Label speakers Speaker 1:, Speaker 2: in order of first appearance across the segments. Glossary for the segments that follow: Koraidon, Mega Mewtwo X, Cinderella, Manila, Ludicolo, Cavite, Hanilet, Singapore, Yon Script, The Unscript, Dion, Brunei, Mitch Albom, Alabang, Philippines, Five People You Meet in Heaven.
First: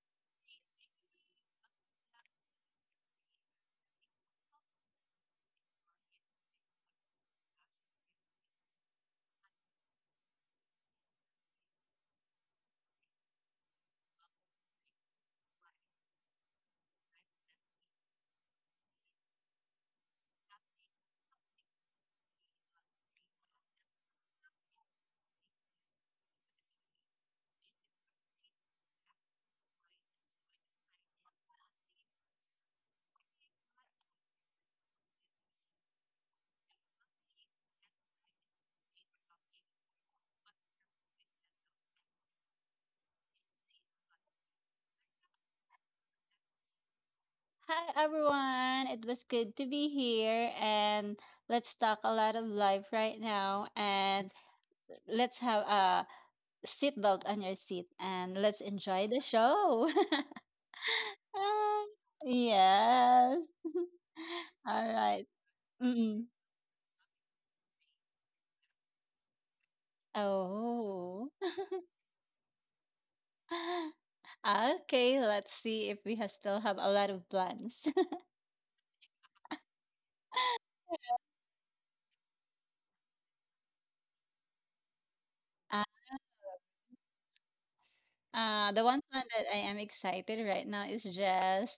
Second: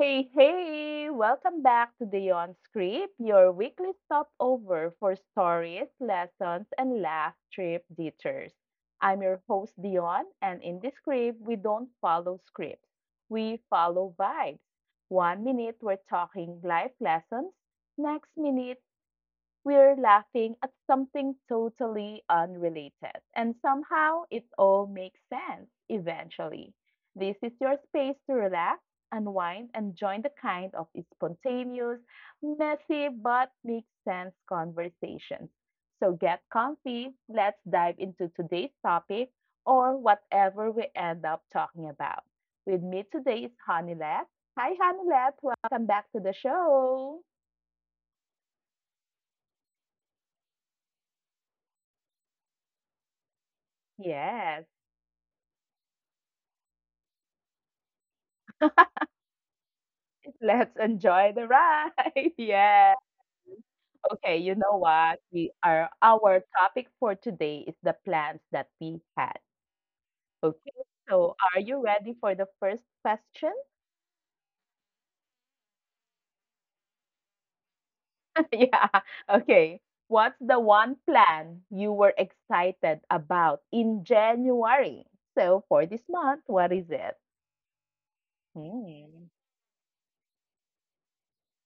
Speaker 1: Hey, hey! Welcome back to the Yon Script, your weekly stopover for stories, lessons, and laugh trip detours. I'm your host, Dion, and in this script, we don't follow scripts. We follow vibes. One minute, we're talking life lessons. Next minute, we're laughing at something totally unrelated, and somehow it all makes sense eventually. This is your space to relax, unwind, and join the kind of spontaneous, messy, but makes sense conversations. So get comfy, let's dive into today's topic or whatever we end up talking about. With me today is Hanilet. Hi, Hanilet. Welcome back to the show.
Speaker 2: Hi everyone, it was good to be here and let's talk a lot of life right now and
Speaker 1: Yes.
Speaker 2: let's have a seatbelt on your seat and let's enjoy the show.
Speaker 1: Let's enjoy the
Speaker 2: Ah,
Speaker 1: ride. Yeah.
Speaker 2: yes.
Speaker 1: Okay, you know
Speaker 2: All right.
Speaker 1: what? We are
Speaker 2: Mm-mm.
Speaker 1: Our topic for today is the plans that we had. Okay.
Speaker 2: Oh.
Speaker 1: So, are you ready for the first question?
Speaker 2: Okay, let's see if we still have a lot of plans.
Speaker 1: Yeah. Okay. What's the one plan you were excited about in January? So, for this month, what is it?
Speaker 2: The one plan
Speaker 1: Hmm.
Speaker 2: that I am excited right now is just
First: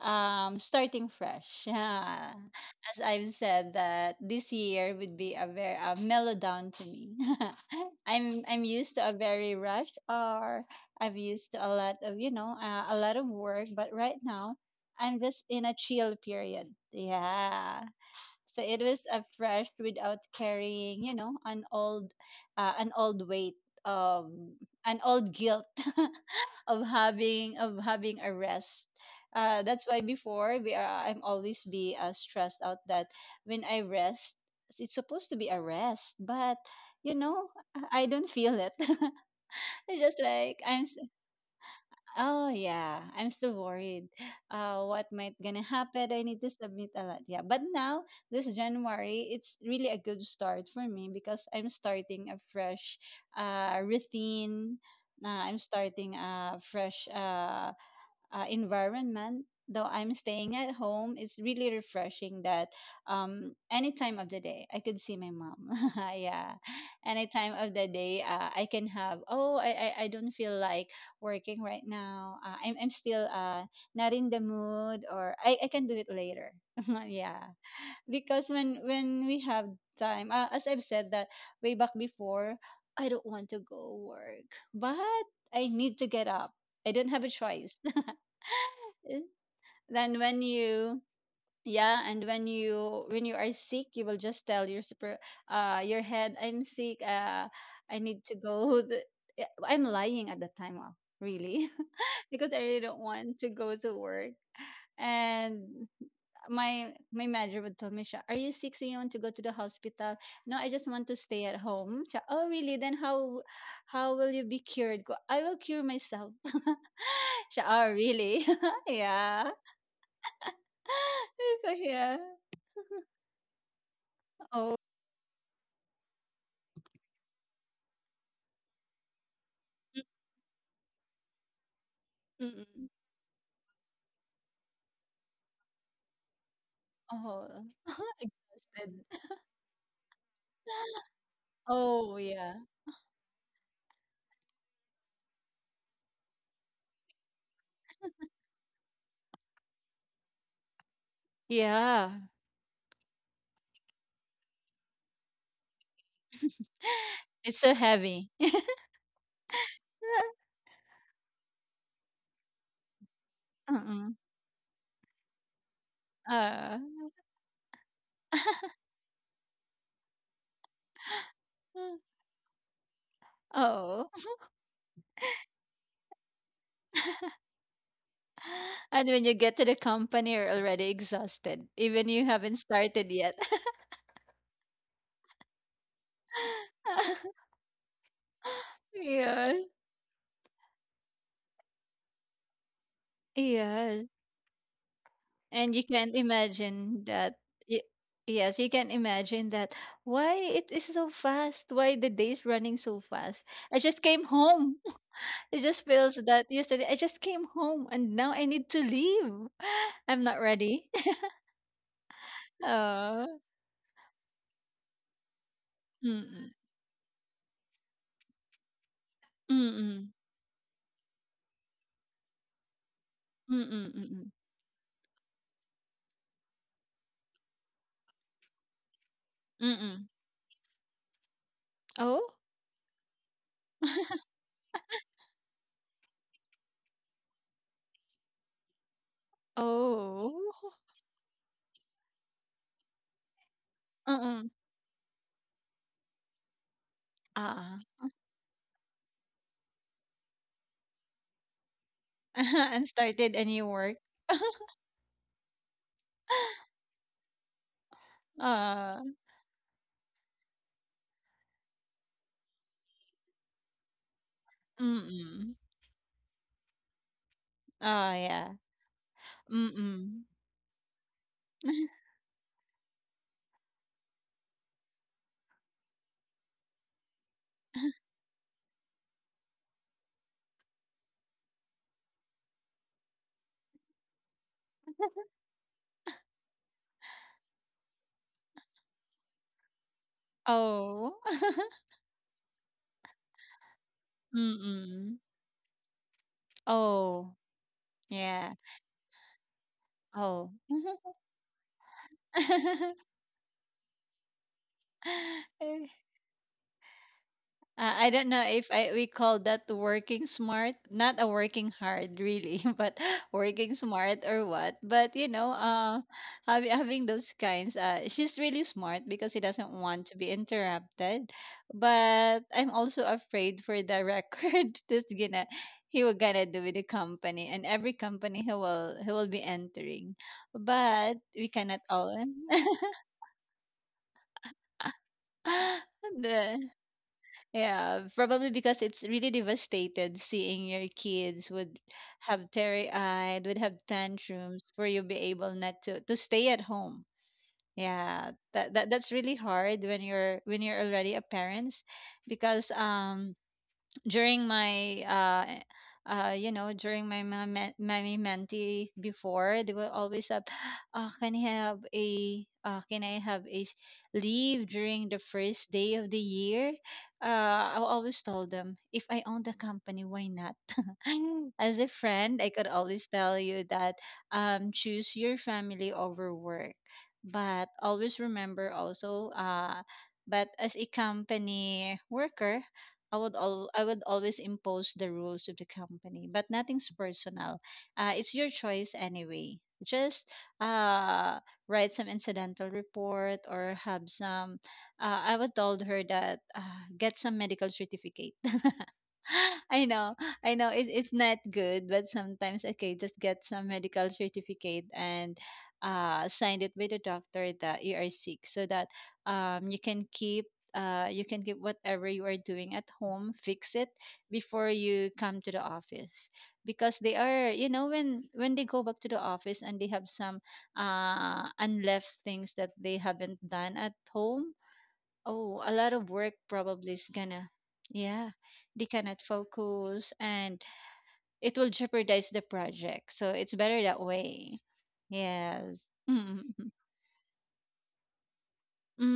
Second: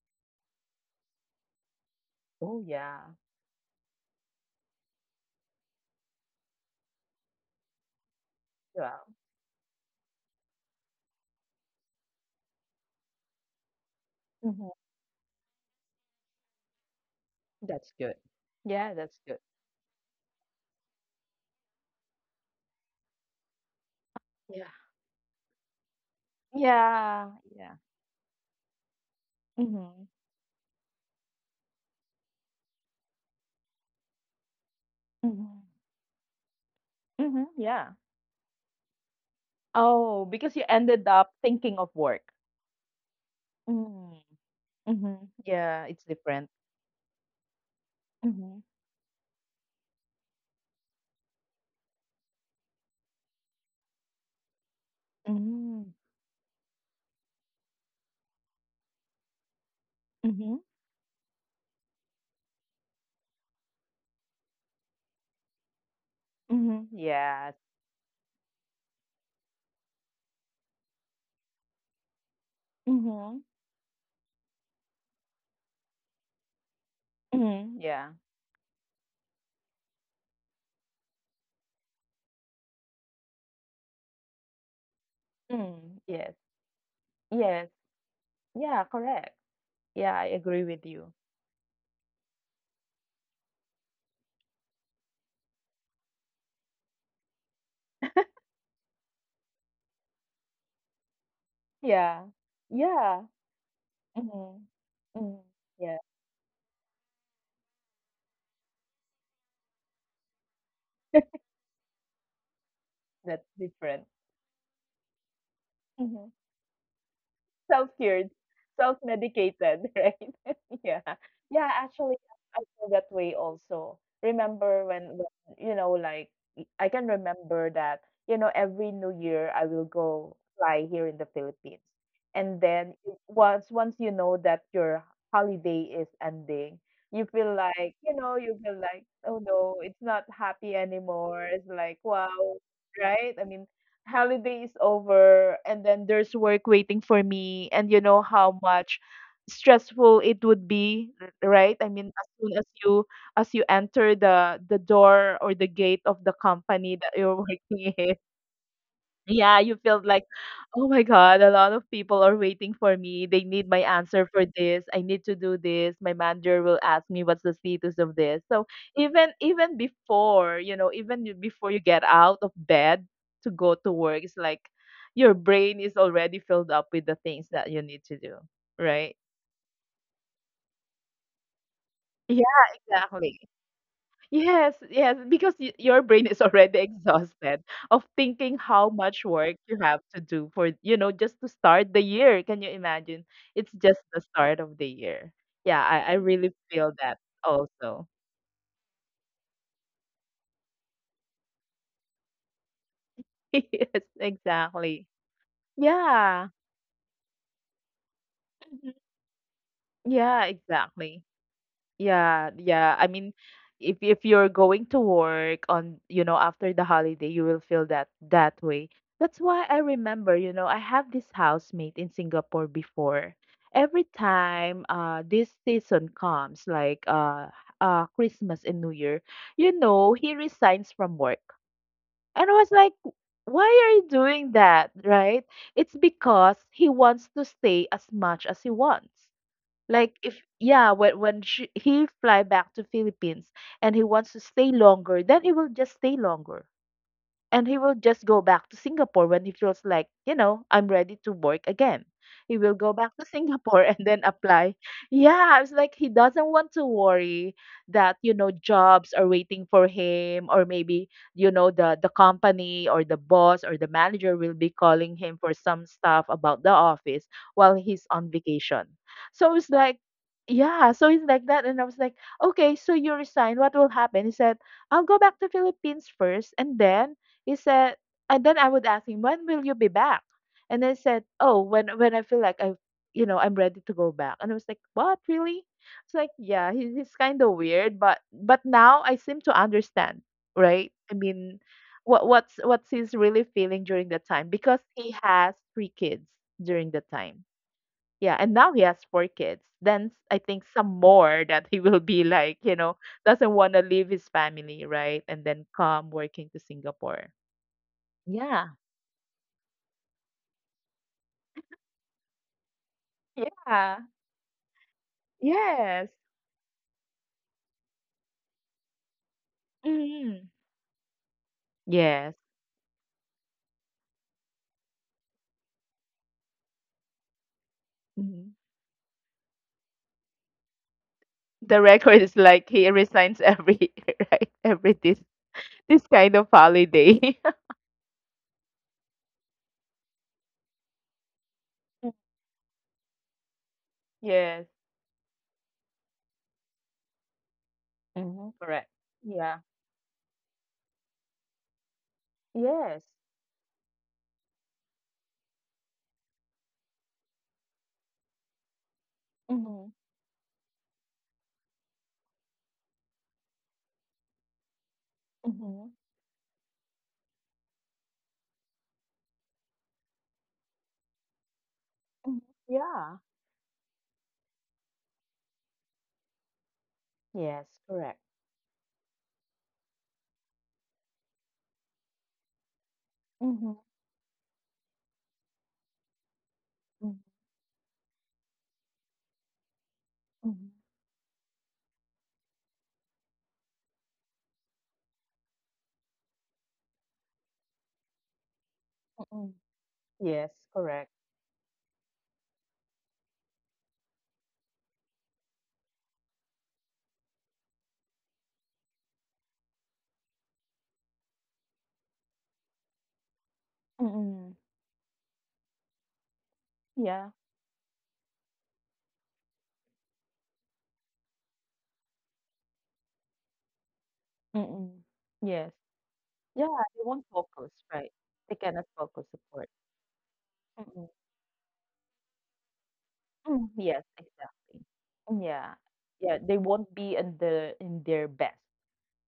Speaker 2: starting fresh. Yeah.
Speaker 1: Oh,
Speaker 2: As
Speaker 1: yeah.
Speaker 2: I've said that this year would be a very a mellow to me. I'm used
Speaker 1: Well,
Speaker 2: to a very rush or I have used to a lot of, work, but right now
Speaker 1: mhm.
Speaker 2: I'm just in a chill period. Yeah,
Speaker 1: That's good.
Speaker 2: so it
Speaker 1: Yeah,
Speaker 2: was
Speaker 1: that's
Speaker 2: a
Speaker 1: good.
Speaker 2: fresh without carrying an old weight of
Speaker 1: Yeah.
Speaker 2: an old guilt of
Speaker 1: Yeah. Yeah.
Speaker 2: having a rest. That's why
Speaker 1: Hmm.
Speaker 2: before we are I'm always be stressed out that when I rest it's supposed to be a
Speaker 1: Hmm.
Speaker 2: rest, but you
Speaker 1: Mhm,
Speaker 2: know
Speaker 1: yeah.
Speaker 2: I don't feel it. it's just
Speaker 1: Oh, because
Speaker 2: like
Speaker 1: you
Speaker 2: I'm
Speaker 1: ended up thinking of work.
Speaker 2: Oh yeah, I'm still worried.
Speaker 1: Mm,
Speaker 2: What
Speaker 1: mhm.
Speaker 2: might gonna
Speaker 1: Yeah, it's
Speaker 2: happen? I
Speaker 1: different.
Speaker 2: need to submit a lot. Yeah, but now this
Speaker 1: Mhm.
Speaker 2: January, it's really a good start for me because I'm starting a fresh, routine. I'm
Speaker 1: Mm.
Speaker 2: starting a fresh, environment, though I'm
Speaker 1: Mhm.
Speaker 2: staying at home, it's really refreshing that any time of the day I could see my mom. Yeah,
Speaker 1: Mhm.
Speaker 2: any
Speaker 1: Yeah.
Speaker 2: time of the day I can have. Oh, I don't feel like working right now. I'm still
Speaker 1: Mhm.
Speaker 2: not in the mood, or I can do it later. Yeah,
Speaker 1: Mhm. Yeah.
Speaker 2: because when we have time, as I've said that way back before, I don't want to go work, but I
Speaker 1: Mm.
Speaker 2: need to
Speaker 1: Yes.
Speaker 2: get up. I don't have a
Speaker 1: Yes.
Speaker 2: choice.
Speaker 1: Yeah, correct. Yeah, I
Speaker 2: then when
Speaker 1: agree with
Speaker 2: you
Speaker 1: you.
Speaker 2: Yeah, and when you are sick, you will just tell your super, your head, "I'm sick, I need to go to-" Yeah, I'm lying at the time of really.
Speaker 1: Yeah.
Speaker 2: Because I really don't
Speaker 1: Yeah.
Speaker 2: want to go to work,
Speaker 1: Mhm. Mm.
Speaker 2: and
Speaker 1: Yeah,
Speaker 2: my manager would tell me, siya, "Are you sick? So you want to go to the hospital?" No, I just want to stay at home. Siya, oh, really? Then
Speaker 1: that's
Speaker 2: how
Speaker 1: different.
Speaker 2: how will you be cured? Ko, I will cure
Speaker 1: Mhm.
Speaker 2: myself. Siya, oh,
Speaker 1: Self-cured,
Speaker 2: really? Yeah.
Speaker 1: self-medicated, right? Yeah. Yeah,
Speaker 2: So,
Speaker 1: actually,
Speaker 2: yeah.
Speaker 1: I feel that way also. Remember
Speaker 2: Oh.
Speaker 1: when, you know, like I can remember that, you know, every New Year I will go fly here in the Philippines.
Speaker 2: Mm,
Speaker 1: And then
Speaker 2: mm.
Speaker 1: once you know that your holiday is ending, you feel
Speaker 2: Oh.
Speaker 1: like, you know, you feel like,
Speaker 2: Exhausted.
Speaker 1: oh no, it's not happy anymore. It's like,
Speaker 2: Oh,
Speaker 1: wow,
Speaker 2: yeah.
Speaker 1: right? I mean, holiday is over and then there's work waiting for me, and you know how much stressful it would be, right? I mean, as
Speaker 2: Yeah.
Speaker 1: soon as you enter the door or the gate of the company that you're
Speaker 2: It's so
Speaker 1: working in,
Speaker 2: heavy.
Speaker 1: yeah, you feel like, oh my God, a lot of people are waiting for me. They need my
Speaker 2: Mm-mm.
Speaker 1: answer for this. I need to do this. My manager will
Speaker 2: Uh,
Speaker 1: ask me what's the status of this. So even before, you know, even before you get out of bed to go to
Speaker 2: oh.
Speaker 1: work, it's like your brain is already filled up with the things that you need to do, right?
Speaker 2: And when you get to the company, you're already exhausted, even you
Speaker 1: Yeah,
Speaker 2: haven't started
Speaker 1: exactly.
Speaker 2: yet.
Speaker 1: Yes, because y your brain is already exhausted of thinking how much work
Speaker 2: Yes.
Speaker 1: you have to do for, you know, just to start the year. Can you imagine? It's just
Speaker 2: Yes.
Speaker 1: the start of the year.
Speaker 2: And
Speaker 1: Yeah,
Speaker 2: you
Speaker 1: I
Speaker 2: can't
Speaker 1: really feel
Speaker 2: imagine
Speaker 1: that
Speaker 2: that. y-
Speaker 1: also.
Speaker 2: Yes, you can imagine that. Why it is so fast? Why the day's running so fast? I
Speaker 1: Yes,
Speaker 2: just came home.
Speaker 1: exactly.
Speaker 2: It just feels
Speaker 1: Yeah.
Speaker 2: that yesterday I just came home and now I need to
Speaker 1: Mhm.
Speaker 2: leave. I'm
Speaker 1: Yeah,
Speaker 2: not ready.
Speaker 1: exactly. Yeah. I mean,
Speaker 2: Oh.
Speaker 1: if you're going to work on, you know,
Speaker 2: Mm-mm.
Speaker 1: after the holiday, you will feel that that way. That's why I
Speaker 2: Mm-mm.
Speaker 1: remember, you know, I have this housemate in Singapore before.
Speaker 2: Mm-mm.
Speaker 1: Every
Speaker 2: Mm-mm.
Speaker 1: time this season comes, like Christmas and New Year, you
Speaker 2: Mm-mm.
Speaker 1: know, he resigns from work.
Speaker 2: Oh.
Speaker 1: And I was like, why are you doing that, right? It's because he wants to stay as much as he wants. Like if
Speaker 2: Oh.
Speaker 1: yeah, when he fly back to Philippines and he wants to
Speaker 2: Mm.
Speaker 1: stay longer, then he will just stay longer and he
Speaker 2: ah
Speaker 1: will just go back to Singapore when he feels like, you know, I'm ready to work again. He will go
Speaker 2: And
Speaker 1: back to
Speaker 2: started a new
Speaker 1: Singapore and
Speaker 2: work.
Speaker 1: then apply. Yeah, it's like he doesn't want to worry that, you know,
Speaker 2: uh
Speaker 1: jobs are waiting for him, or maybe, you know, the company or the boss or the manager will be calling him for
Speaker 2: Mm.
Speaker 1: some stuff about the office while he's
Speaker 2: Oh,
Speaker 1: on
Speaker 2: yeah.
Speaker 1: vacation. So it's like
Speaker 2: Mm.
Speaker 1: yeah, so it's like that. And I was like, "Okay, so you resign, what will happen?" He said, I'll go back to Philippines first. And then he said, and then I would ask him, when will you be back? And I said, oh, when I feel like you know, I'm ready to go back. And I was like, what, really? It's like, yeah, he's kind of weird, but now I seem to understand, right? I
Speaker 2: Oh.
Speaker 1: mean, what's he's really feeling during that time, because he
Speaker 2: Mm.
Speaker 1: has three kids during that time.
Speaker 2: Oh,
Speaker 1: Yeah, and
Speaker 2: yeah.
Speaker 1: now he has four kids. Then I
Speaker 2: Oh.
Speaker 1: think some more that he will be like, you know, doesn't want to leave his family, right? And then come working to Singapore.
Speaker 2: I don't know
Speaker 1: Yeah.
Speaker 2: if I we call that working smart, not a working hard really, but working
Speaker 1: Yeah.
Speaker 2: smart or what. But
Speaker 1: Yes.
Speaker 2: having those kinds, she's really smart because she doesn't want to be
Speaker 1: Mhm.
Speaker 2: interrupted.
Speaker 1: Yes.
Speaker 2: But I'm also afraid for the record that's gonna he will gonna do with the company and every company
Speaker 1: Mhm.
Speaker 2: he will be entering. But we
Speaker 1: The
Speaker 2: cannot
Speaker 1: record
Speaker 2: all.
Speaker 1: is like he resigns every, right, every this kind of
Speaker 2: the
Speaker 1: holiday.
Speaker 2: Yeah, probably because it's really devastated seeing your kids would
Speaker 1: Mm.
Speaker 2: have teary-eyed, would have
Speaker 1: Yes.
Speaker 2: tantrums for you be able not to stay at home. Yeah,
Speaker 1: Mhm.
Speaker 2: that,
Speaker 1: Correct.
Speaker 2: that that's really
Speaker 1: Yeah.
Speaker 2: hard when you're already a parent because
Speaker 1: Yes.
Speaker 2: during my during my mentee before, they
Speaker 1: Mhm.
Speaker 2: will always have, "Oh, can I have a leave during the first
Speaker 1: Mhm.
Speaker 2: day of the year." I always told them, if I own the company, why not? As a
Speaker 1: Mhm.
Speaker 2: friend, I could always
Speaker 1: Yeah.
Speaker 2: tell you that, choose your family over work,
Speaker 1: Yes.
Speaker 2: but
Speaker 1: Correct.
Speaker 2: always remember also. But as a company worker,
Speaker 1: Mhm.
Speaker 2: I would always impose the rules of the company, but nothing's
Speaker 1: Mhm.
Speaker 2: personal. It's your choice anyway. Just
Speaker 1: Mhm.
Speaker 2: uh, write some incidental report or have some. I would told her that, get some medical certificate.
Speaker 1: Mm-mm.
Speaker 2: I know,
Speaker 1: Yes.
Speaker 2: I know
Speaker 1: Correct.
Speaker 2: it's not good, but sometimes okay, just get some medical certificate and sign it with the doctor that you are sick, so that you can get whatever you are doing at home, fix it
Speaker 1: Mm-mm.
Speaker 2: before you come to the office, because they
Speaker 1: Yeah.
Speaker 2: are, you know, when they go back to the office and they have some unleft things that they haven't done at home.
Speaker 1: Mm-mm.
Speaker 2: Oh,
Speaker 1: Yes.
Speaker 2: a lot of work
Speaker 1: Yeah. They
Speaker 2: probably is
Speaker 1: won't
Speaker 2: gonna,
Speaker 1: focus, right?
Speaker 2: yeah,
Speaker 1: They cannot
Speaker 2: they
Speaker 1: focus,
Speaker 2: cannot
Speaker 1: of
Speaker 2: focus, and
Speaker 1: course.
Speaker 2: it will jeopardize the project. So it's
Speaker 1: Mm,
Speaker 2: better
Speaker 1: yes,
Speaker 2: that way.
Speaker 1: exactly. Yeah.
Speaker 2: Yes.
Speaker 1: Yeah, they won't be in the in their best.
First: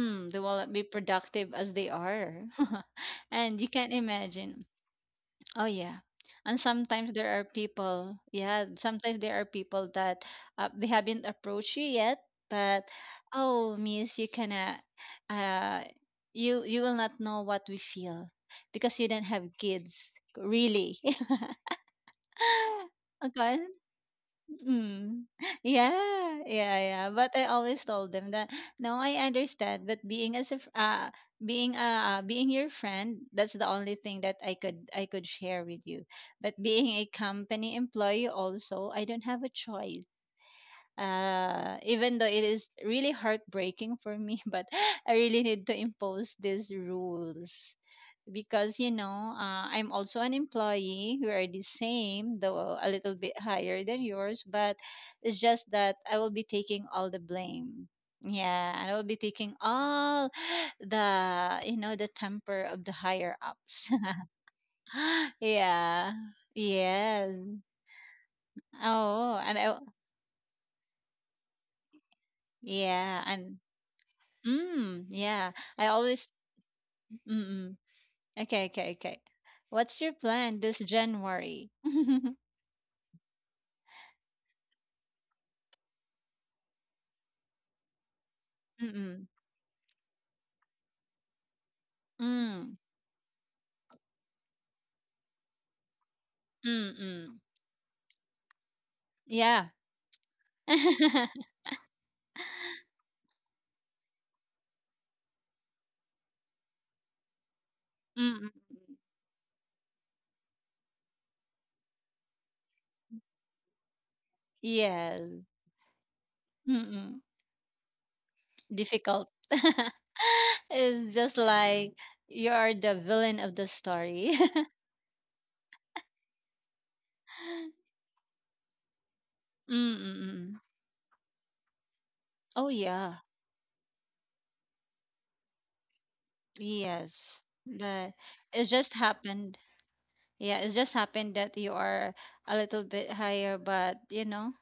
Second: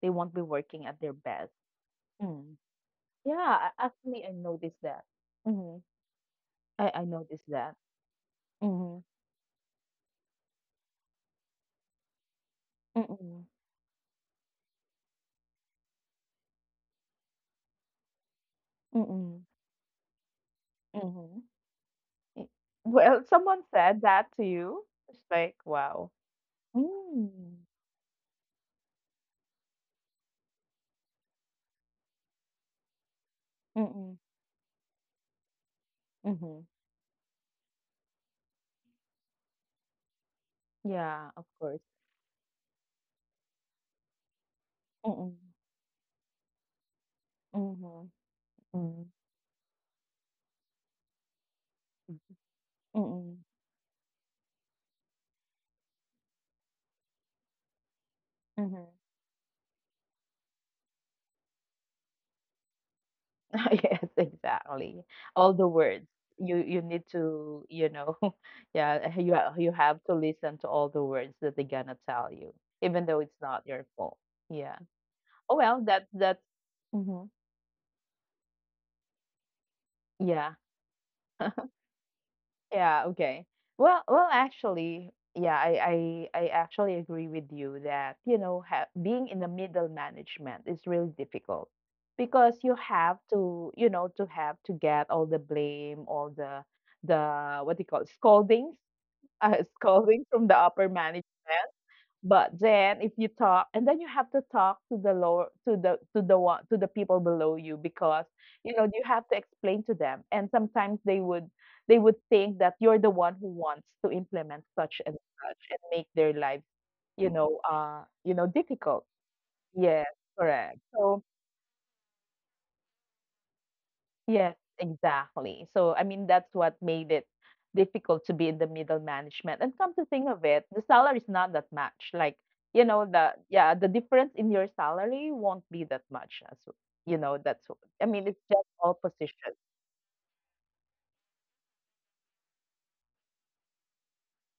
Speaker 1: They won't
Speaker 2: they
Speaker 1: be
Speaker 2: will be
Speaker 1: working at their best.
Speaker 2: productive as they are.
Speaker 1: Mm. Yeah,
Speaker 2: And you
Speaker 1: I,
Speaker 2: can
Speaker 1: actually I
Speaker 2: imagine.
Speaker 1: noticed that.
Speaker 2: Oh
Speaker 1: Hmm.
Speaker 2: yeah. And
Speaker 1: I
Speaker 2: sometimes there are
Speaker 1: noticed that.
Speaker 2: people, yeah,
Speaker 1: Mm-hmm.
Speaker 2: sometimes there are people that they haven't approached you yet, but,
Speaker 1: Mm-mm.
Speaker 2: "Oh, miss, you cannot uh you will not know what we feel because you don't
Speaker 1: Mm-mm.
Speaker 2: have kids." Really.
Speaker 1: Mm-hmm. Well,
Speaker 2: Okay.
Speaker 1: someone said that to you. It's
Speaker 2: Mm.
Speaker 1: like, wow.
Speaker 2: Yeah, yeah, yeah. But I
Speaker 1: Mm.
Speaker 2: always told them that, no, I understand. But being as if being your friend, that's the only
Speaker 1: Mm-mm.
Speaker 2: thing that I could share with you. But
Speaker 1: Mm-hmm.
Speaker 2: being a company employee also, I don't have a choice.
Speaker 1: Yeah, of course.
Speaker 2: Even though it is really heartbreaking for me, but I
Speaker 1: Mm-mm.
Speaker 2: really need to impose these rules,
Speaker 1: Mm-hmm.
Speaker 2: because
Speaker 1: Mm-hmm.
Speaker 2: I'm also an employee. We are the same, though a little bit
Speaker 1: Mm-mm.
Speaker 2: higher than yours, but it's just that I will be taking all the blame. Yeah,
Speaker 1: Mm-hmm.
Speaker 2: and I will be taking all the the temper of the higher ups.
Speaker 1: Yes, exactly. All the words.
Speaker 2: Yeah.
Speaker 1: You need
Speaker 2: Yes.
Speaker 1: to, you know, yeah,
Speaker 2: oh
Speaker 1: you
Speaker 2: and I
Speaker 1: you have to listen to all the words that they're gonna tell you, even
Speaker 2: Yeah,
Speaker 1: though it's
Speaker 2: and
Speaker 1: not your fault. Yeah.
Speaker 2: yeah,
Speaker 1: Oh
Speaker 2: I
Speaker 1: well, that
Speaker 2: always
Speaker 1: that's
Speaker 2: mm,
Speaker 1: mhm.
Speaker 2: mm. Okay, okay, okay, what's your plan
Speaker 1: Yeah.
Speaker 2: this January?
Speaker 1: Yeah, okay. Well, actually, yeah, I actually agree with you that, you know, ha
Speaker 2: Mm,
Speaker 1: being in the middle management is really difficult
Speaker 2: mm,
Speaker 1: because
Speaker 2: mm.
Speaker 1: you have to, you know, to have to get all the blame,
Speaker 2: Mm, mm.
Speaker 1: the, what do you call it, scoldings, uh,
Speaker 2: Yeah.
Speaker 1: scoldings from the upper management. But then if you talk, and then you have to talk to the lower, to the one to the people below you,
Speaker 2: Mm,
Speaker 1: because
Speaker 2: mm,
Speaker 1: you know
Speaker 2: mm.
Speaker 1: you have to explain to them, and sometimes they would think that you're the one who wants to implement such and
Speaker 2: Yes.
Speaker 1: such and make their lives,
Speaker 2: Mm, mm.
Speaker 1: you know, you know, difficult,
Speaker 2: Difficult.
Speaker 1: yes, correct,
Speaker 2: It's
Speaker 1: so
Speaker 2: just like you are the villain of the story.
Speaker 1: yes, exactly. So, I mean, that's what made it difficult to be in the middle management. And come
Speaker 2: Mm,
Speaker 1: to
Speaker 2: mm,
Speaker 1: think of
Speaker 2: mm.
Speaker 1: it, the salary is not that much. Like,
Speaker 2: Oh
Speaker 1: you know,
Speaker 2: yeah.
Speaker 1: the yeah, the difference in your salary won't be that much as you know,
Speaker 2: Yes.
Speaker 1: that's I
Speaker 2: But
Speaker 1: mean, it's
Speaker 2: it
Speaker 1: just
Speaker 2: just
Speaker 1: all
Speaker 2: happened.
Speaker 1: positions.
Speaker 2: Yeah, it just happened that you are a little bit higher, but you know,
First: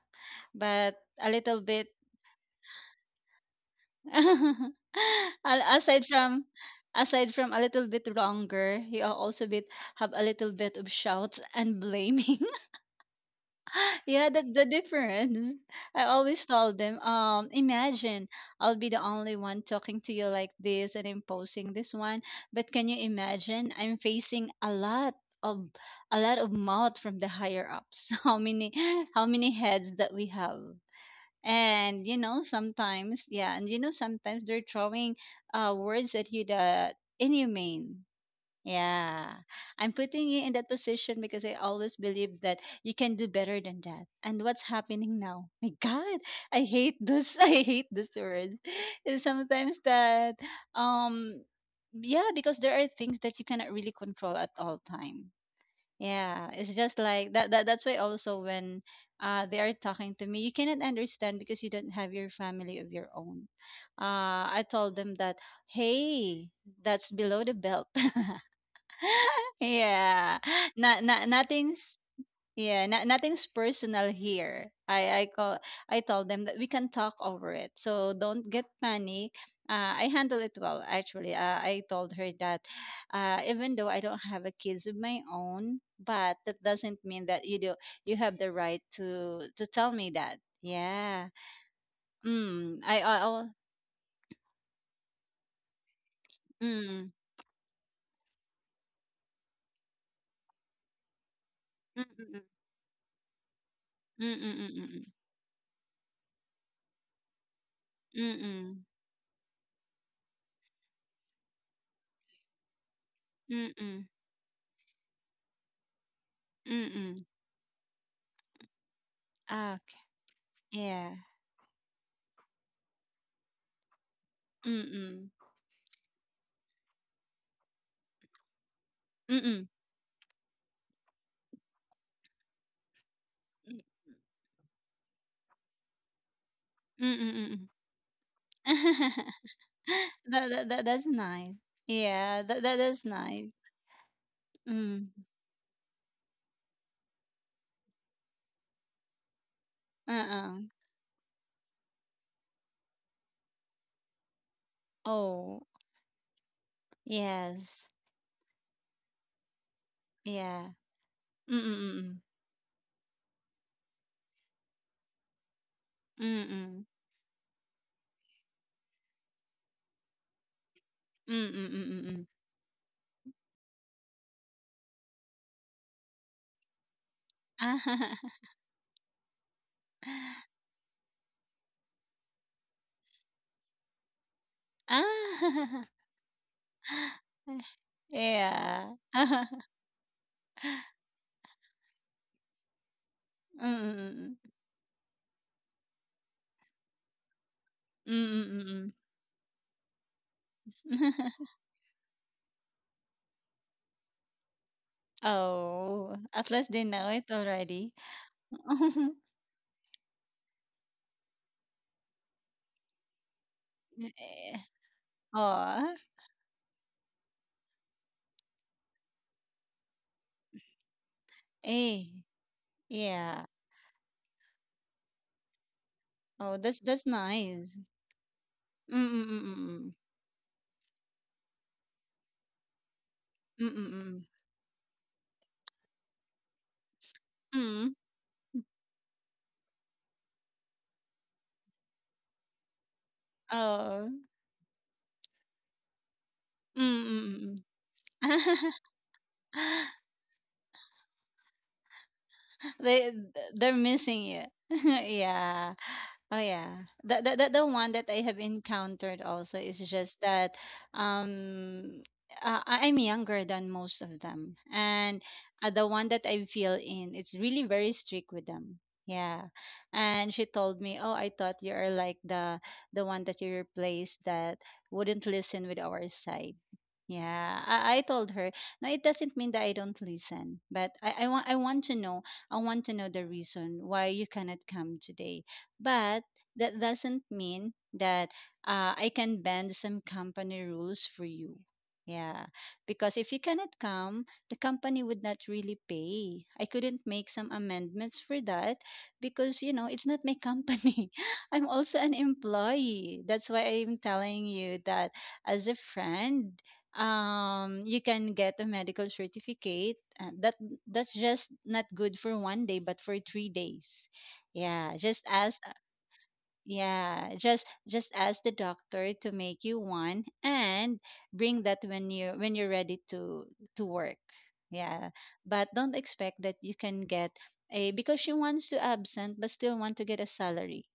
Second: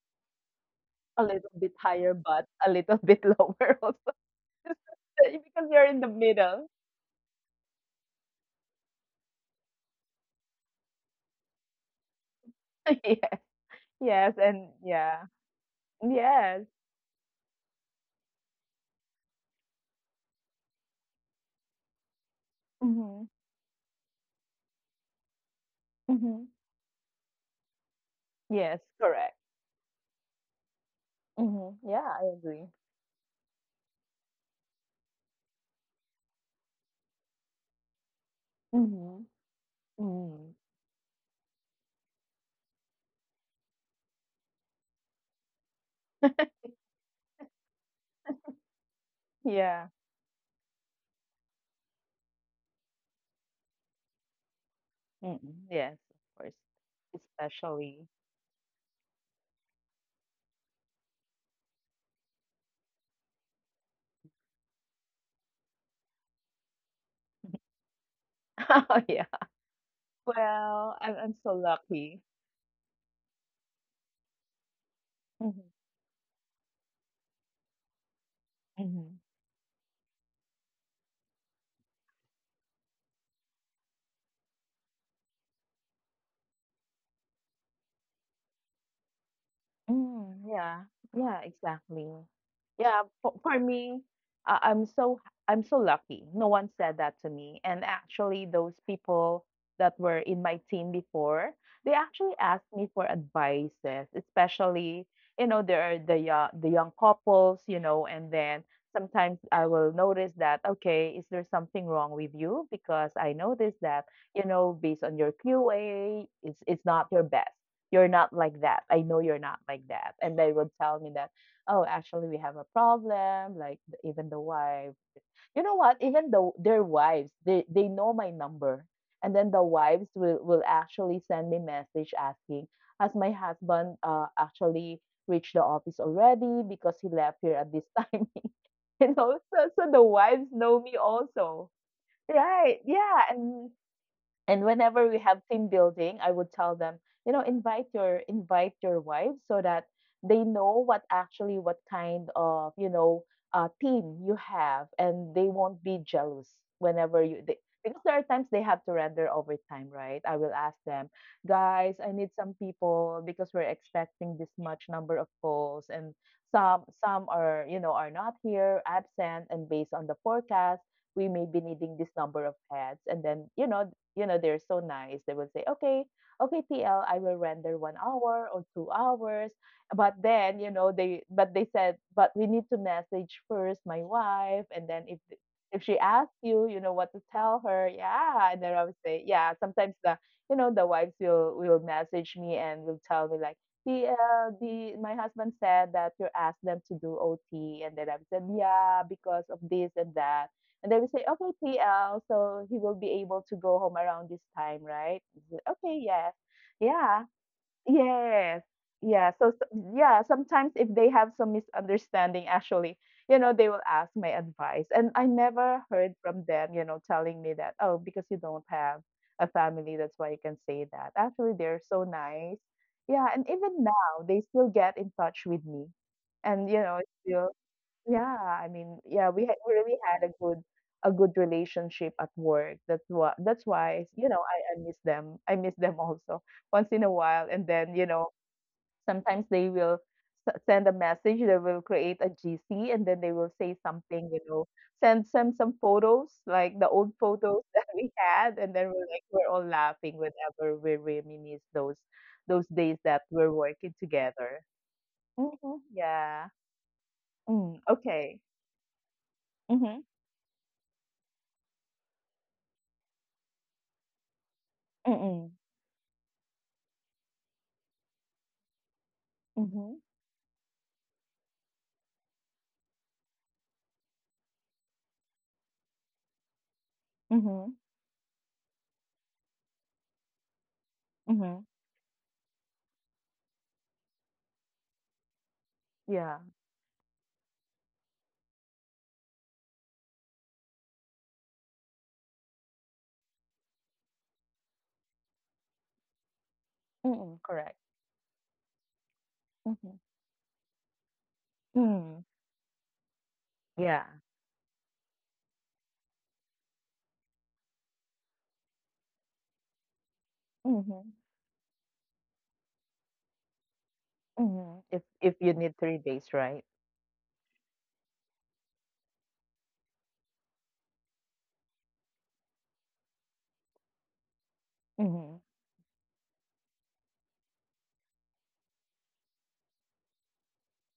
Speaker 2: but
Speaker 1: A
Speaker 2: a
Speaker 1: little
Speaker 2: little
Speaker 1: bit
Speaker 2: bit.
Speaker 1: higher, but a little bit lower also. Because you're in the
Speaker 2: Aside
Speaker 1: middle.
Speaker 2: from a little bit longer, he also bit have a little bit of shouts and blaming.
Speaker 1: Yes.
Speaker 2: Yeah,
Speaker 1: Yes,
Speaker 2: that's the
Speaker 1: and yeah.
Speaker 2: difference. I always
Speaker 1: Yes.
Speaker 2: told them, imagine I'll be the only one talking to you like this and imposing this one. But can you
Speaker 1: Mm-hmm.
Speaker 2: imagine? I'm facing of a lot
Speaker 1: Mm-hmm.
Speaker 2: of mouth from the higher ups. How many
Speaker 1: Yes,
Speaker 2: how
Speaker 1: correct.
Speaker 2: many heads that we have?
Speaker 1: Mm-hmm. Yeah,
Speaker 2: And you
Speaker 1: I
Speaker 2: know
Speaker 1: agree.
Speaker 2: sometimes yeah and you know sometimes they're throwing words at you that inhumane.
Speaker 1: Mm-hmm.
Speaker 2: Yeah, I'm putting you
Speaker 1: Mm-hmm.
Speaker 2: in that position because I always believe that you can do better than that, and what's happening now, my god, I hate this. I hate this word. And sometimes
Speaker 1: Yeah.
Speaker 2: that um yeah, because there are things that you cannot really control at all time.
Speaker 1: Mm. Yes, of
Speaker 2: Yeah,
Speaker 1: course.
Speaker 2: it's just like that. That's why
Speaker 1: Especially.
Speaker 2: also when they are talking to me, "You cannot understand because you don't have your family of your own." I told them that, "Hey, that's below the belt."
Speaker 1: Oh, yeah.
Speaker 2: Yeah.
Speaker 1: Well,
Speaker 2: Not, not
Speaker 1: I'm so
Speaker 2: nothing's
Speaker 1: lucky.
Speaker 2: Yeah, no, nothing's personal here.
Speaker 1: Hmm.
Speaker 2: I told them that we can talk over it. So don't get
Speaker 1: Hmm.
Speaker 2: panic. I handle it well actually. I told her that, even though I don't have a kids of my own, but that doesn't mean that you do you have the right to tell me that.
Speaker 1: Mm, yeah.
Speaker 2: Yeah.
Speaker 1: Yeah, exactly.
Speaker 2: Mm.
Speaker 1: Yeah, for me, I, I'm so I'm so lucky. No one said
Speaker 2: Mm.
Speaker 1: that to me. And actually, those people that were in my team before, they
Speaker 2: Mm,
Speaker 1: actually asked me for advices,
Speaker 2: mm, mm, mm,
Speaker 1: especially, you know, there are the young couples, you know,
Speaker 2: mm,
Speaker 1: and then
Speaker 2: mm,
Speaker 1: sometimes I will notice that, okay, is there something wrong with you? Because I
Speaker 2: mm. mm
Speaker 1: noticed
Speaker 2: mm
Speaker 1: that, you know, based on your QA, it's
Speaker 2: mm
Speaker 1: not your
Speaker 2: mm.
Speaker 1: best, you're not like that. I know you're not
Speaker 2: Ah,
Speaker 1: like that. And they would tell me
Speaker 2: yeah.
Speaker 1: that, oh, actually, we have a problem. Like, even the
Speaker 2: Mm,
Speaker 1: wife,
Speaker 2: mm,
Speaker 1: you know what? Even though their wives, they know my number. And
Speaker 2: mm,
Speaker 1: then the
Speaker 2: mm,
Speaker 1: wives will actually send me message asking, has my husband actually reached the office already because
Speaker 2: mm,
Speaker 1: he
Speaker 2: mm,
Speaker 1: left here
Speaker 2: mm.
Speaker 1: at this time? You know, so, so the wives
Speaker 2: That, that,
Speaker 1: know
Speaker 2: that
Speaker 1: me
Speaker 2: that's nice.
Speaker 1: also.
Speaker 2: Yeah, that,
Speaker 1: Right.
Speaker 2: that that's
Speaker 1: Yeah.
Speaker 2: nice.
Speaker 1: And whenever
Speaker 2: Mm.
Speaker 1: we have team building, I would tell them, you know, invite your wives so that they
Speaker 2: Uh-uh.
Speaker 1: know what actually what kind of you know team you have, and they
Speaker 2: Oh,
Speaker 1: won't be jealous whenever you. They,
Speaker 2: yes.
Speaker 1: because there are times they have to render overtime, right? I will
Speaker 2: Yeah.
Speaker 1: ask them, guys, I
Speaker 2: Mm-mm.
Speaker 1: need some people because we're expecting this much number of calls, and
Speaker 2: Mm-mm.
Speaker 1: some are, you know, are not here, absent, and based on the forecast, we may be needing this
Speaker 2: Mm-mm.
Speaker 1: number of heads, and then you know they're so nice. They would say, okay, okay, TL, I will render one
Speaker 2: Mm-mm.
Speaker 1: hour or 2 hours. But then, you know, but they said, but we need to message first my wife. And then if,
Speaker 2: Ah.
Speaker 1: she asks you, you know, what to tell her, yeah. And then I
Speaker 2: Yeah.
Speaker 1: would say, yeah, sometimes you know, the wives will message me and will tell me like,
Speaker 2: Mm-mm.
Speaker 1: the my husband said that you asked them to do OT, and then I said,
Speaker 2: Mm-mm.
Speaker 1: yeah, because of this and that, and they will say, okay, TL, so he will be able to go home around this time, right? Okay,
Speaker 2: Oh,
Speaker 1: yes.
Speaker 2: at least they know
Speaker 1: Yeah,
Speaker 2: it already.
Speaker 1: yes. Yeah, so, sometimes if they have some misunderstanding, actually, you know, they will ask my
Speaker 2: Eh.
Speaker 1: advice. And I never
Speaker 2: Oh,
Speaker 1: heard from them, you know, telling me that, oh, because you don't have a family, that's why you can say that. Actually, they're so
Speaker 2: eh.
Speaker 1: nice. Yeah,
Speaker 2: Yeah.
Speaker 1: and even now, they still get in touch with me.
Speaker 2: Oh,
Speaker 1: And, you know,
Speaker 2: that's
Speaker 1: still
Speaker 2: nice.
Speaker 1: yeah,
Speaker 2: Mm, mm,
Speaker 1: we
Speaker 2: mm,
Speaker 1: had we
Speaker 2: mm.
Speaker 1: really had a good relationship at work. That's why
Speaker 2: Mm,
Speaker 1: that's why,
Speaker 2: mm,
Speaker 1: you know, I miss them. I miss them also once in a while. And
Speaker 2: mm.
Speaker 1: then, you know, sometimes they will send a message, they will create a GC and then they will say
Speaker 2: Oh.
Speaker 1: something, you know, send some photos, like the
Speaker 2: Mm,
Speaker 1: old
Speaker 2: mm,
Speaker 1: photos that we
Speaker 2: mm.
Speaker 1: had, and then we're all laughing whenever we reminisce those days
Speaker 2: They
Speaker 1: that we're
Speaker 2: they're
Speaker 1: working
Speaker 2: missing it.
Speaker 1: together.
Speaker 2: Yeah.
Speaker 1: Hmm,
Speaker 2: Oh,
Speaker 1: yeah.
Speaker 2: yeah. The
Speaker 1: Mm,
Speaker 2: one that I have
Speaker 1: okay.
Speaker 2: encountered also is
Speaker 1: Hmm.
Speaker 2: just that, um, I'm younger than most of them. And
Speaker 1: Mm.
Speaker 2: the one that I feel in, it's really very strict with them. Yeah.
Speaker 1: Mhm.
Speaker 2: And she told me, "Oh, I thought you are like the one that you replaced that wouldn't listen with our side." Yeah,
Speaker 1: Mhm.
Speaker 2: I told her. No, it doesn't mean that I don't listen, but I, I want I
Speaker 1: Mhm.
Speaker 2: want to know I want to know the reason why you cannot come today. But
Speaker 1: Yeah.
Speaker 2: that doesn't mean that I can bend some company rules for you. Yeah, because if you cannot come, the company would not really pay. I couldn't make
Speaker 1: Mm.
Speaker 2: some
Speaker 1: Correct.
Speaker 2: amendments for that because you know
Speaker 1: Mhm.
Speaker 2: it's not my company. I'm also an
Speaker 1: Mm.
Speaker 2: employee. That's why I'm
Speaker 1: Yeah.
Speaker 2: telling you that as a friend you can get a medical certificate that that's
Speaker 1: Mhm.
Speaker 2: just not good for 1 day but for 3 days.
Speaker 1: Mhm.
Speaker 2: Yeah, just
Speaker 1: If you
Speaker 2: ask
Speaker 1: need 3 days, right?
Speaker 2: yeah, just ask the doctor to make you one and bring that when you're ready to work. Yeah,
Speaker 1: Mhm.
Speaker 2: but don't expect that you can get a because she wants to absent but still want to get a salary.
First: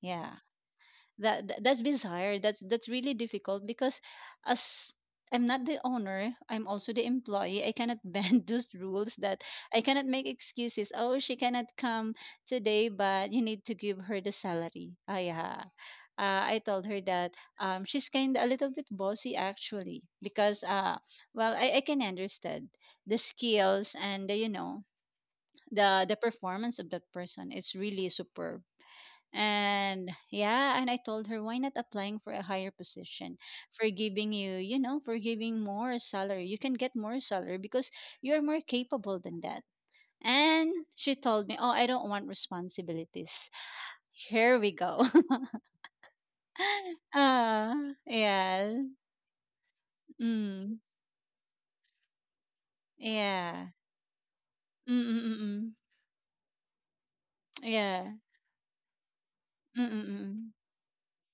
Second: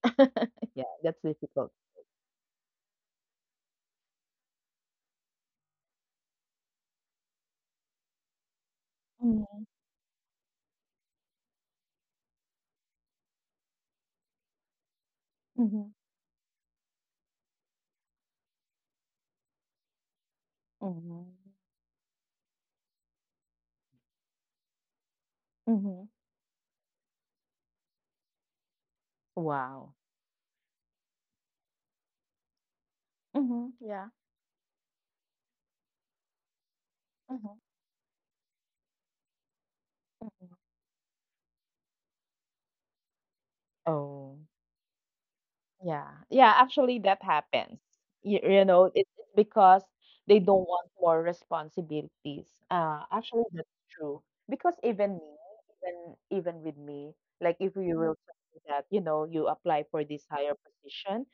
Speaker 2: Yeah,
Speaker 1: Yeah, that's difficult.
Speaker 2: that's bizarre. That's really difficult because as I'm not the owner, I'm also the employee. I cannot bend those rules that
Speaker 1: Mhm.
Speaker 2: I cannot make excuses, oh, she cannot come today, but you need to give her the salary. Ah, yeah.
Speaker 1: Mhm.
Speaker 2: I told her that she's kind of a little bit bossy actually because
Speaker 1: Mhm.
Speaker 2: well, I can understand the skills and the,
Speaker 1: Mhm.
Speaker 2: the performance of that person is really superb.
Speaker 1: Wow.
Speaker 2: And yeah, and I told her, why not applying for a higher position?
Speaker 1: Mhm.
Speaker 2: For
Speaker 1: Yeah.
Speaker 2: giving you, you know, for giving more salary. You can get more salary
Speaker 1: Mhm.
Speaker 2: because you're more capable than that.
Speaker 1: Mhm.
Speaker 2: And she told me, oh, I don't want responsibilities.
Speaker 1: Oh.
Speaker 2: Here we go.
Speaker 1: Yeah. Yeah, actually that
Speaker 2: uh,
Speaker 1: happens. You, you
Speaker 2: yeah.
Speaker 1: know, it's because they don't
Speaker 2: Mm,
Speaker 1: want more responsibilities. Actually
Speaker 2: yeah.
Speaker 1: that's true. Because even me,
Speaker 2: Mm-mm-mm.
Speaker 1: even with me, like if you
Speaker 2: Yeah.
Speaker 1: will tell me that, you know, you apply for this
Speaker 2: Mm-mm-mm.
Speaker 1: higher position,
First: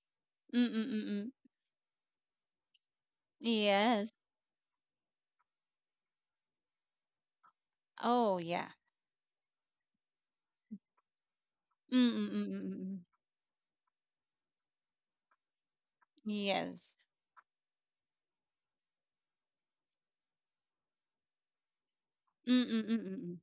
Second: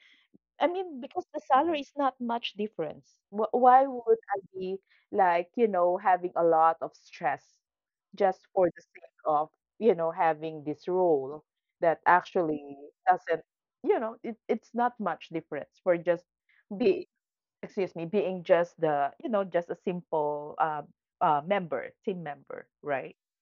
Speaker 1: I mean, because
Speaker 2: Mm-mm-mm.
Speaker 1: the salary is not much difference. Why
Speaker 2: Yes.
Speaker 1: would I be like, you know, having a lot of stress
Speaker 2: Oh,
Speaker 1: just for
Speaker 2: yeah.
Speaker 1: the sake of, you know, having this role that actually
Speaker 2: Mm-mm-mm.
Speaker 1: doesn't, you know, it's not much difference for just
Speaker 2: Yes.
Speaker 1: be, excuse me, being just the, you know, just a simple member, team member, right?
Speaker 2: Mm-mm-mm.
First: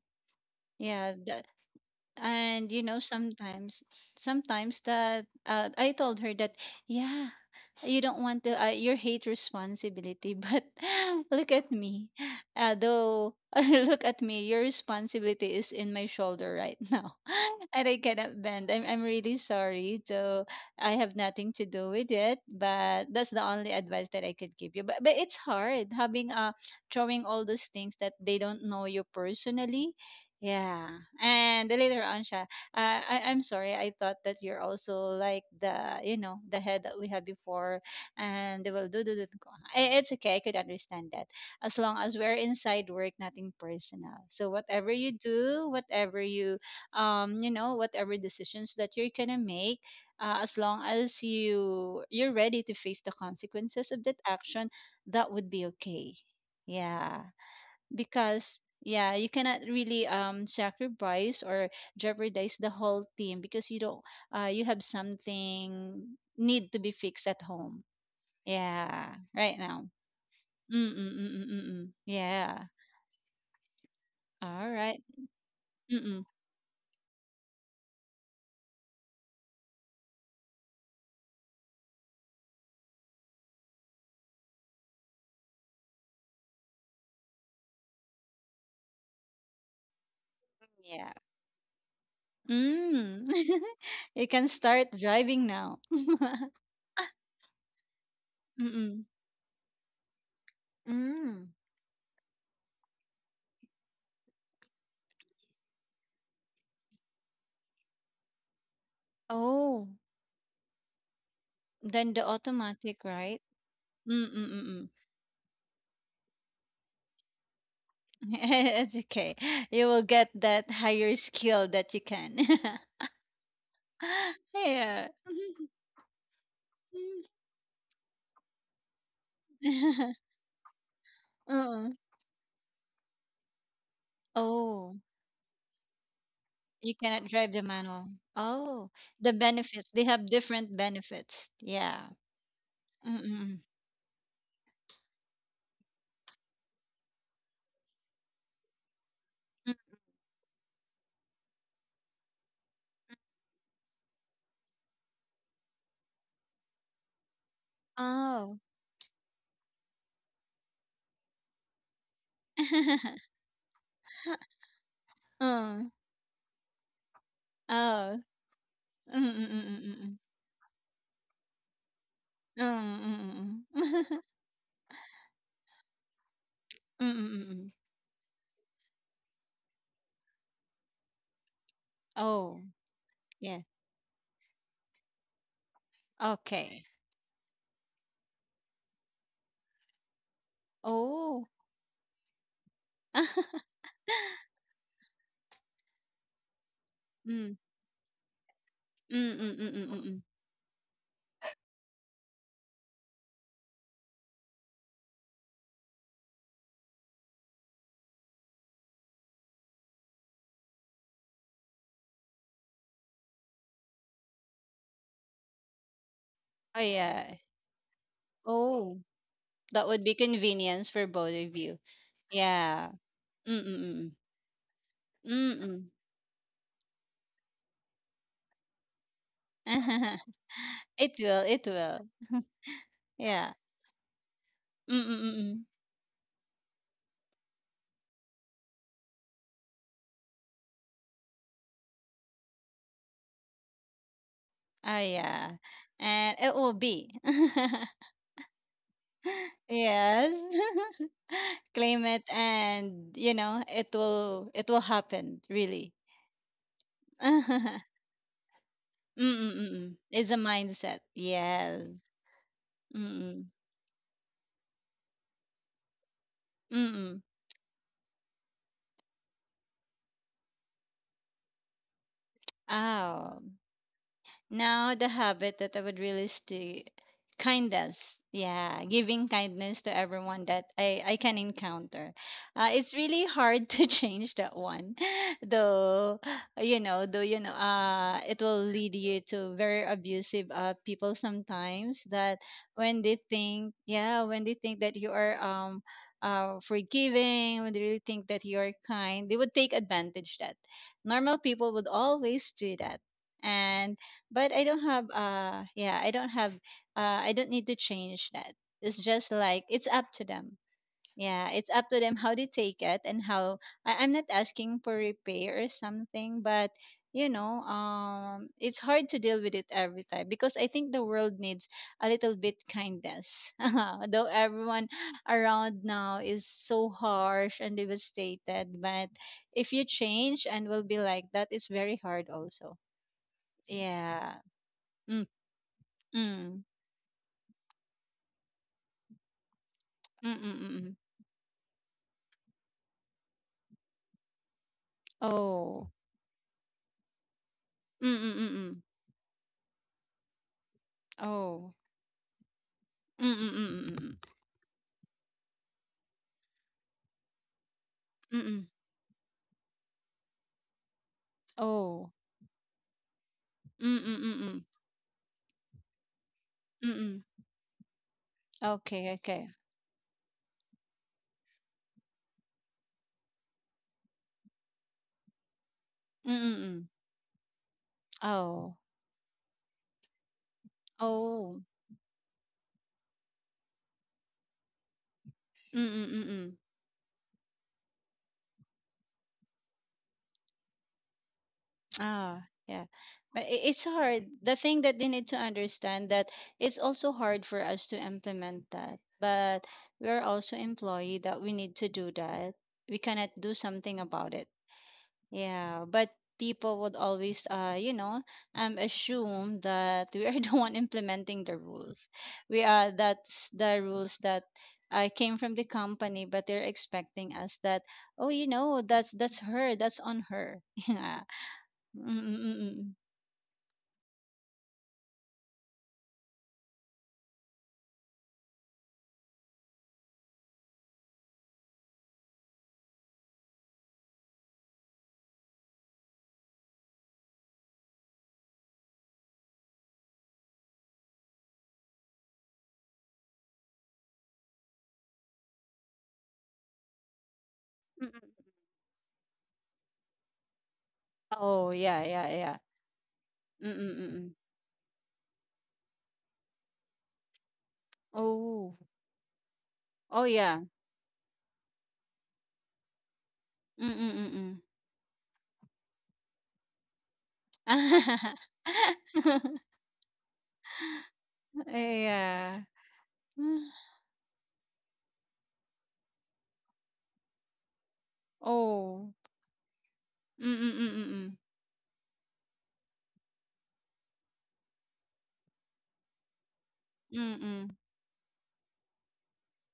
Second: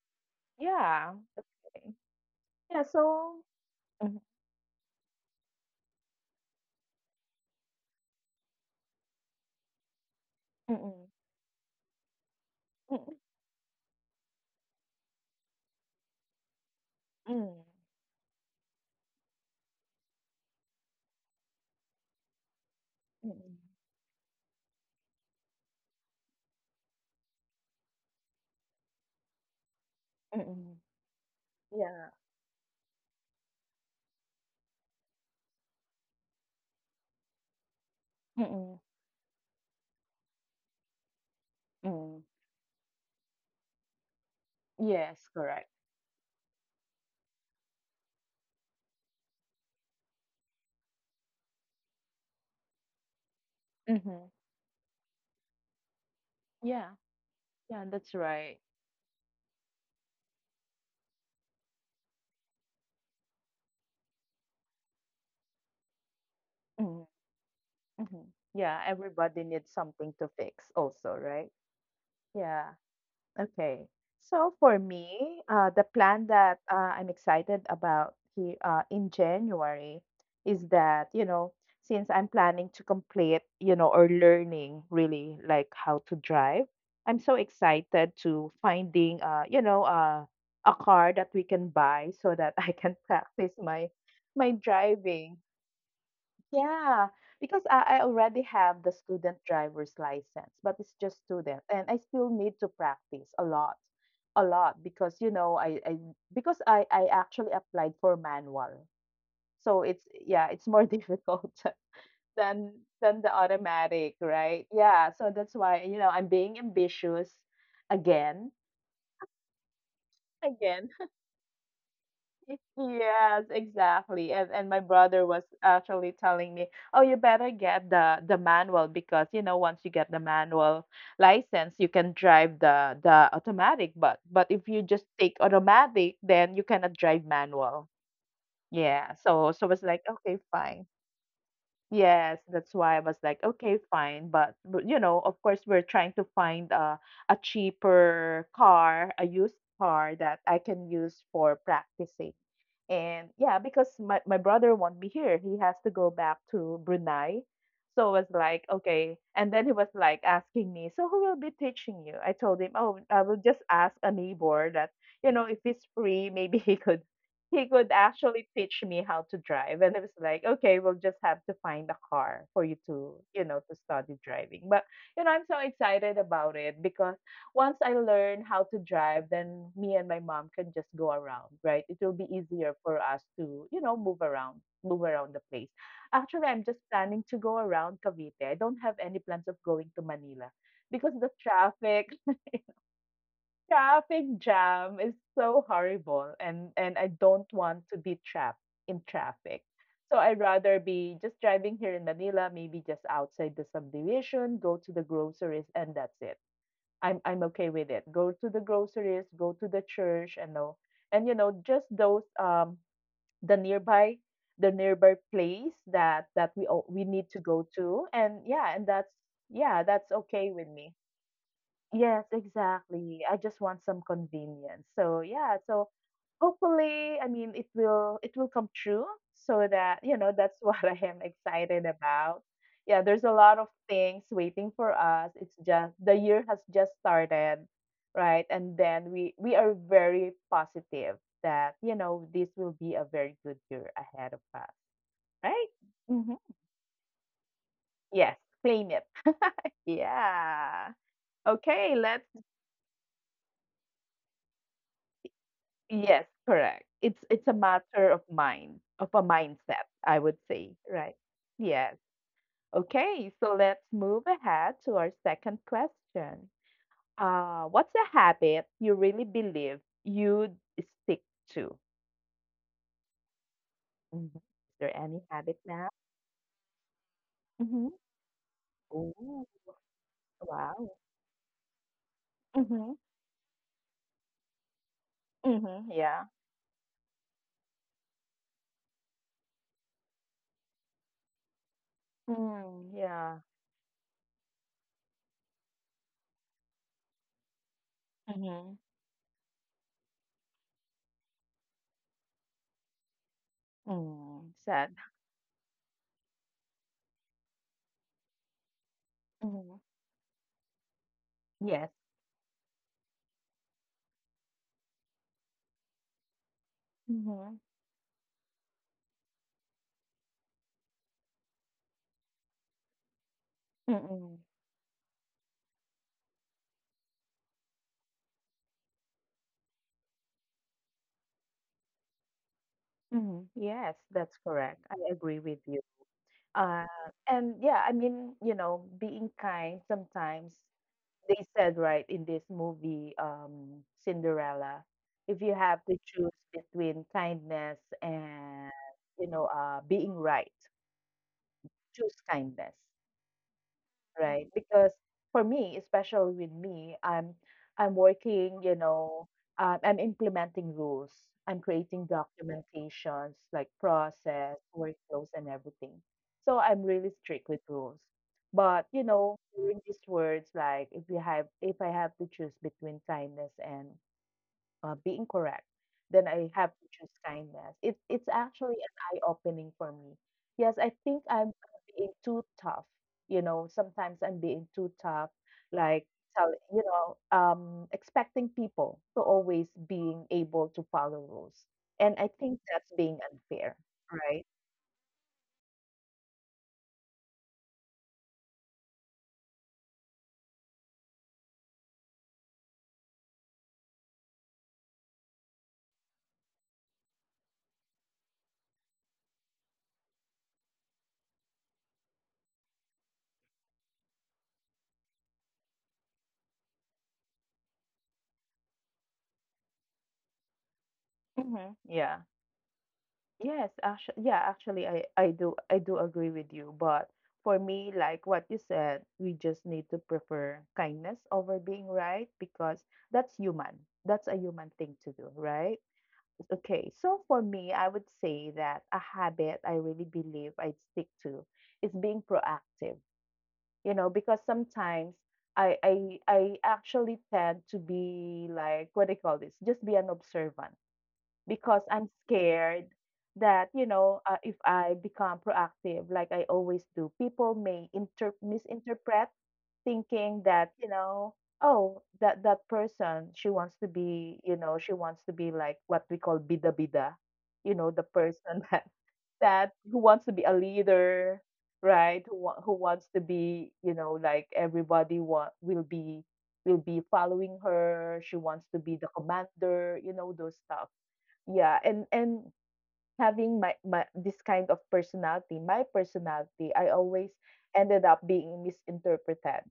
Speaker 1: Yeah.
Speaker 2: Yeah, that,
Speaker 1: Okay.
Speaker 2: and you
Speaker 1: Yeah.
Speaker 2: know
Speaker 1: So,
Speaker 2: sometimes
Speaker 1: mm-hmm,
Speaker 2: sometimes that I told her that yeah, you don't want to you hate responsibility, but
Speaker 1: mm-mm,
Speaker 2: look at me.
Speaker 1: mm-mm,
Speaker 2: Though, look at me, your responsibility is in my shoulder right now.
Speaker 1: mm-mm,
Speaker 2: And I cannot bend. I'm really sorry, so I have nothing to do with it, but that's the
Speaker 1: mm-mm,
Speaker 2: only advice that I could give you. But it's hard having throwing all those things that they don't know you personally.
Speaker 1: mm-mm,
Speaker 2: Yeah. And later
Speaker 1: yeah.
Speaker 2: on siya, I I'm sorry. I thought that you're also like the, you know, the head that we had before, and they
Speaker 1: Mm-mm.
Speaker 2: will do do do. Do. Ko. I- it's okay. I could understand that. As long as
Speaker 1: Mm,
Speaker 2: we're inside work, nothing personal. So whatever you
Speaker 1: yes,
Speaker 2: do,
Speaker 1: correct.
Speaker 2: whatever you you know, whatever decisions that you're going to make, as long as you you're ready to face the consequences of that
Speaker 1: Hmm.
Speaker 2: action, that would be okay.
Speaker 1: Yeah,
Speaker 2: Yeah,
Speaker 1: yeah, that's
Speaker 2: because
Speaker 1: right.
Speaker 2: yeah, you cannot really sacrifice or jeopardize the whole team because you don't you have something need to be
Speaker 1: Mm-hmm.
Speaker 2: fixed at home.
Speaker 1: Mm-hmm. Yeah,
Speaker 2: Yeah,
Speaker 1: everybody
Speaker 2: right
Speaker 1: needs
Speaker 2: now.
Speaker 1: something to fix
Speaker 2: Mm mm
Speaker 1: also,
Speaker 2: mm
Speaker 1: right?
Speaker 2: mm mm mm. Yeah.
Speaker 1: Yeah, okay. So
Speaker 2: All
Speaker 1: for
Speaker 2: right.
Speaker 1: me, the
Speaker 2: Mm mm.
Speaker 1: plan that I'm excited about here in January is that, you know, since I'm planning to complete, you know, or learning really like how to drive, I'm so excited to finding, you know, a car
Speaker 2: Yeah.
Speaker 1: that we can buy so that I can
Speaker 2: Mm.
Speaker 1: practice my
Speaker 2: You can
Speaker 1: my
Speaker 2: start
Speaker 1: driving.
Speaker 2: driving now. Mm.
Speaker 1: Yeah, because I already have the
Speaker 2: Mm.
Speaker 1: student driver's license, but it's just
Speaker 2: Mm.
Speaker 1: student, and I still need to practice a lot because you know I because I actually applied for manual, so
Speaker 2: Oh,
Speaker 1: it's yeah it's more difficult
Speaker 2: then the
Speaker 1: than
Speaker 2: automatic,
Speaker 1: than the
Speaker 2: right?
Speaker 1: automatic,
Speaker 2: Mm mm mm
Speaker 1: right?
Speaker 2: mm.
Speaker 1: Yeah, so that's why you know I'm being ambitious again,
Speaker 2: It's okay. You will get that
Speaker 1: again.
Speaker 2: higher skill that you can.
Speaker 1: Yes, exactly. And my
Speaker 2: Yeah.
Speaker 1: brother was actually telling me, "Oh, you better get the manual because you know once you get the manual license, you
Speaker 2: Mm.
Speaker 1: can drive the automatic, but if you
Speaker 2: Oh,
Speaker 1: just take automatic, then you
Speaker 2: you
Speaker 1: cannot
Speaker 2: cannot
Speaker 1: drive
Speaker 2: drive the
Speaker 1: manual."
Speaker 2: manual. Oh,
Speaker 1: Yeah.
Speaker 2: the
Speaker 1: So I
Speaker 2: benefits.
Speaker 1: was
Speaker 2: They
Speaker 1: like,
Speaker 2: have
Speaker 1: "Okay,
Speaker 2: different
Speaker 1: fine."
Speaker 2: benefits. Yeah.
Speaker 1: Yes, that's why I was like,
Speaker 2: Mm-mm.
Speaker 1: "Okay, fine." But you know, of course, we're trying to find a cheaper car, a used
Speaker 2: Mm.
Speaker 1: car that I can use for practicing and yeah, because my brother won't be here. He has to go back to Brunei. So I was
Speaker 2: Oh.
Speaker 1: like, okay. And then he was like asking me, so who will be teaching you? I told him, oh, I will just ask a neighbor that, you know, if
Speaker 2: Mm.
Speaker 1: he's free, maybe he could
Speaker 2: Oh.
Speaker 1: actually teach me how to drive. And it
Speaker 2: Mm-mm-mm-mm-mm.
Speaker 1: was like, okay, we'll just have to find a car for you to, you know,
Speaker 2: Mm-mm-mm-mm.
Speaker 1: to study driving. But you know, I'm so excited about it because
Speaker 2: Mm-mm-mm.
Speaker 1: once I learn how to drive, then me and my mom can just go around, right? It will be
Speaker 2: Oh,
Speaker 1: easier for us
Speaker 2: yes.
Speaker 1: to, you know, move around the place. Actually, I'm just
Speaker 2: Okay.
Speaker 1: planning to go around Cavite. I don't have any plans of going to Manila because the
Speaker 2: Oh.
Speaker 1: traffic, traffic jam is so horrible and I don't
Speaker 2: Mm.
Speaker 1: want to be trapped in traffic. So
Speaker 2: Mm-mm-mm-mm-mm.
Speaker 1: I'd rather be just driving here in Manila, maybe just outside the subdivision, go to the groceries and that's it. I'm okay with it. Go to the groceries, go to the church, and know, and you know, just those the nearby the nearby place that that we
Speaker 2: Oh
Speaker 1: all, we need
Speaker 2: yeah.
Speaker 1: to go to, and yeah, and
Speaker 2: Oh,
Speaker 1: that's yeah,
Speaker 2: that would
Speaker 1: that's
Speaker 2: be
Speaker 1: okay with
Speaker 2: convenience
Speaker 1: me.
Speaker 2: for both of you.
Speaker 1: Yes,
Speaker 2: Yeah.
Speaker 1: exactly. I just want some
Speaker 2: Mm-mm.
Speaker 1: convenience. So yeah,
Speaker 2: Mm-mm.
Speaker 1: so hopefully, I mean, it will come true so that, you know, that's what I
Speaker 2: It
Speaker 1: am
Speaker 2: will, it
Speaker 1: excited
Speaker 2: will.
Speaker 1: about. Yeah, there's a
Speaker 2: Yeah.
Speaker 1: lot of things waiting for us. It's
Speaker 2: Mm-mm.
Speaker 1: just the year has just started, right? And then we are very positive that, you know, this will be a very good year ahead of us,
Speaker 2: Oh yeah.
Speaker 1: right? Hmm.
Speaker 2: And it will be.
Speaker 1: Yes, claim it.
Speaker 2: Yes.
Speaker 1: Yeah. Okay,
Speaker 2: Claim it,
Speaker 1: let's
Speaker 2: and you know, it will, it will happen, really.
Speaker 1: yes, correct. It's a matter of mind, of a mindset,
Speaker 2: Mm-mm.
Speaker 1: I
Speaker 2: It's a
Speaker 1: would say,
Speaker 2: mindset.
Speaker 1: right?
Speaker 2: Yes.
Speaker 1: Yes. Okay,
Speaker 2: Mm-mm.
Speaker 1: so let's move ahead to our second question.
Speaker 2: Mm-mm.
Speaker 1: What's a habit you really believe you'd stick to?
Speaker 2: Oh.
Speaker 1: Hmm. Is
Speaker 2: Now,
Speaker 1: there
Speaker 2: the
Speaker 1: any
Speaker 2: habit
Speaker 1: habit
Speaker 2: that I
Speaker 1: now?
Speaker 2: would really stay
Speaker 1: Mm-hmm.
Speaker 2: kindness. Yeah,
Speaker 1: Oh,
Speaker 2: giving kindness to everyone that
Speaker 1: wow.
Speaker 2: I can encounter. It's
Speaker 1: Mm-hmm.
Speaker 2: really hard to change that one,
Speaker 1: Mm-hmm.
Speaker 2: though,
Speaker 1: Yeah.
Speaker 2: though, you know, it will lead you to very abusive people sometimes that
Speaker 1: Mm,
Speaker 2: when they
Speaker 1: yeah.
Speaker 2: think, yeah, when they think that you are forgiving, when they really think that you are
Speaker 1: Mm-hmm.
Speaker 2: kind, they would take advantage that. Normal people would always do that. And but
Speaker 1: Mm,
Speaker 2: I don't
Speaker 1: sad.
Speaker 2: have yeah, I don't have I don't need to change that. It's just like
Speaker 1: Mm-hmm.
Speaker 2: it's up to them. Yeah, it's up
Speaker 1: Yes.
Speaker 2: to them how they take it and how I'm not asking for repair or something, but you
Speaker 1: Mm-hmm.
Speaker 2: know, it's hard to deal with it every time because I think the world needs a little bit kindness. Though
Speaker 1: Mm-hmm.
Speaker 2: everyone around now is so harsh and devastated, but if you change and will be like that, it's very hard also.
Speaker 1: Mhm. Yes,
Speaker 2: Yeah.
Speaker 1: that's correct. I agree with you.
Speaker 2: Mm.
Speaker 1: Uh, and yeah, I mean, you know, being kind
Speaker 2: Mm,
Speaker 1: sometimes,
Speaker 2: mm, mm. Mm.
Speaker 1: they said, right, in this movie, Cinderella, if you have
Speaker 2: Oh.
Speaker 1: to choose between kindness
Speaker 2: Mm, mm, mm.
Speaker 1: and,
Speaker 2: Mm.
Speaker 1: you know, being right,
Speaker 2: Oh.
Speaker 1: choose kindness
Speaker 2: Mm, mm, mm, mm.
Speaker 1: right? Because for me, especially with me, I'm
Speaker 2: Mm, mm. Mm,
Speaker 1: working,
Speaker 2: mm.
Speaker 1: you know, I'm implementing rules. I'm creating
Speaker 2: Oh.
Speaker 1: documentations like
Speaker 2: Mm, mm, mm.
Speaker 1: process,
Speaker 2: Mm.
Speaker 1: workflows, and everything. So I'm
Speaker 2: Mm,
Speaker 1: really
Speaker 2: mm.
Speaker 1: strict with rules. But you
Speaker 2: Okay,
Speaker 1: know,
Speaker 2: okay.
Speaker 1: during these words, like if you have, if I have to choose between kindness and being correct, then
Speaker 2: Mm,
Speaker 1: I
Speaker 2: mm.
Speaker 1: have to
Speaker 2: Mm.
Speaker 1: choose kindness. It's
Speaker 2: Oh.
Speaker 1: actually an eye opening for me. Yes, I think I'm
Speaker 2: Oh.
Speaker 1: being too tough. You know, sometimes I'm being too tough,
Speaker 2: Mm,
Speaker 1: like
Speaker 2: mm, mm.
Speaker 1: tell
Speaker 2: Mm.
Speaker 1: you know, expecting people to always being able to follow rules, and I
Speaker 2: Ah,
Speaker 1: think
Speaker 2: yeah.
Speaker 1: that's being
Speaker 2: But
Speaker 1: unfair,
Speaker 2: it's hard.
Speaker 1: right?
Speaker 2: The thing that they need to understand that it's also hard for us to implement that. But we're also employee that we need to do that. We cannot do something about it. Yeah, but people would always, you know, assume that we are the one implementing the rules. We are that's the rules that came from the company, but they're expecting us that, oh, you know, that's her, that's on her. Yeah.
Speaker 1: Hmm. Yeah.
Speaker 2: Mm-mm-mm.
Speaker 1: Yes, actually, yeah, actually, I do agree with you, but for me, like what you said, we just need to prefer kindness over being right because that's human. That's a human thing to do, right? Okay, so for me, I would say that a habit I really believe I'd stick to is being proactive. You know, because sometimes I actually tend to
Speaker 2: Mm-mm.
Speaker 1: be like what do you call this? Just be an observant
Speaker 2: Oh
Speaker 1: because
Speaker 2: yeah,
Speaker 1: I'm
Speaker 2: yeah, yeah.
Speaker 1: scared that, you know,
Speaker 2: Mm-mm-mm.
Speaker 1: if I become proactive, like I always do, people may
Speaker 2: Oh,
Speaker 1: misinterpret
Speaker 2: oh
Speaker 1: thinking
Speaker 2: yeah.
Speaker 1: that, you know, oh, that that person, she wants to be,
Speaker 2: Mm-mm-mm.
Speaker 1: you know, she wants to be like what we call bida bida, you know, the person that that who wants to be a leader, right?
Speaker 2: Yeah.
Speaker 1: Who wants to be, you know, like everybody want will be following her. She wants to be
Speaker 2: Oh.
Speaker 1: the commander, you know, those stuff
Speaker 2: Mm-mm-mm.
Speaker 1: yeah, and having my this kind of personality, my personality, I always
Speaker 2: Mm.
Speaker 1: ended up being misinterpreted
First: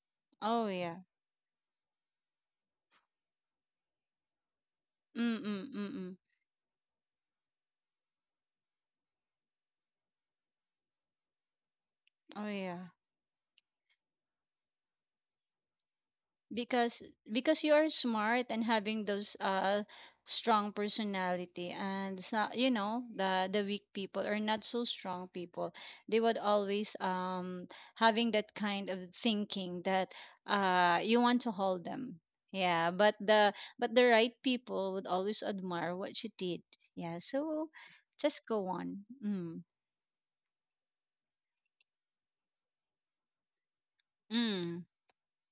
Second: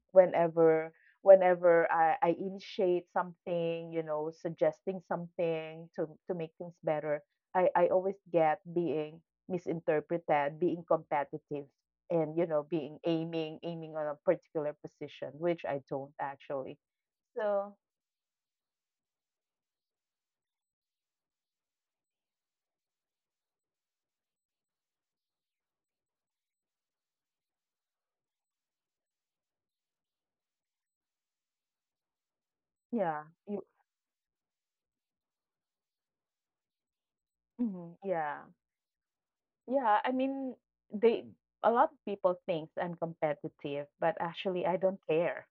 Speaker 2: Oh
Speaker 1: whenever
Speaker 2: yeah.
Speaker 1: whenever I initiate something, you know, suggesting
Speaker 2: Mm-mm,
Speaker 1: something
Speaker 2: mm-mm.
Speaker 1: to make things better. I always get being misinterpreted, being competitive and you
Speaker 2: Oh
Speaker 1: know,
Speaker 2: yeah.
Speaker 1: being aiming on a particular position, which I don't actually.
Speaker 2: Because because you
Speaker 1: So
Speaker 2: are smart and having those strong personality, and it's not, you know, the weak people or not so strong people, they would always having that kind of thinking that you want to hold them. Yeah, but
Speaker 1: yeah.
Speaker 2: the
Speaker 1: You,
Speaker 2: but the right people would always admire what she did. Yeah, so
Speaker 1: mhm,
Speaker 2: just
Speaker 1: yeah.
Speaker 2: go on. Mm.
Speaker 1: Yeah, I mean, they a lot of people thinks I'm competitive, but actually I
Speaker 2: Mm.
Speaker 1: don't care.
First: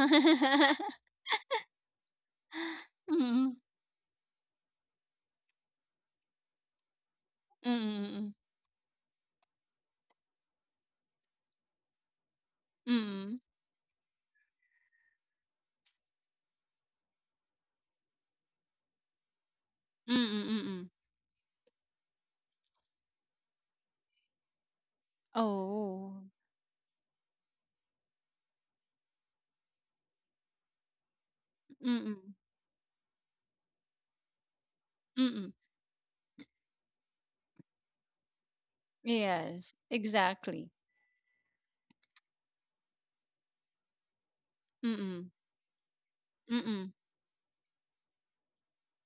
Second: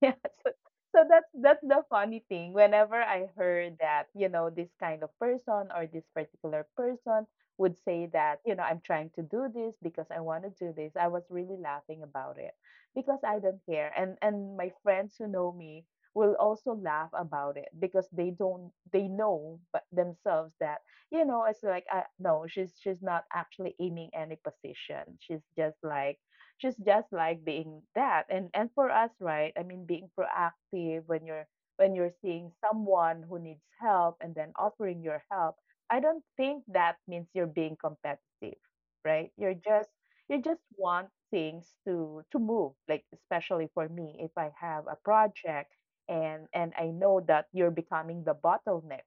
Speaker 1: Yeah, so, so that's the funny thing. Whenever I
Speaker 2: Mm.
Speaker 1: heard that, you know, this kind of person or this particular person would say
Speaker 2: Mm,
Speaker 1: that, you know, I'm trying to do this because I want to do this, I was really laughing about it
Speaker 2: mm,
Speaker 1: because I
Speaker 2: mm,
Speaker 1: don't care. And my friends who know me will also laugh about it because they don't they know but
Speaker 2: mm,
Speaker 1: themselves that
Speaker 2: mm.
Speaker 1: you know it's like no she's not actually aiming any position she's just like
Speaker 2: Oh,
Speaker 1: she's just like being that. And for us, right? I mean, being proactive when you're
Speaker 2: mm,
Speaker 1: seeing someone who needs help and then offering your
Speaker 2: mm.
Speaker 1: help, I don't think that means you're being competitive, right? You're
Speaker 2: Yes,
Speaker 1: just you just
Speaker 2: exactly.
Speaker 1: want things to move. Like especially for me, if I have a
Speaker 2: Mm,
Speaker 1: project and I
Speaker 2: mm.
Speaker 1: know that you're becoming the bottleneck,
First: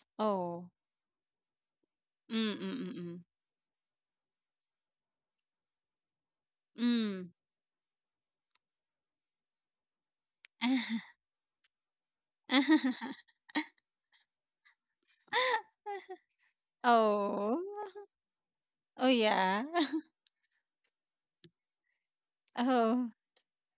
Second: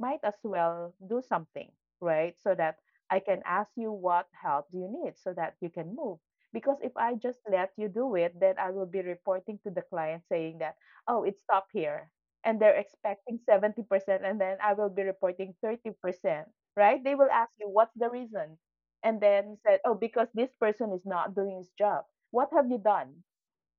Speaker 1: might as
Speaker 2: Oh,
Speaker 1: well do something, right? So
Speaker 2: mm,
Speaker 1: that
Speaker 2: mm, mm.
Speaker 1: I can ask you what help do you need so that you can move. Because if I just let you do it, then I will be reporting to the client saying that, oh, it stopped here. And they're
Speaker 2: Mm.
Speaker 1: expecting 70%, and then I will be reporting 30%, right? They will ask
Speaker 2: Oh,
Speaker 1: you, what's the reason?
Speaker 2: oh
Speaker 1: And then
Speaker 2: yeah.
Speaker 1: said, oh, because this person is not doing his job. What have you
Speaker 2: Oh,
Speaker 1: done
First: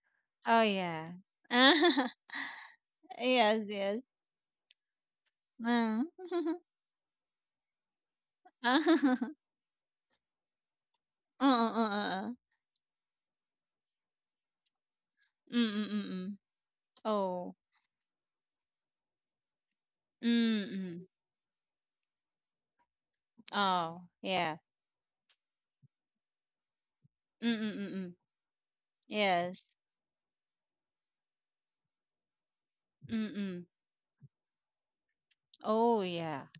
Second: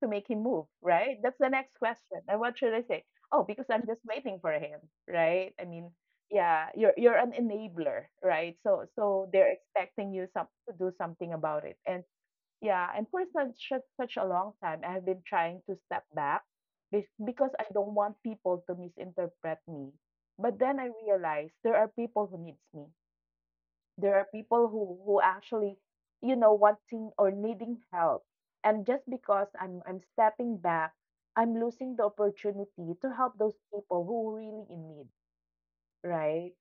Speaker 1: to make him
Speaker 2: oh
Speaker 1: move,
Speaker 2: yeah.
Speaker 1: right? That's the next question. And what should I say? Oh, because
Speaker 2: Yes,
Speaker 1: I'm
Speaker 2: yes.
Speaker 1: just waiting for him, right? I mean,
Speaker 2: Mm.
Speaker 1: yeah, you're an enabler, right? So they're expecting you some to do something about it.
Speaker 2: Uh-uh,
Speaker 1: And
Speaker 2: uh-uh.
Speaker 1: yeah, and for such a long time, I have been trying to step
Speaker 2: Mm-mm-mm.
Speaker 1: back because
Speaker 2: Oh.
Speaker 1: I don't want people to misinterpret me. But then I
Speaker 2: Mm-mm.
Speaker 1: realized there are people who needs me.
Speaker 2: Oh,
Speaker 1: There are
Speaker 2: yeah.
Speaker 1: people who actually, wanting or needing
Speaker 2: Mm-mm-mm.
Speaker 1: help. And just because
Speaker 2: Yes.
Speaker 1: I'm stepping back, I'm losing the opportunity to help those
Speaker 2: Mm-mm.
Speaker 1: people who really in need,
Speaker 2: Oh, yeah.
Speaker 1: right?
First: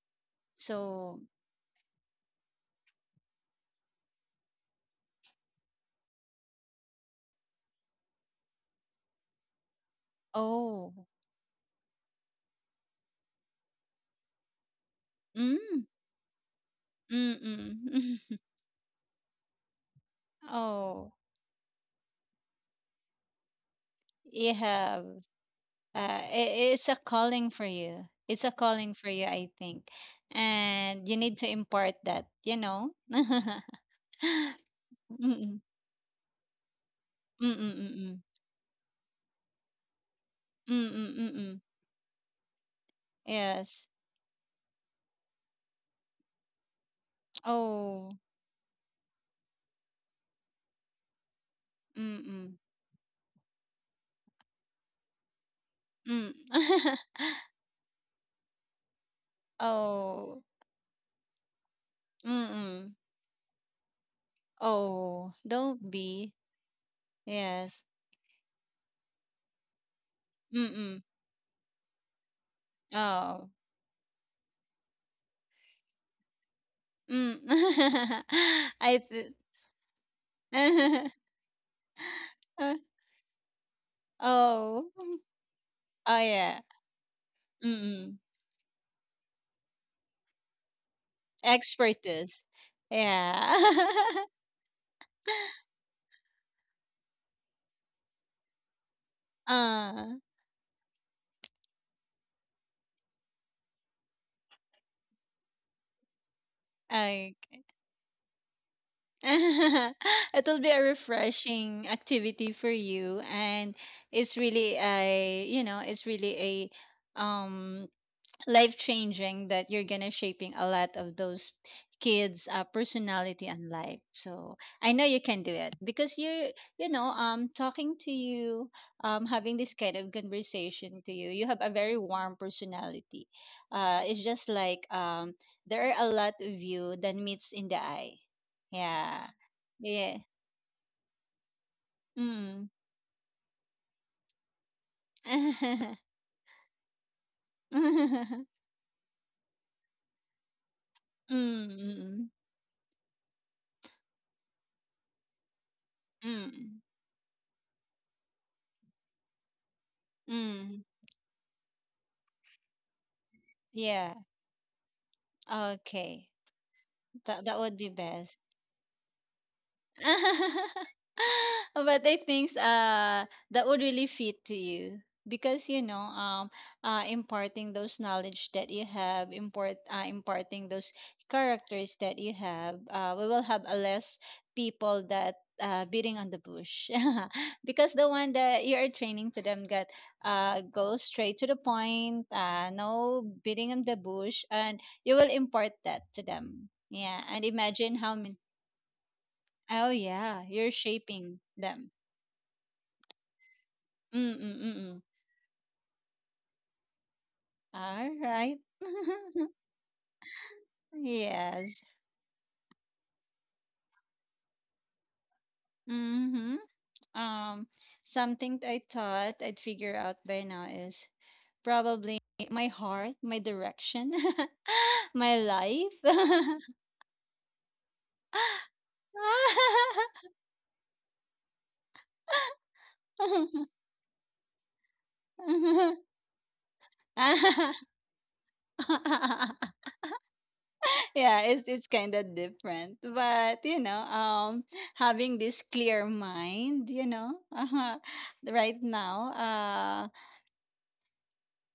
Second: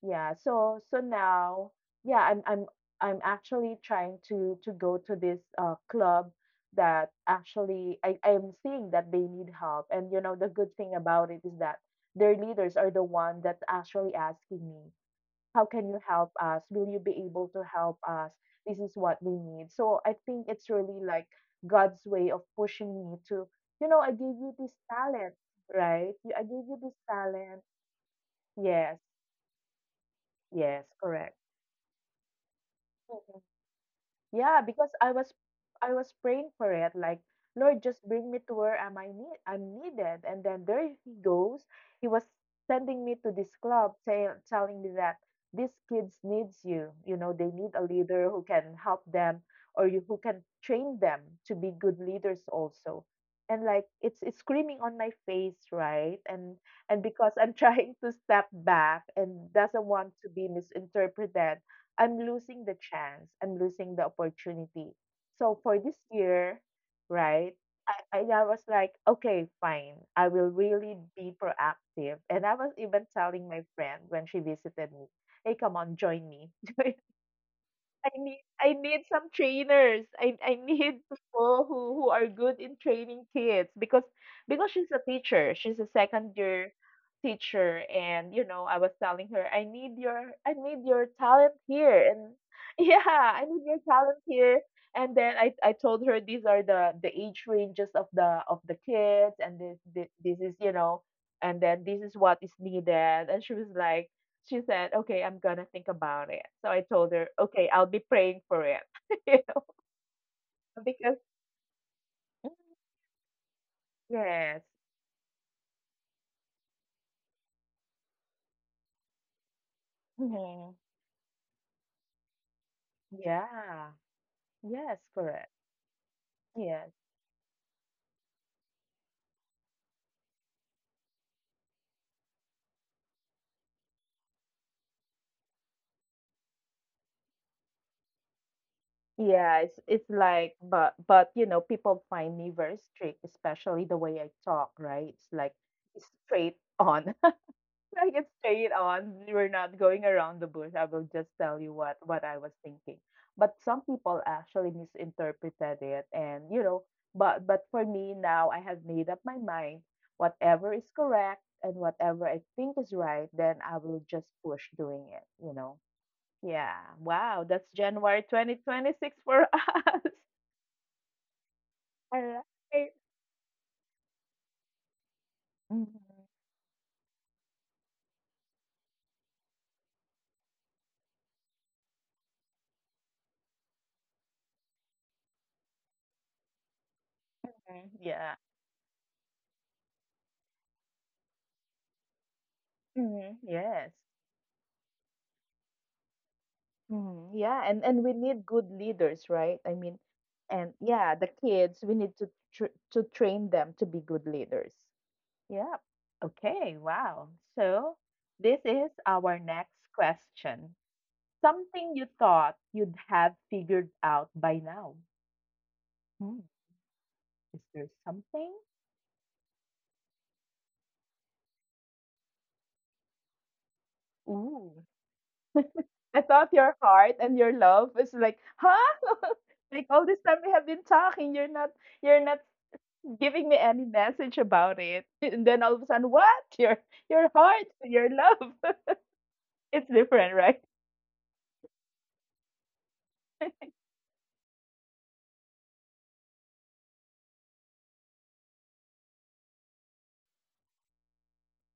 Speaker 1: Yeah, so
Speaker 2: So,
Speaker 1: now, yeah, I'm I'm actually trying to go to this club that actually I'm seeing that they need help. And you know, the good
Speaker 2: oh.
Speaker 1: thing about it is that their leaders are the one that's actually asking me, how
Speaker 2: Mm.
Speaker 1: can you help us? Will you be able to help
Speaker 2: Mm-mm.
Speaker 1: us? This is what we need. So I think it's really
Speaker 2: Oh,
Speaker 1: like God's way of pushing me to, you know, I gave you
Speaker 2: you
Speaker 1: this
Speaker 2: have.
Speaker 1: talent, right?
Speaker 2: Uh,
Speaker 1: I gave
Speaker 2: it,
Speaker 1: you
Speaker 2: it's
Speaker 1: this
Speaker 2: a calling
Speaker 1: talent.
Speaker 2: for you. It's a calling
Speaker 1: Yes,
Speaker 2: for you, I think.
Speaker 1: yes,
Speaker 2: And you
Speaker 1: correct.
Speaker 2: need to impart that, you know? Mm-mm.
Speaker 1: Yeah, because I was praying for it, like, Lord, just
Speaker 2: Mm-mm-mm.
Speaker 1: bring me to where am I need I'm needed. And then there he
Speaker 2: Mm-mm-mm.
Speaker 1: goes. He was sending me to this
Speaker 2: Yes.
Speaker 1: club say, telling me that these kids needs you. You know, they need a
Speaker 2: Oh.
Speaker 1: leader who can help them or you, who can train them to be good leaders
Speaker 2: Mm-mm.
Speaker 1: also. And like it's screaming on my face, right?
Speaker 2: Mm.
Speaker 1: And because I'm trying to step back and doesn't want to
Speaker 2: Oh.
Speaker 1: be misinterpreted. I'm losing the
Speaker 2: Mm-mm.
Speaker 1: chance. I'm losing the opportunity.
Speaker 2: Oh.
Speaker 1: So for
Speaker 2: Don't
Speaker 1: this
Speaker 2: be.
Speaker 1: year, right?
Speaker 2: Yes.
Speaker 1: I was like, okay, fine. I will really
Speaker 2: Mm-mm.
Speaker 1: be proactive. And I was even
Speaker 2: Oh.
Speaker 1: telling my friend when she visited me, hey, come on, join me.
Speaker 2: Mm.
Speaker 1: I
Speaker 2: I
Speaker 1: need
Speaker 2: see.
Speaker 1: some trainers. I need people who are good
Speaker 2: Uh,
Speaker 1: in training kids because
Speaker 2: oh.
Speaker 1: she's a teacher. She's a
Speaker 2: Oh
Speaker 1: second
Speaker 2: yeah.
Speaker 1: year teacher
Speaker 2: Mm-mm.
Speaker 1: and you know, I was telling her, I need your talent here and
Speaker 2: Expertise.
Speaker 1: yeah, I
Speaker 2: Yeah.
Speaker 1: need your talent here. And then I told her these are the age ranges of the kids and
Speaker 2: Uh,
Speaker 1: this is you know and then this is what is needed and she was like she said, "Okay, I'm gonna think about it." So I told her,
Speaker 2: okay.
Speaker 1: "Okay, I'll be praying for it," you know,
Speaker 2: It'll be a
Speaker 1: because
Speaker 2: refreshing activity for
Speaker 1: Mm,
Speaker 2: you, and it's
Speaker 1: yes,
Speaker 2: really a, you know, it's really a life changing that you're gonna shaping a
Speaker 1: hmm
Speaker 2: lot of those kids personality and
Speaker 1: yeah,
Speaker 2: life. So I
Speaker 1: yes,
Speaker 2: know you can do
Speaker 1: correct,
Speaker 2: it because you
Speaker 1: yes,
Speaker 2: know talking to you having this kind of conversation to you, you have a very warm personality. It's just like there are a lot of you that meets in the eye. Yeah.
Speaker 1: yeah. It's
Speaker 2: Yeah.
Speaker 1: like, but you know, people find me
Speaker 2: Mm.
Speaker 1: very strict, especially the way I talk. Right? It's like straight on. Like it's
Speaker 2: Mm.
Speaker 1: straight on. We're not going around the bush. I will just tell
Speaker 2: Mm.
Speaker 1: you what
Speaker 2: Mm.
Speaker 1: I was thinking. But some people actually misinterpreted it, and you
Speaker 2: Mm.
Speaker 1: know, but for me now, I have made up my mind. Whatever
Speaker 2: Mm.
Speaker 1: is correct and whatever I think is right, then I will
Speaker 2: Yeah.
Speaker 1: just push doing it. You know.
Speaker 2: Okay.
Speaker 1: Yeah.
Speaker 2: That
Speaker 1: Wow.
Speaker 2: that
Speaker 1: That's
Speaker 2: would be
Speaker 1: January
Speaker 2: best.
Speaker 1: 2026 for us.
Speaker 2: But I
Speaker 1: All right.
Speaker 2: think that would really fit to you because you know
Speaker 1: Mhm.
Speaker 2: imparting those knowledge that you have import imparting those characters that you have. We will have a less people that beating on the bush because the one
Speaker 1: Yeah.
Speaker 2: that you are training to them got go straight to the point, no
Speaker 1: Mhm.
Speaker 2: beating on
Speaker 1: Yes.
Speaker 2: the bush, and you will impart that to them. Yeah,
Speaker 1: Mhm.
Speaker 2: and
Speaker 1: Yeah, and
Speaker 2: imagine
Speaker 1: and we
Speaker 2: how many.
Speaker 1: need good leaders, right? I
Speaker 2: Oh
Speaker 1: mean,
Speaker 2: yeah, you're
Speaker 1: and yeah, the
Speaker 2: shaping
Speaker 1: kids,
Speaker 2: them.
Speaker 1: we need to tr to train them to be good
Speaker 2: Mm mm
Speaker 1: leaders.
Speaker 2: mm. Mm.
Speaker 1: Yeah. Okay, wow. So
Speaker 2: All right.
Speaker 1: this is our next question.
Speaker 2: Yes.
Speaker 1: Something you thought you'd have figured out by now. Hmm,
Speaker 2: Mm-hmm.
Speaker 1: is
Speaker 2: Um,
Speaker 1: there something?
Speaker 2: something I thought I'd figure out by now is probably my heart, my direction,
Speaker 1: Ooh.
Speaker 2: my life.
Speaker 1: I thought your heart and your love is like, huh? Like all this time we have been talking, you're not giving me any message about it. And then all of a sudden, what? Your heart, your love. It's different, right?
Speaker 2: Yeah, it's kind of different, but you know, having this clear mind, you know, right now, uh,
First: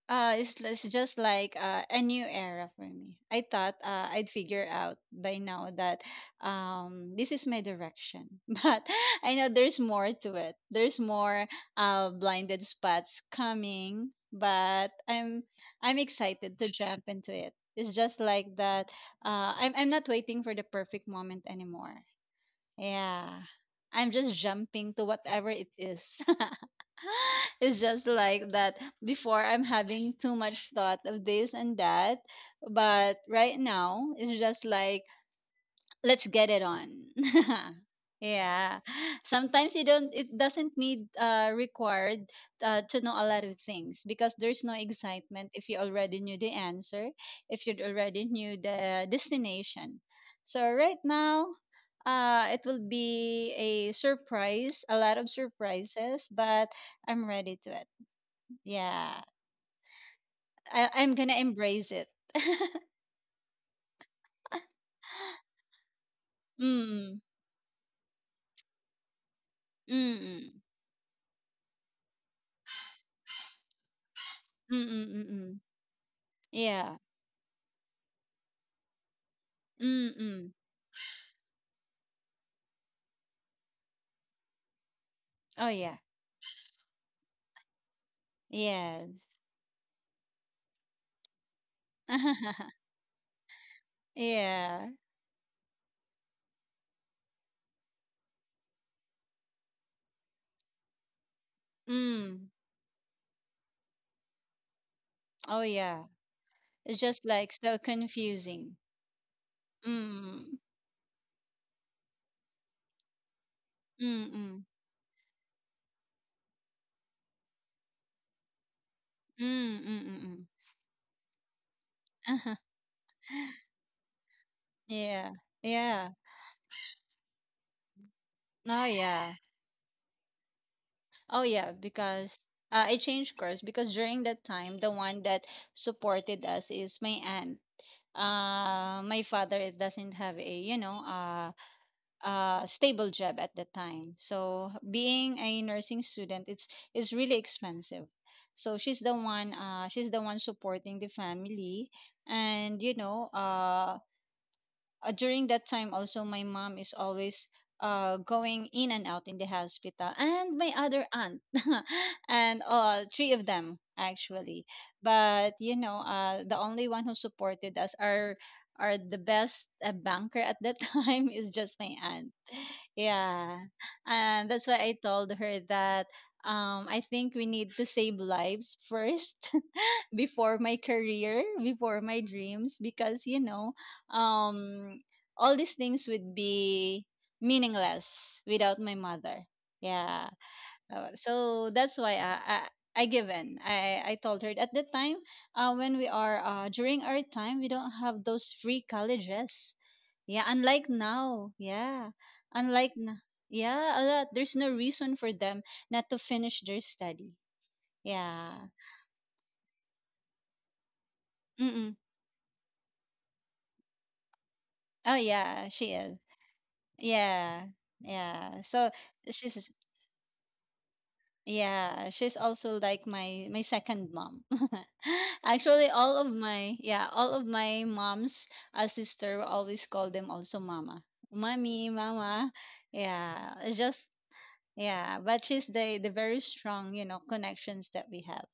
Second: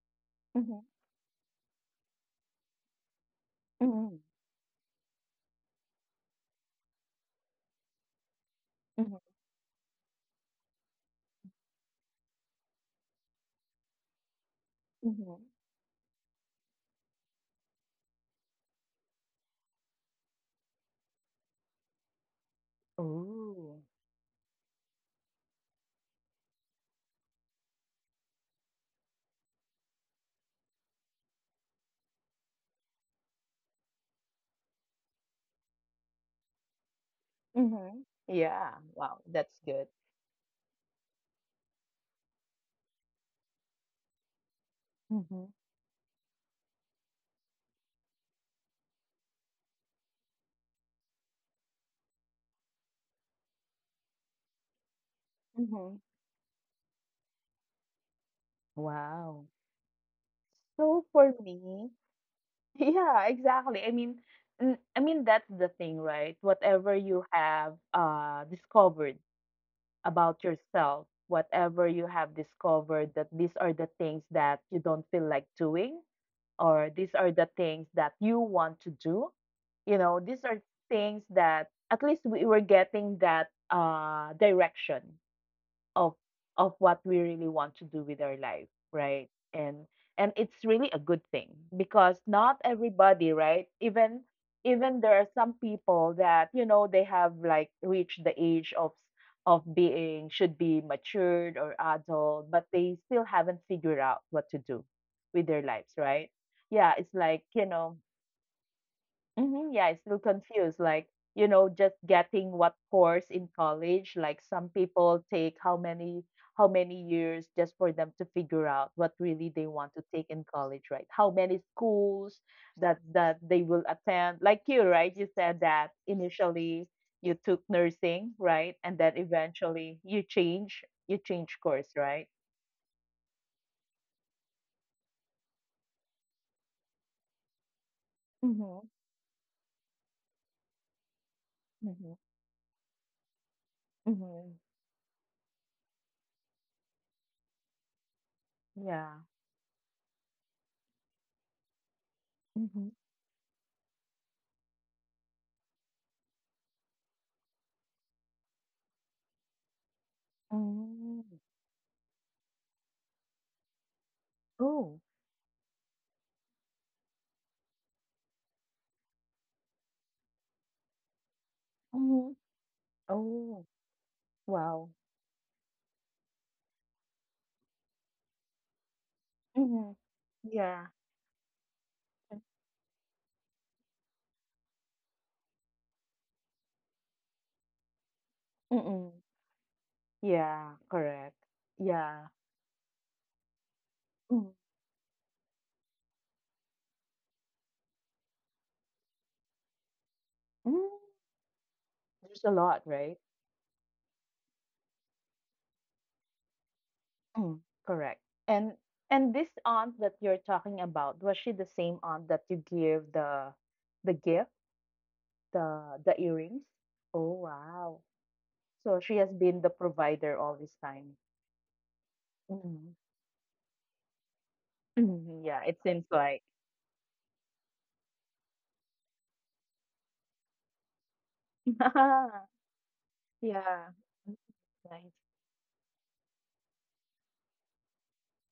Speaker 2: uh,
Speaker 1: Mm-hmm.
Speaker 2: it's just like a new era for me. I thought
Speaker 1: Mm-hmm.
Speaker 2: I'd figure out by now that this is my direction, but
Speaker 1: Mm-hmm.
Speaker 2: I know there's more to it. There's more blinded spots coming, but
Speaker 1: Mm-hmm.
Speaker 2: I'm excited to jump into it. It's just like that. I'm not waiting for the perfect moment anymore. Yeah.
Speaker 1: Ooh.
Speaker 2: I'm just jumping to whatever it is. It's just like that. Before, I'm having too much thought of this and that. But right now, it's just like let's get it on.
Speaker 1: Mm-hmm. Yeah.
Speaker 2: Yeah.
Speaker 1: Wow. That's
Speaker 2: Sometimes you
Speaker 1: good.
Speaker 2: don't it doesn't need required to know a lot of things because there's no
Speaker 1: Mm-hmm.
Speaker 2: excitement if you already knew the answer, if you already knew the destination. So right now it will be a surprise, a lot of
Speaker 1: Mm-hmm.
Speaker 2: surprises, but I'm ready to it. Yeah.
Speaker 1: Wow.
Speaker 2: I
Speaker 1: So
Speaker 2: I'm going
Speaker 1: for
Speaker 2: to embrace
Speaker 1: me,
Speaker 2: it.
Speaker 1: yeah, exactly. I mean, I mean that's the thing, right? Whatever
Speaker 2: Mm.
Speaker 1: you have discovered
Speaker 2: Mm.
Speaker 1: about
Speaker 2: Mm.
Speaker 1: yourself, whatever you have discovered that these are the things that
Speaker 2: Mm.
Speaker 1: you don't
Speaker 2: Mm.
Speaker 1: feel like
Speaker 2: Mm.
Speaker 1: doing, or
Speaker 2: Yeah.
Speaker 1: these are the things that you want to do you know these
Speaker 2: Mm.
Speaker 1: are things that at least we were getting that direction
Speaker 2: Oh yeah.
Speaker 1: of what we really want to do with our life,
Speaker 2: Yes.
Speaker 1: right? And it's really a good thing because not everybody, right? Even
Speaker 2: Yeah.
Speaker 1: even there are some people that you know they have like reached the age of being should be matured or
Speaker 2: Mm.
Speaker 1: adult, but they still haven't figured out what to do with
Speaker 2: Oh
Speaker 1: their lives,
Speaker 2: yeah.
Speaker 1: right? Yeah,
Speaker 2: It's
Speaker 1: it's
Speaker 2: just
Speaker 1: like
Speaker 2: like
Speaker 1: you
Speaker 2: so
Speaker 1: know.
Speaker 2: confusing.
Speaker 1: Mhm, yeah, it's still
Speaker 2: Mm.
Speaker 1: confused. Like, you know, just getting what course in college.
Speaker 2: Mm.
Speaker 1: Like
Speaker 2: Mm.
Speaker 1: some people take how many years just for them to figure out what really they
Speaker 2: Mm.
Speaker 1: want
Speaker 2: Mm.
Speaker 1: to take
Speaker 2: Mm.
Speaker 1: in college, right? How many schools
Speaker 2: Mm.
Speaker 1: that they will attend. Like you, right?
Speaker 2: Yeah.
Speaker 1: You said that
Speaker 2: Yeah.
Speaker 1: initially you took nursing, right?
Speaker 2: Oh
Speaker 1: And then
Speaker 2: yeah.
Speaker 1: eventually you
Speaker 2: Oh
Speaker 1: change
Speaker 2: yeah,
Speaker 1: course, right?
Speaker 2: because I changed course because during that time the one that supported us is my aunt.
Speaker 1: Mm-hmm.
Speaker 2: My father doesn't have a, you know, uh,
Speaker 1: Mm-hmm.
Speaker 2: uh, stable job at the time.
Speaker 1: Mm-hmm.
Speaker 2: So being a nursing student, it's is really expensive. So
Speaker 1: Yeah.
Speaker 2: she's the one supporting the family, and
Speaker 1: Mm-hmm.
Speaker 2: during that time also my mom is always going in and out in the hospital and my other
Speaker 1: Oh.
Speaker 2: aunt and three of them actually,
Speaker 1: Oh.
Speaker 2: but the only one who supported us are the best, banker at that time is just my aunt.
Speaker 1: Mm-hmm.
Speaker 2: Yeah.
Speaker 1: Oh.
Speaker 2: And that's why
Speaker 1: Wow.
Speaker 2: I told her that, I think we need to save lives first,
Speaker 1: Mhm.
Speaker 2: before my
Speaker 1: Yeah.
Speaker 2: career, before my dreams, because um, all these things would be meaningless without my
Speaker 1: Mm.
Speaker 2: mother. Yeah.
Speaker 1: Yeah,
Speaker 2: Uh,
Speaker 1: correct.
Speaker 2: so that's why
Speaker 1: Yeah.
Speaker 2: I give in. I told her
Speaker 1: Mm.
Speaker 2: at the time, when we are during our time, we don't have those free colleges. Yeah, unlike
Speaker 1: Mm.
Speaker 2: now. Yeah,
Speaker 1: There's a lot,
Speaker 2: unlike n-
Speaker 1: right?
Speaker 2: yeah, a lot. There's no reason for them not to finish their study.
Speaker 1: Mm. Correct.
Speaker 2: Yeah.
Speaker 1: And and this aunt that you're talking about, was she the
Speaker 2: Mm-mm.
Speaker 1: same aunt that you give the gift,
Speaker 2: Oh yeah, she
Speaker 1: the
Speaker 2: is.
Speaker 1: earrings? Oh,
Speaker 2: Yeah,
Speaker 1: wow.
Speaker 2: yeah. So
Speaker 1: So she has been
Speaker 2: she's
Speaker 1: the provider all this time.
Speaker 2: yeah, she's also
Speaker 1: Mhm.
Speaker 2: like my second mom.
Speaker 1: Mhm. Yeah, it
Speaker 2: Actually,
Speaker 1: seems
Speaker 2: all of
Speaker 1: like.
Speaker 2: my yeah, all of my mom's sister we always call them also mama, mommy, mama. Yeah, it's
Speaker 1: Yeah.
Speaker 2: just
Speaker 1: That's Nice.
Speaker 2: yeah. But she's the very strong, connections that we have.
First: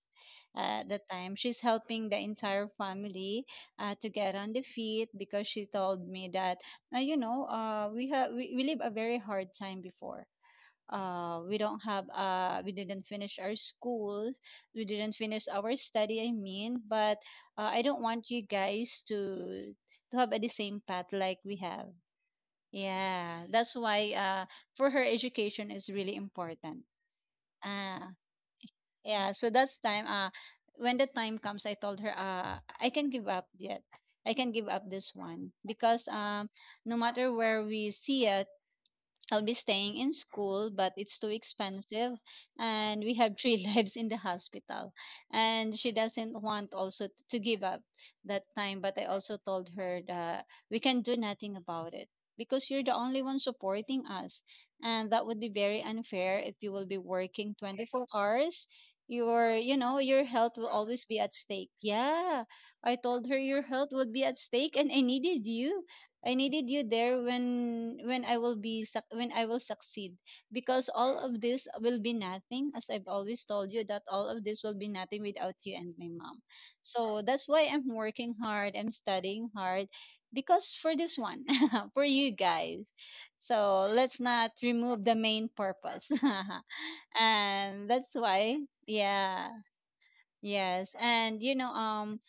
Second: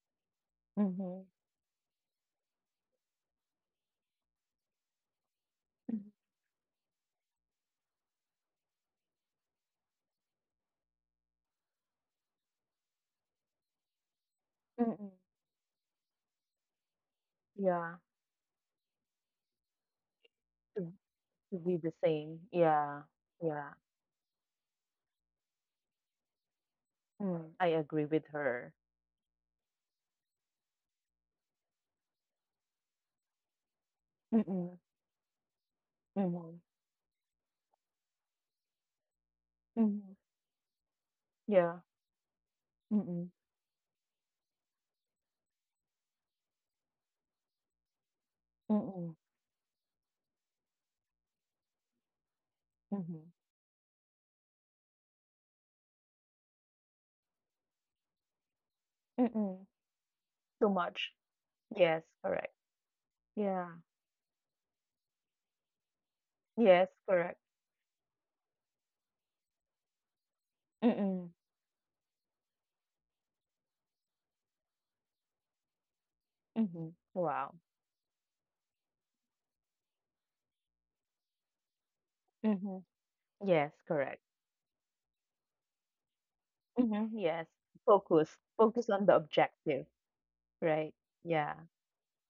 Speaker 2: At the
Speaker 1: Mhm.
Speaker 2: time, she's helping the entire family to get on the feet because she
Speaker 1: Mhm.
Speaker 2: told me that, we live a very hard time before. We don't have, we didn't finish our schools, we
Speaker 1: Mm.
Speaker 2: didn't finish our study, I mean, but I
Speaker 1: Yeah.
Speaker 2: don't want you guys to have the same path like we
Speaker 1: To be
Speaker 2: have.
Speaker 1: the same. Yeah.
Speaker 2: Yeah,
Speaker 1: Yeah.
Speaker 2: that's why for her education is really important.
Speaker 1: Mm, I agree
Speaker 2: Ah
Speaker 1: with her.
Speaker 2: yeah, so that's time, when the time comes I told her, I can give
Speaker 1: Mm-mm,
Speaker 2: up this one because,
Speaker 1: mhm,
Speaker 2: no matter where we see it, I'll be staying
Speaker 1: mhm.
Speaker 2: in school, but it's too
Speaker 1: Yeah.
Speaker 2: expensive. And we
Speaker 1: Mm-mm,
Speaker 2: have three lives in the hospital. And she doesn't want also to give up that time. But I
Speaker 1: mm-mm,
Speaker 2: also told her that we can do nothing about it because you're the only
Speaker 1: mhm,
Speaker 2: one supporting us. And that would be very unfair if you will be working 24 hours. Your,
Speaker 1: mm-mm.
Speaker 2: you know, your health will
Speaker 1: Too
Speaker 2: always
Speaker 1: much.
Speaker 2: be at stake.
Speaker 1: Yes,
Speaker 2: Yeah.
Speaker 1: correct.
Speaker 2: I told her your
Speaker 1: Yeah.
Speaker 2: health would be at stake and I needed you. I needed you
Speaker 1: Yes,
Speaker 2: there
Speaker 1: correct.
Speaker 2: when I will succeed because all
Speaker 1: Mm-mm,
Speaker 2: of this will be nothing, as I've always told you that all of this will be nothing without you and my mom.
Speaker 1: mhm,
Speaker 2: So that's
Speaker 1: Wow.
Speaker 2: why I'm working hard, I'm studying hard, because for this one, for you
Speaker 1: Mhm,
Speaker 2: guys.
Speaker 1: Yes,
Speaker 2: So let's
Speaker 1: correct.
Speaker 2: not remove the main purpose.
Speaker 1: Mhm. Yes.
Speaker 2: And that's
Speaker 1: Focus.
Speaker 2: why,
Speaker 1: Focus on the
Speaker 2: yeah,
Speaker 1: objective,
Speaker 2: yes.
Speaker 1: right?
Speaker 2: And
Speaker 1: Yeah.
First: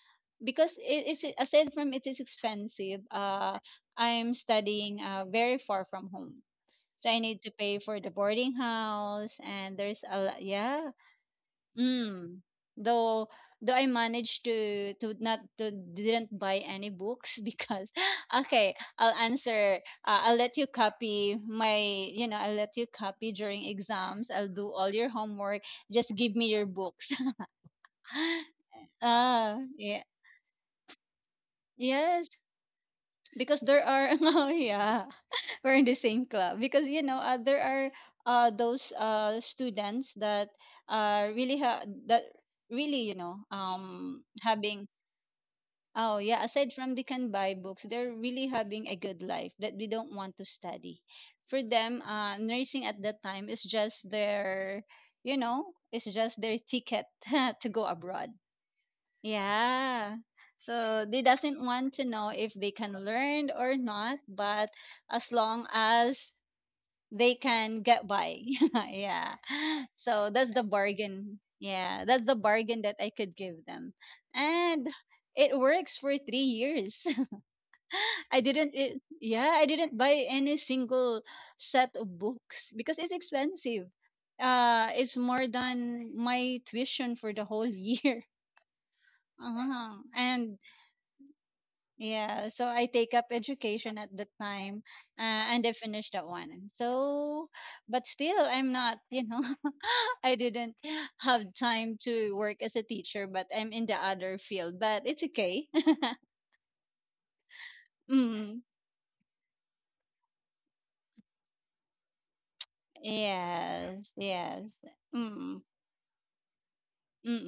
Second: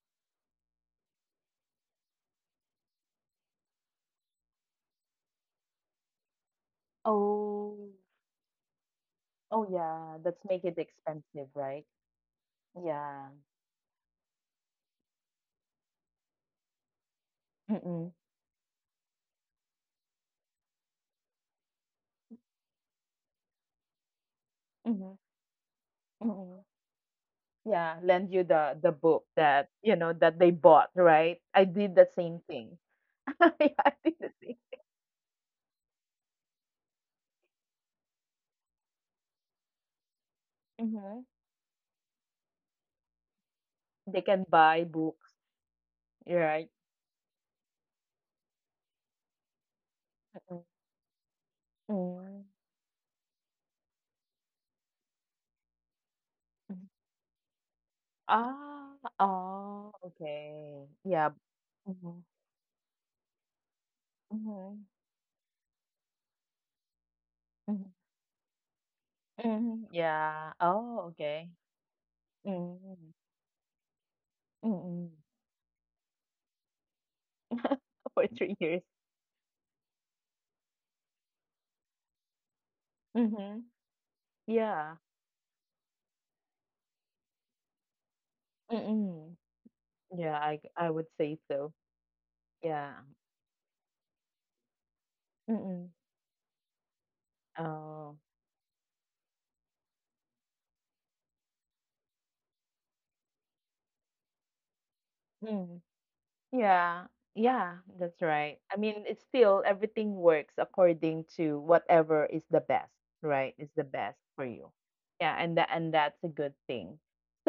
Speaker 2: because it is aside from it is expensive, I'm studying very far from home, so I need to pay
Speaker 1: Oh,
Speaker 2: for the boarding house
Speaker 1: oh
Speaker 2: and there's
Speaker 1: yeah.
Speaker 2: a
Speaker 1: That's
Speaker 2: lot.
Speaker 1: make it
Speaker 2: Yeah.
Speaker 1: expensive, right?
Speaker 2: Mm.
Speaker 1: Yeah.
Speaker 2: Though though I managed to not to didn't buy any books because,
Speaker 1: Mm-mm,
Speaker 2: okay, I'll let you copy my, you know I'll let you copy during exams, I'll do all your
Speaker 1: mhm,
Speaker 2: homework, just give me
Speaker 1: mhm.
Speaker 2: your books.
Speaker 1: Yeah, lend you the book
Speaker 2: Ah
Speaker 1: that, you
Speaker 2: yeah.
Speaker 1: know, that they bought, right? I did the
Speaker 2: Yes,
Speaker 1: same thing.
Speaker 2: because
Speaker 1: Yeah,
Speaker 2: there
Speaker 1: I
Speaker 2: are
Speaker 1: did the
Speaker 2: oh
Speaker 1: same.
Speaker 2: yeah, we're in the same club, because there are those students that
Speaker 1: Mhm.
Speaker 2: that really,
Speaker 1: They can buy
Speaker 2: having
Speaker 1: books,
Speaker 2: oh yeah,
Speaker 1: right?
Speaker 2: aside from the can buy books, they're really having a good life that we don't want to
Speaker 1: Mm,
Speaker 2: study for them.
Speaker 1: mm,
Speaker 2: Nursing at that time is just their, it's just their
Speaker 1: mm.
Speaker 2: ticket to go abroad.
Speaker 1: Ah, oh,
Speaker 2: Yeah.
Speaker 1: okay.
Speaker 2: So they
Speaker 1: Yeah.
Speaker 2: doesn't want to
Speaker 1: Mhm,
Speaker 2: know if they can learn or not, but
Speaker 1: mhm,
Speaker 2: as long as they can
Speaker 1: mhm,
Speaker 2: get by. Yeah.
Speaker 1: mhm.
Speaker 2: So
Speaker 1: Yeah.
Speaker 2: that's the
Speaker 1: Oh,
Speaker 2: bargain.
Speaker 1: okay.
Speaker 2: Yeah, that's the bargain that
Speaker 1: Mm,
Speaker 2: I could give them. And
Speaker 1: mm.
Speaker 2: it works for 3 years.
Speaker 1: For
Speaker 2: I
Speaker 1: three
Speaker 2: didn't
Speaker 1: years.
Speaker 2: it, yeah, I didn't buy any single set of books because it's
Speaker 1: Mhm.
Speaker 2: expensive.
Speaker 1: Yeah.
Speaker 2: It's more than my tuition for the whole year.
Speaker 1: Mm. Hmm.
Speaker 2: Uh-huh.
Speaker 1: Yeah,
Speaker 2: And
Speaker 1: I would say so.
Speaker 2: Yeah, so I
Speaker 1: Yeah.
Speaker 2: take up education at the time, and I
Speaker 1: Mm.
Speaker 2: finished that one. So, but
Speaker 1: Hmm.
Speaker 2: still, I'm not, I didn't have time to work as a teacher, but I'm in the other field, but it's okay.
Speaker 1: Oh. Yeah. Yeah, that's right.
Speaker 2: Mm,
Speaker 1: I mean, it's still everything works according to whatever is the best, right? Is the
Speaker 2: yes,
Speaker 1: best for
Speaker 2: yes.
Speaker 1: you. Yeah, and
Speaker 2: Mm,
Speaker 1: that and that's a good thing.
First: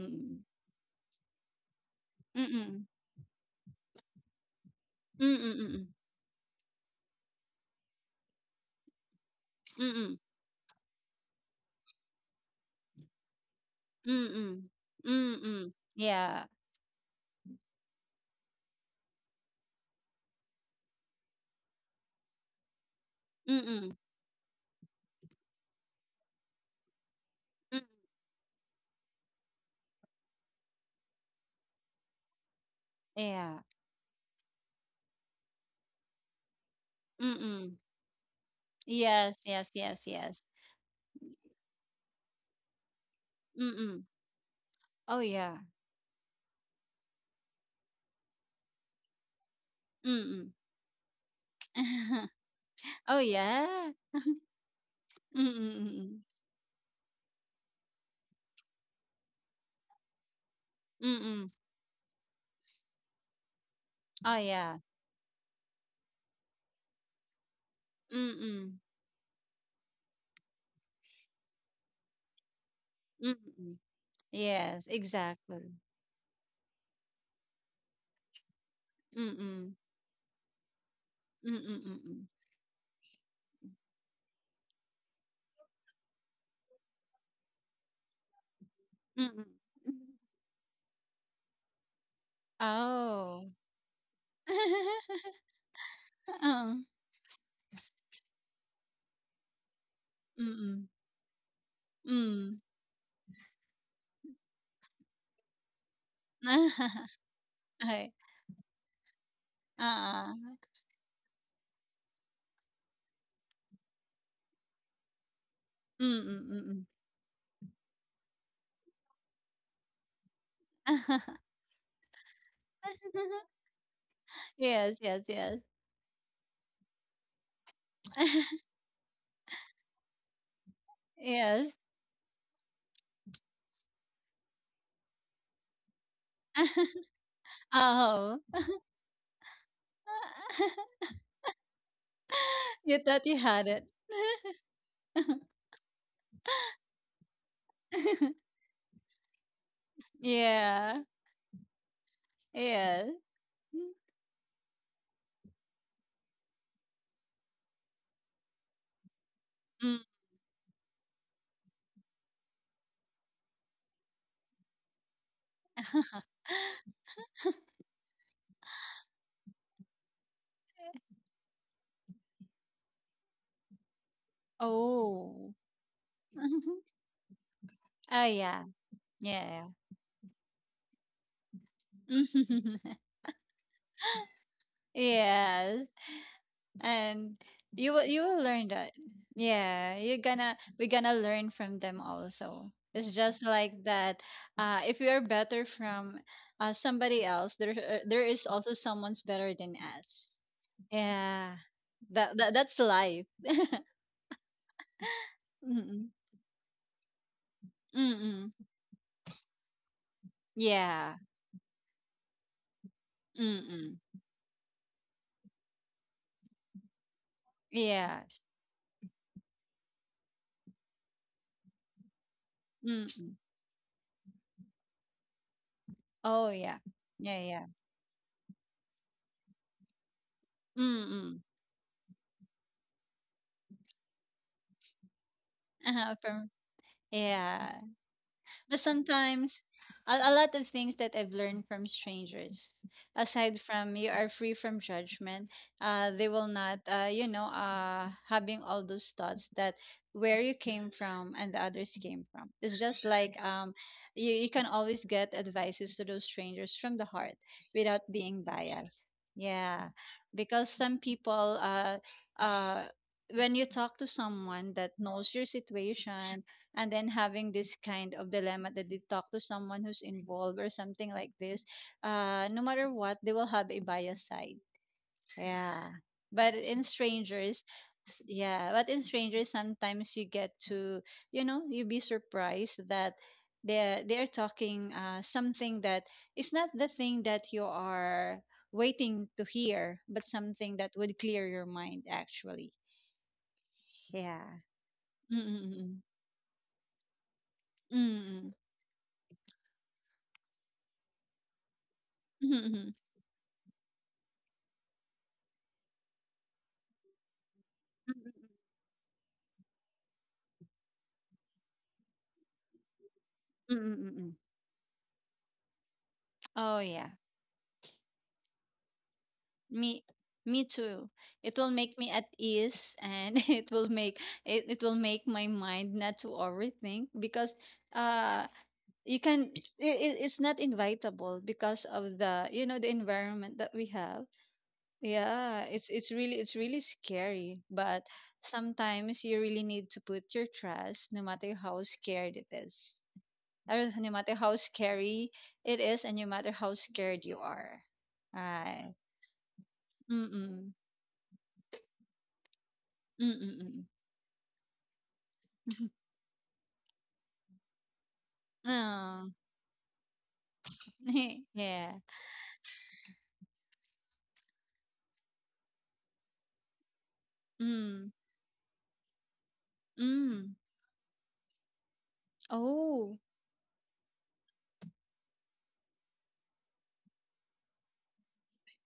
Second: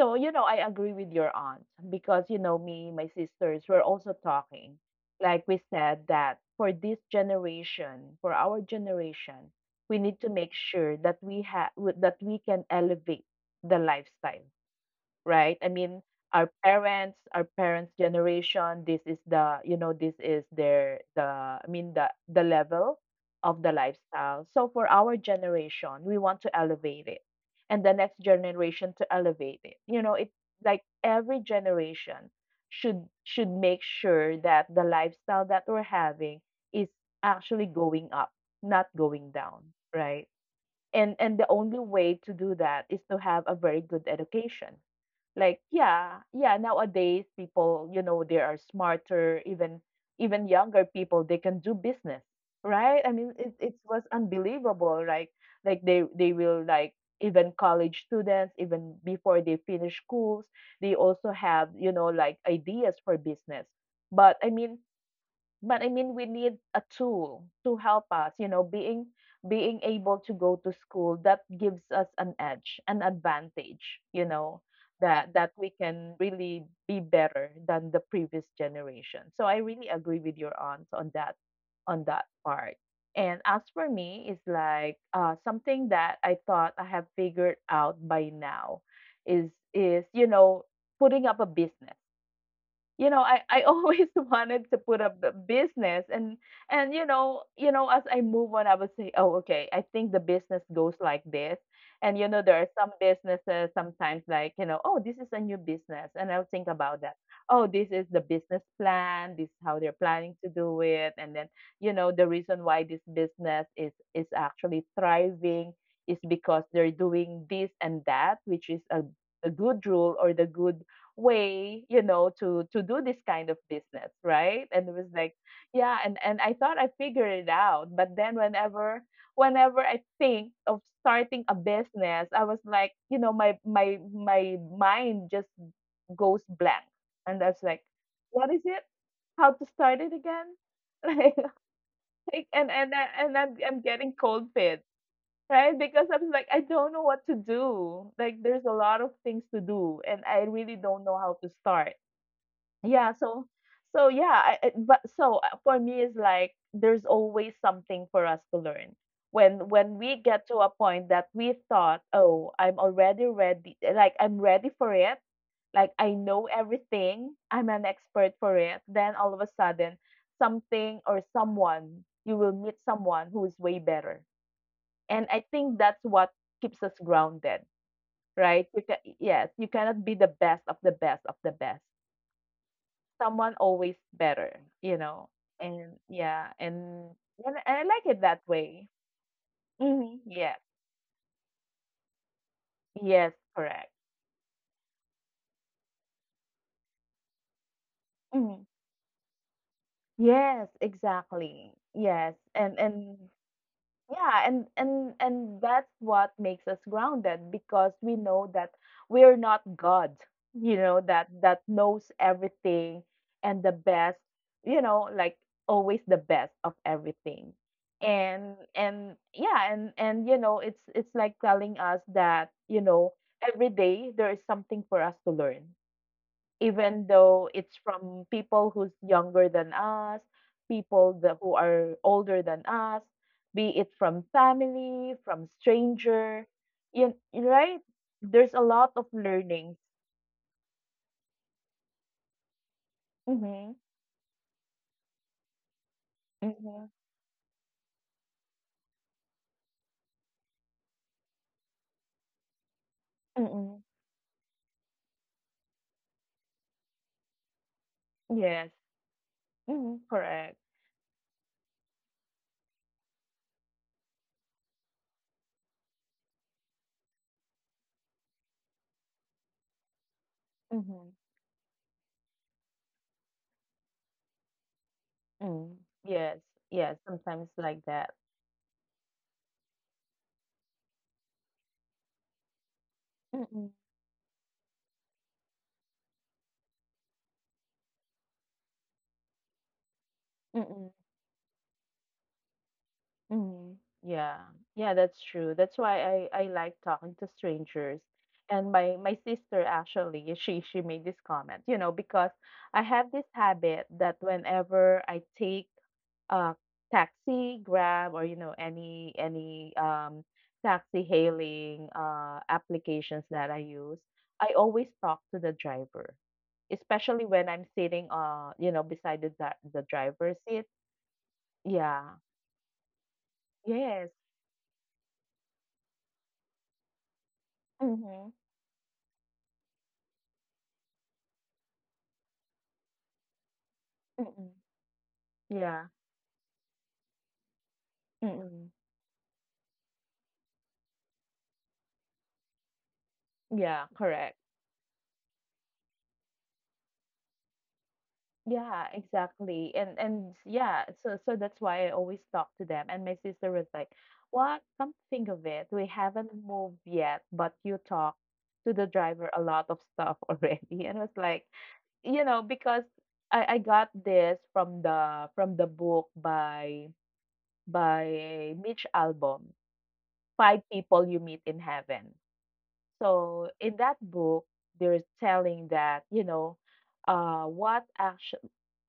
Speaker 1: So, you know, I agree with your aunt because you
Speaker 2: mm,
Speaker 1: know
Speaker 2: mm,
Speaker 1: me, my sisters were also talking.
Speaker 2: mm,
Speaker 1: Like we
Speaker 2: mm,
Speaker 1: said that for this generation, for our generation, we
Speaker 2: mm,
Speaker 1: need to make sure that we have that we can elevate the
Speaker 2: mm,
Speaker 1: lifestyle,
Speaker 2: mm, mm,
Speaker 1: right? I
Speaker 2: mm,
Speaker 1: mean,
Speaker 2: yeah,
Speaker 1: our parents' generation, this is the, you know, this is their the I mean the level of
Speaker 2: mm,
Speaker 1: the
Speaker 2: mm,
Speaker 1: lifestyle. So for our generation, we want to elevate it
Speaker 2: mm,
Speaker 1: and the next generation to elevate it. You know, it's like every generation should
Speaker 2: yeah,
Speaker 1: make sure that the lifestyle that we're having is
Speaker 2: mm,
Speaker 1: actually
Speaker 2: mm,
Speaker 1: going up, not going
Speaker 2: yes, yes,
Speaker 1: down,
Speaker 2: yes,
Speaker 1: right?
Speaker 2: yes,
Speaker 1: And the only way to do that is to have a
Speaker 2: mm,
Speaker 1: very
Speaker 2: mm,
Speaker 1: good education
Speaker 2: oh, yeah.
Speaker 1: like, yeah, yeah, nowadays people, you know, they are smarter, even even
Speaker 2: Mm-mm.
Speaker 1: younger people, they can do business, right? I
Speaker 2: Oh,
Speaker 1: mean, it
Speaker 2: yeah.
Speaker 1: was unbelievable,
Speaker 2: Mm-mm,
Speaker 1: like they
Speaker 2: mm-mm.
Speaker 1: they will like even college students, even before they finish schools, they also have, you know, like ideas for business.
Speaker 2: Oh,
Speaker 1: But I
Speaker 2: yeah.
Speaker 1: mean, but I mean, we need a tool to help us, you know,
Speaker 2: Mm-mm.
Speaker 1: being able to go to school that gives us an edge, an
Speaker 2: Mm-mm.
Speaker 1: advantage, you know,
Speaker 2: Yes,
Speaker 1: that we
Speaker 2: exactly.
Speaker 1: can really be better than the previous generation. So I
Speaker 2: Mm-mm.
Speaker 1: really agree with your aunt on that
Speaker 2: Mm-mm, mm-mm.
Speaker 1: part. And as for me, is like something that I thought I have figured out by now
Speaker 2: Mm-mm.
Speaker 1: is you know putting up a business. You know i
Speaker 2: Oh.
Speaker 1: i always wanted to put up the business. and
Speaker 2: Oh.
Speaker 1: and you know as I move on I would say, oh, okay, I think the business
Speaker 2: Mm-mm.
Speaker 1: goes like this. And you know there
Speaker 2: Mm.
Speaker 1: are some businesses sometimes like, you know, oh, this is a new business and I'll think about that. Oh, this is
Speaker 2: Okay.
Speaker 1: the business plan, this is how they're planning
Speaker 2: Uh-uh.
Speaker 1: to do it. And then you know the reason why this business is actually thriving is
Speaker 2: Mm-mm,
Speaker 1: because
Speaker 2: mm-mm.
Speaker 1: they're doing this and that, which is a good rule or the good way, you know, to do this kind of business, right? And it
Speaker 2: Yes,
Speaker 1: was
Speaker 2: yes,
Speaker 1: like
Speaker 2: yes.
Speaker 1: yeah. And I thought I figured it out, but then whenever whenever I think of starting a
Speaker 2: Yes.
Speaker 1: business I was like, you know, my my mind just goes blank. And I was like, what is
Speaker 2: Oh.
Speaker 1: it, how to start it again, like. And
Speaker 2: You
Speaker 1: I-
Speaker 2: thought
Speaker 1: and
Speaker 2: you had
Speaker 1: I'm
Speaker 2: it.
Speaker 1: getting cold feet, right? Because I'm like, I don't know what to do. Like there's a lot of things to do and I really don't
Speaker 2: Yeah.
Speaker 1: know how to start.
Speaker 2: Yes.
Speaker 1: Yeah, so yeah, I- but so for me it's like there's always something for us to learn. When
Speaker 2: Mm.
Speaker 1: we get to a point that we thought, "Oh, I'm already ready. Like I'm ready for it. Like I know everything. I'm an expert for it." Then all of a sudden, something or someone, you will meet someone who is way better. And I
Speaker 2: Oh.
Speaker 1: think that's what keeps us grounded,
Speaker 2: Oh
Speaker 1: right?
Speaker 2: yeah.
Speaker 1: Yes, you
Speaker 2: Yeah.
Speaker 1: cannot be the best of the best of the best
Speaker 2: Yeah.
Speaker 1: someone always better, you know?
Speaker 2: Yes.
Speaker 1: And yeah, and
Speaker 2: And
Speaker 1: and and I
Speaker 2: you
Speaker 1: like
Speaker 2: will
Speaker 1: it
Speaker 2: you
Speaker 1: that
Speaker 2: will learn
Speaker 1: way.
Speaker 2: that. Yeah,
Speaker 1: Mhm.
Speaker 2: you're
Speaker 1: Yes.
Speaker 2: gonna we're gonna learn from them also. It's
Speaker 1: Yes,
Speaker 2: just like
Speaker 1: correct.
Speaker 2: that. If we are better from, somebody else, there is
Speaker 1: Mhm.
Speaker 2: also someone's better than us.
Speaker 1: Yes,
Speaker 2: Yeah.
Speaker 1: exactly. Yes.
Speaker 2: That, that
Speaker 1: And
Speaker 2: that's
Speaker 1: and
Speaker 2: life.
Speaker 1: yeah, and that's
Speaker 2: Mm-mm.
Speaker 1: what makes us grounded because we know
Speaker 2: Mm-mm.
Speaker 1: that we're not God,
Speaker 2: Yeah.
Speaker 1: that knows everything and the
Speaker 2: Mm-mm.
Speaker 1: best, like always the best of everything.
Speaker 2: Yeah.
Speaker 1: And yeah, and it's like telling us that
Speaker 2: Mm-mm.
Speaker 1: every day there is something for us to learn
Speaker 2: Oh yeah.
Speaker 1: even
Speaker 2: Yeah,
Speaker 1: though
Speaker 2: yeah.
Speaker 1: it's from people who's younger than us, people that
Speaker 2: Mm-mm.
Speaker 1: who are older than us, be it from family, from
Speaker 2: Uh-huh,
Speaker 1: stranger,
Speaker 2: from
Speaker 1: you,
Speaker 2: yeah.
Speaker 1: right? There's a
Speaker 2: But
Speaker 1: lot of
Speaker 2: sometimes
Speaker 1: learning.
Speaker 2: a lot of things that I've learned from strangers, aside
Speaker 1: Mm-hmm.
Speaker 2: from you are free from judgment, they will not,
Speaker 1: Mm-hmm.
Speaker 2: having all those thoughts that where you came from and the others came from. It's just like,
Speaker 1: Mm-mm.
Speaker 2: you can always get advices to those strangers from the heart, without being
Speaker 1: Yes.
Speaker 2: biased. Yeah,
Speaker 1: Mm-hmm. Correct.
Speaker 2: because some people, uh, when you talk to someone that knows your situation and then having this kind of dilemma that they talk to someone who's involved or
Speaker 1: Mm-hmm.
Speaker 2: something like this, no matter what, they will have a biased side.
Speaker 1: Mm.
Speaker 2: Yeah.
Speaker 1: Yes.
Speaker 2: But in
Speaker 1: Yes. Sometimes
Speaker 2: strangers,
Speaker 1: like that.
Speaker 2: yeah, but in strangers, sometimes you get to, you be surprised that
Speaker 1: Mm-mm.
Speaker 2: they're talking, something that is not the thing that you are waiting to hear, but something
Speaker 1: Mm-mm.
Speaker 2: that would clear your mind actually.
Speaker 1: Mhm. Yeah.
Speaker 2: Yeah.
Speaker 1: Yeah, that's true. That's
Speaker 2: Mm-mm-mm.
Speaker 1: why I like talking to strangers.
Speaker 2: Mm-mm.
Speaker 1: And my sister actually, she made this comment, because I have this habit that whenever I take a taxi, Grab, or any taxi hailing applications that I
Speaker 2: Mm,
Speaker 1: use,
Speaker 2: mm, mm.
Speaker 1: I always talk to the driver.
Speaker 2: Oh, yeah.
Speaker 1: Especially when I'm sitting beside the the
Speaker 2: Me
Speaker 1: driver's seat.
Speaker 2: Me too. It will make
Speaker 1: Yeah.
Speaker 2: me at ease, and it will
Speaker 1: Yes.
Speaker 2: make my mind not to overthink, because
Speaker 1: Mhm.
Speaker 2: uh you can it, it- it's not invitable because of the, the environment that we have.
Speaker 1: Mm.
Speaker 2: Yeah,
Speaker 1: Yeah.
Speaker 2: it's really scary, but
Speaker 1: Mm.
Speaker 2: sometimes you really need to put your trust no matter how scared it is.
Speaker 1: Yeah,
Speaker 2: Or no matter
Speaker 1: correct.
Speaker 2: how scary it is, and no matter how scared you are.
Speaker 1: Yeah,
Speaker 2: Right.
Speaker 1: exactly. And
Speaker 2: Mm.
Speaker 1: yeah, so that's why I always talk to them. And my
Speaker 2: Mm,
Speaker 1: sister was
Speaker 2: mm.
Speaker 1: like, "What? Come to think of it, we haven't moved yet, but you talk to the driver
Speaker 2: Oh.
Speaker 1: a lot of stuff already." And I was like,
Speaker 2: Yeah.
Speaker 1: because I got this from the book by
Speaker 2: Mm.
Speaker 1: Mitch Albom,
Speaker 2: Mm.
Speaker 1: Five People You Meet in Heaven.
Speaker 2: Oh.
Speaker 1: So in that book, they're telling that, what action,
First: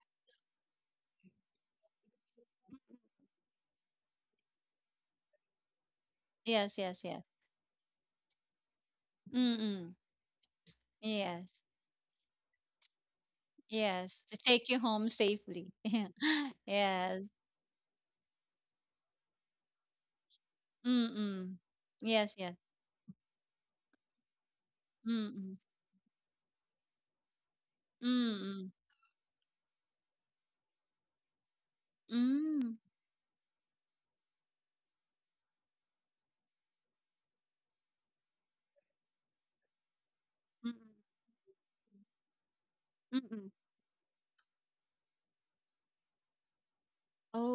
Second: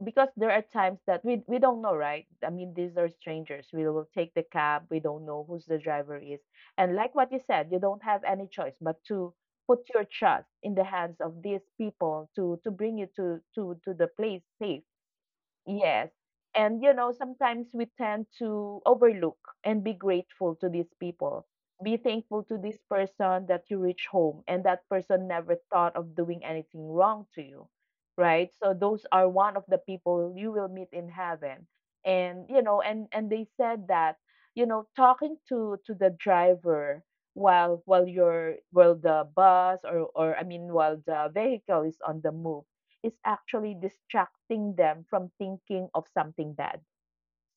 Speaker 1: because there are times that we don't know, right? I mean, these are strangers. We will take the cab. We don't know who's the driver is.
Speaker 2: Yes,
Speaker 1: And
Speaker 2: yes,
Speaker 1: like
Speaker 2: yes.
Speaker 1: what you said, you don't have any choice but to put
Speaker 2: Mm.
Speaker 1: your trust in the hands of
Speaker 2: Yes.
Speaker 1: these people to bring you to the
Speaker 2: Yes. To
Speaker 1: place
Speaker 2: take you
Speaker 1: safe.
Speaker 2: home safely. Yeah.
Speaker 1: Yes. And
Speaker 2: Yes.
Speaker 1: sometimes we tend to overlook and be grateful to these people.
Speaker 2: Mm.
Speaker 1: Be
Speaker 2: Yes,
Speaker 1: thankful
Speaker 2: yes.
Speaker 1: to this person that you reach home and that person
Speaker 2: Mm.
Speaker 1: never thought of doing anything wrong to you, right?
Speaker 2: Mm.
Speaker 1: So those are one of the people you will meet in heaven. And
Speaker 2: Mm.
Speaker 1: and they said that talking to the driver while you're while the bus or I mean
Speaker 2: Mm.
Speaker 1: while the vehicle is on the move is
Speaker 2: Mm.
Speaker 1: actually distracting them from thinking of something bad.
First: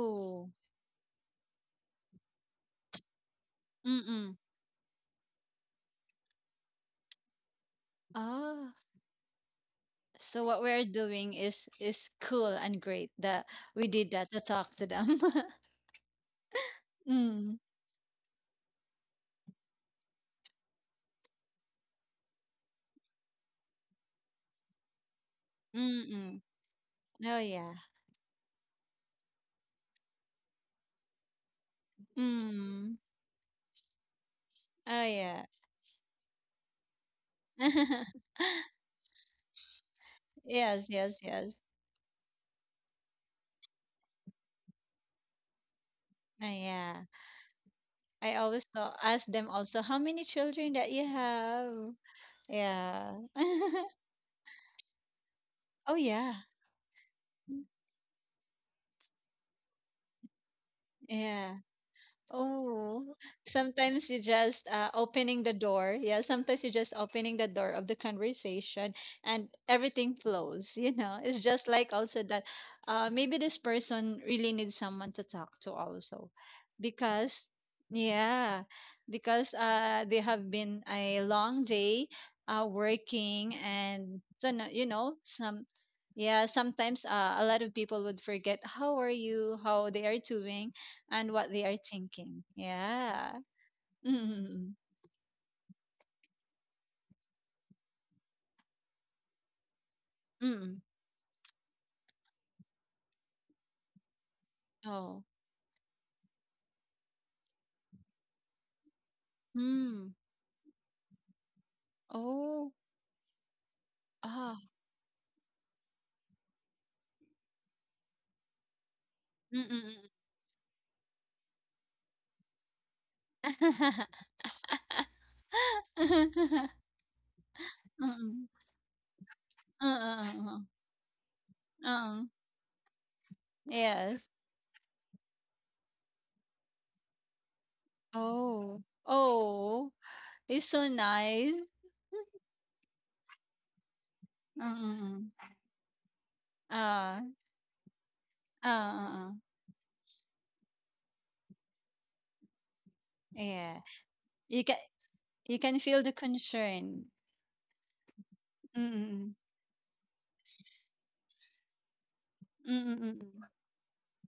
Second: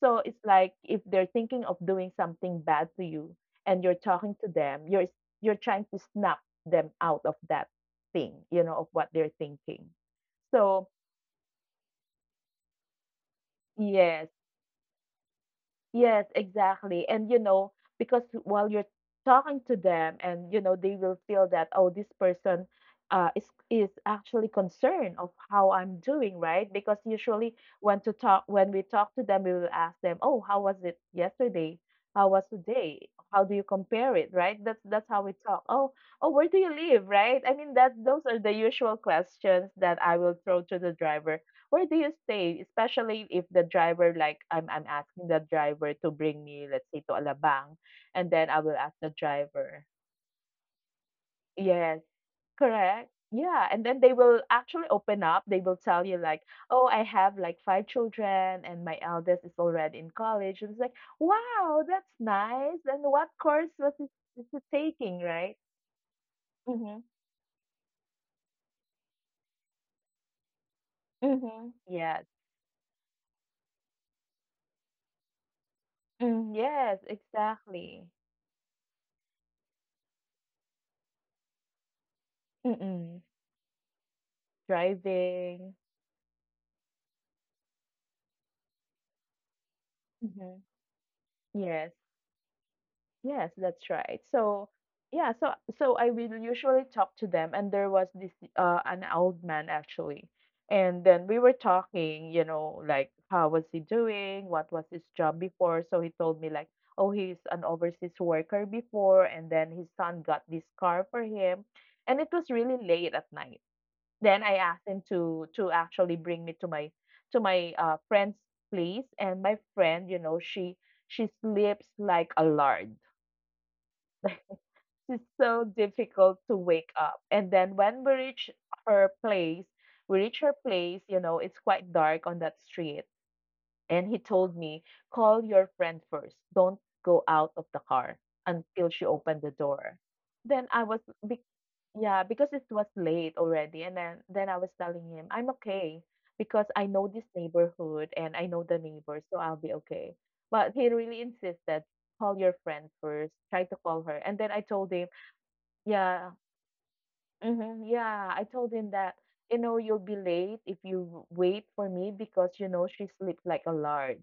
Speaker 1: So it's like if they're thinking of doing something bad to you and you're talking
Speaker 2: Mm.
Speaker 1: to them, you're trying to snap them out of that thing, you
Speaker 2: Ah.
Speaker 1: know, of what they're thinking.
Speaker 2: So what we're
Speaker 1: So
Speaker 2: doing is cool and great that we did
Speaker 1: yes.
Speaker 2: that to talk to them.
Speaker 1: Yes, exactly. And
Speaker 2: Mm.
Speaker 1: because while you're talking to them and they will feel that, oh, this person uh is is actually concerned of how I'm doing,
Speaker 2: Mm.
Speaker 1: right? Because
Speaker 2: Oh
Speaker 1: usually
Speaker 2: yeah.
Speaker 1: when we talk to them, we will ask them, "Oh, how was it yesterday? How was
Speaker 2: Mm.
Speaker 1: today? How do you compare it, right?" That's
Speaker 2: Oh
Speaker 1: that's how we
Speaker 2: yeah.
Speaker 1: talk. Oh, oh, where do you live, right? I mean that those are the usual questions that I will throw to
Speaker 2: Yes,
Speaker 1: the
Speaker 2: yes,
Speaker 1: driver.
Speaker 2: yes.
Speaker 1: Where do you stay? Especially if the driver like I'm asking the driver to bring
Speaker 2: Oh
Speaker 1: me, let's say,
Speaker 2: yeah.
Speaker 1: to Alabang, and
Speaker 2: I
Speaker 1: then I
Speaker 2: always
Speaker 1: will ask the
Speaker 2: ask them also
Speaker 1: driver.
Speaker 2: how many children that you have.
Speaker 1: Yes, correct.
Speaker 2: Yeah.
Speaker 1: Yeah, and then they will actually open up. They will
Speaker 2: Oh
Speaker 1: tell you
Speaker 2: yeah.
Speaker 1: like, "Oh, I have like five children, and my eldest is already in college." And it's like,
Speaker 2: Yeah.
Speaker 1: "Wow, that's nice." And
Speaker 2: Oh,
Speaker 1: what course was it,
Speaker 2: sometimes you
Speaker 1: is it
Speaker 2: just,
Speaker 1: taking,
Speaker 2: opening the
Speaker 1: right?
Speaker 2: door. Yeah, sometimes you just
Speaker 1: Mm-hmm.
Speaker 2: opening the door of the conversation, and everything flows, you know. It's just
Speaker 1: Mm-hmm.
Speaker 2: like also
Speaker 1: Yes.
Speaker 2: that, maybe this person really needs someone to talk to also,
Speaker 1: Mm, yes,
Speaker 2: because,
Speaker 1: exactly.
Speaker 2: yeah, because they have been a long day,
Speaker 1: Mm-mm.
Speaker 2: working, and so some.
Speaker 1: Driving.
Speaker 2: Yeah, sometimes a lot of people would forget how are you, how they are
Speaker 1: Mm-hmm.
Speaker 2: doing, and what they are
Speaker 1: Yes.
Speaker 2: thinking. Yeah.
Speaker 1: Yes, that's right. So,
Speaker 2: Mm-mm.
Speaker 1: yeah, so I will usually talk to them, and there was this an old man actually,
Speaker 2: Mm-mm.
Speaker 1: and then we were talking, like how was he doing, what was his
Speaker 2: Oh.
Speaker 1: job before. So he told me like, "Oh, he's an overseas worker before," and then his
Speaker 2: Mm.
Speaker 1: son got this car for him, and it was
Speaker 2: Oh.
Speaker 1: really late at night. Then I
Speaker 2: Ah.
Speaker 1: asked him to actually bring me to my friend's place, and my friend,
Speaker 2: Mm-mm.
Speaker 1: she sleeps like a lard. It's so difficult to wake up. And then when we
Speaker 2: Mm-mm.
Speaker 1: reach her place,
Speaker 2: Uh-uh.
Speaker 1: it's quite
Speaker 2: Uh-uh.
Speaker 1: dark on that street. And
Speaker 2: Yes.
Speaker 1: he told me, "Call your friend first. Don't go out of the car
Speaker 2: Oh.
Speaker 1: until she opened the
Speaker 2: Oh.
Speaker 1: door."
Speaker 2: It's
Speaker 1: Then
Speaker 2: so
Speaker 1: be-
Speaker 2: nice.
Speaker 1: yeah, because it was late already. And then, I was telling him,
Speaker 2: Mm-mm.
Speaker 1: I'm okay because I know
Speaker 2: Uh,
Speaker 1: this neighborhood and I know
Speaker 2: uh,
Speaker 1: the
Speaker 2: uh,
Speaker 1: neighbors,
Speaker 2: uh.
Speaker 1: so I'll be okay. But he really insisted, "Call your friend first, try to
Speaker 2: Yeah.
Speaker 1: call her." And then
Speaker 2: You
Speaker 1: I
Speaker 2: can
Speaker 1: told him,
Speaker 2: you can feel the
Speaker 1: yeah.
Speaker 2: concern.
Speaker 1: Hmm. Yeah. I told him that,
Speaker 2: Mm-mm.
Speaker 1: you know, you'll be late if you wait for me because she sleeps
Speaker 2: Mm-mm.
Speaker 1: like a lard.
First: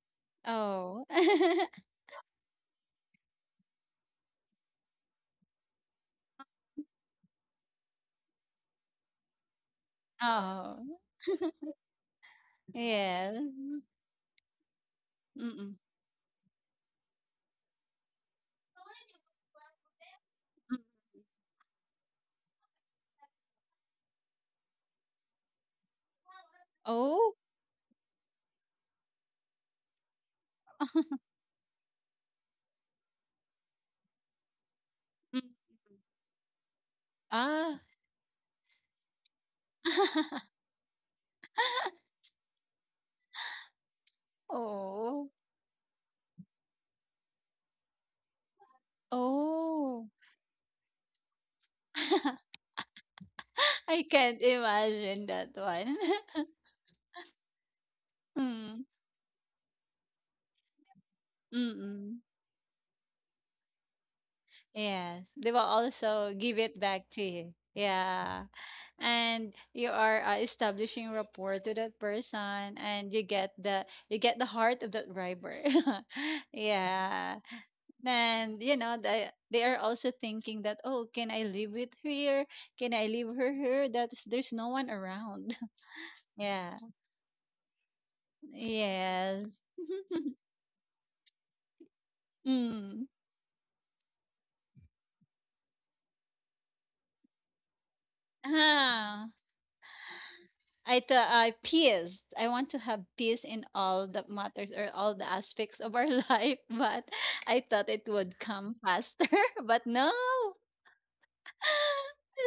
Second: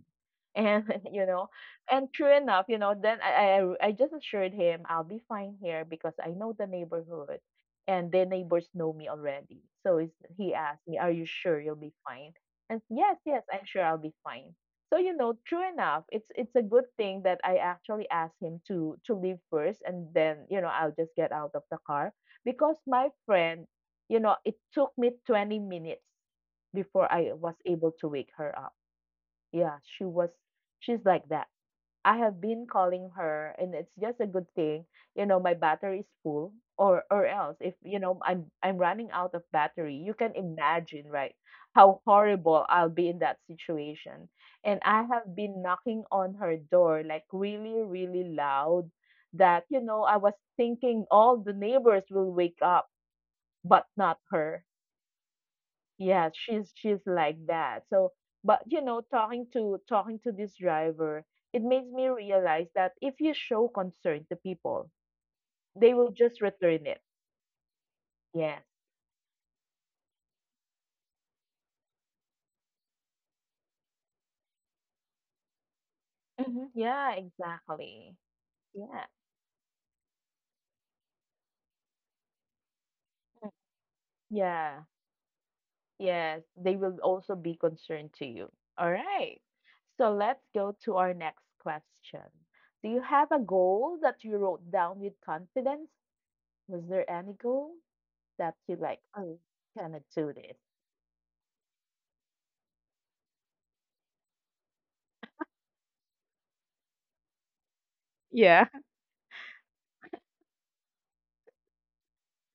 Speaker 1: And,
Speaker 2: Oh.
Speaker 1: you know, and true enough, then I just assured him I'll be fine here because I know the neighborhood and the neighbors know me already. He
Speaker 2: Oh.
Speaker 1: asked me, "Are you sure you'll be fine?" And yes, yes,
Speaker 2: Yes.
Speaker 1: I'm sure I'll be fine. So, true
Speaker 2: Mm.
Speaker 1: enough, it's a good thing that I actually asked him to leave first and then,
Speaker 2: Mm.
Speaker 1: I'll just get out of the car because my friend, it took me 20 minutes before I
Speaker 2: Oh.
Speaker 1: was able to wake her up. Yeah, she's like that. I have been calling her, and it's just a good thing,
Speaker 2: Mm.
Speaker 1: my battery is full, or else if
Speaker 2: Ah.
Speaker 1: you know I'm running out of battery, you can imagine, right, how horrible I'll be in that situation. And I
Speaker 2: Oh.
Speaker 1: have been knocking on her door like really, really loud that
Speaker 2: Oh.
Speaker 1: I was thinking all the neighbors will wake up but
Speaker 2: I
Speaker 1: not
Speaker 2: can't
Speaker 1: her.
Speaker 2: imagine that one.
Speaker 1: Yeah, she's she's like that. So, but
Speaker 2: Mm.
Speaker 1: talking to this driver, it makes me
Speaker 2: Mm-mm.
Speaker 1: realize that if you show concern to people,
Speaker 2: Yes. They will
Speaker 1: they will
Speaker 2: also
Speaker 1: just
Speaker 2: give it
Speaker 1: return it.
Speaker 2: back to you. Yeah.
Speaker 1: Yeah.
Speaker 2: And you are, establishing rapport to that person, and you get the, you get the heart of that driver.
Speaker 1: Hmm. Yeah,
Speaker 2: Yeah.
Speaker 1: exactly.
Speaker 2: And
Speaker 1: Yeah.
Speaker 2: they are also thinking that, oh, can I live with her? Can I leave
Speaker 1: Mm.
Speaker 2: her here, that is, there's no
Speaker 1: Yeah.
Speaker 2: one around?
Speaker 1: Yes, they
Speaker 2: Yeah.
Speaker 1: will also be concerned to you. All right.
Speaker 2: Yes.
Speaker 1: So let's go to our next question. Do you
Speaker 2: Mm.
Speaker 1: have a goal that you wrote down with confidence? Was there any goal that you like,
Speaker 2: Ah,
Speaker 1: oh, can I do this?
Speaker 2: I want to have peace in all the matters or all the aspects of our life, but I thought it would
Speaker 1: Yeah.
Speaker 2: come faster, but no.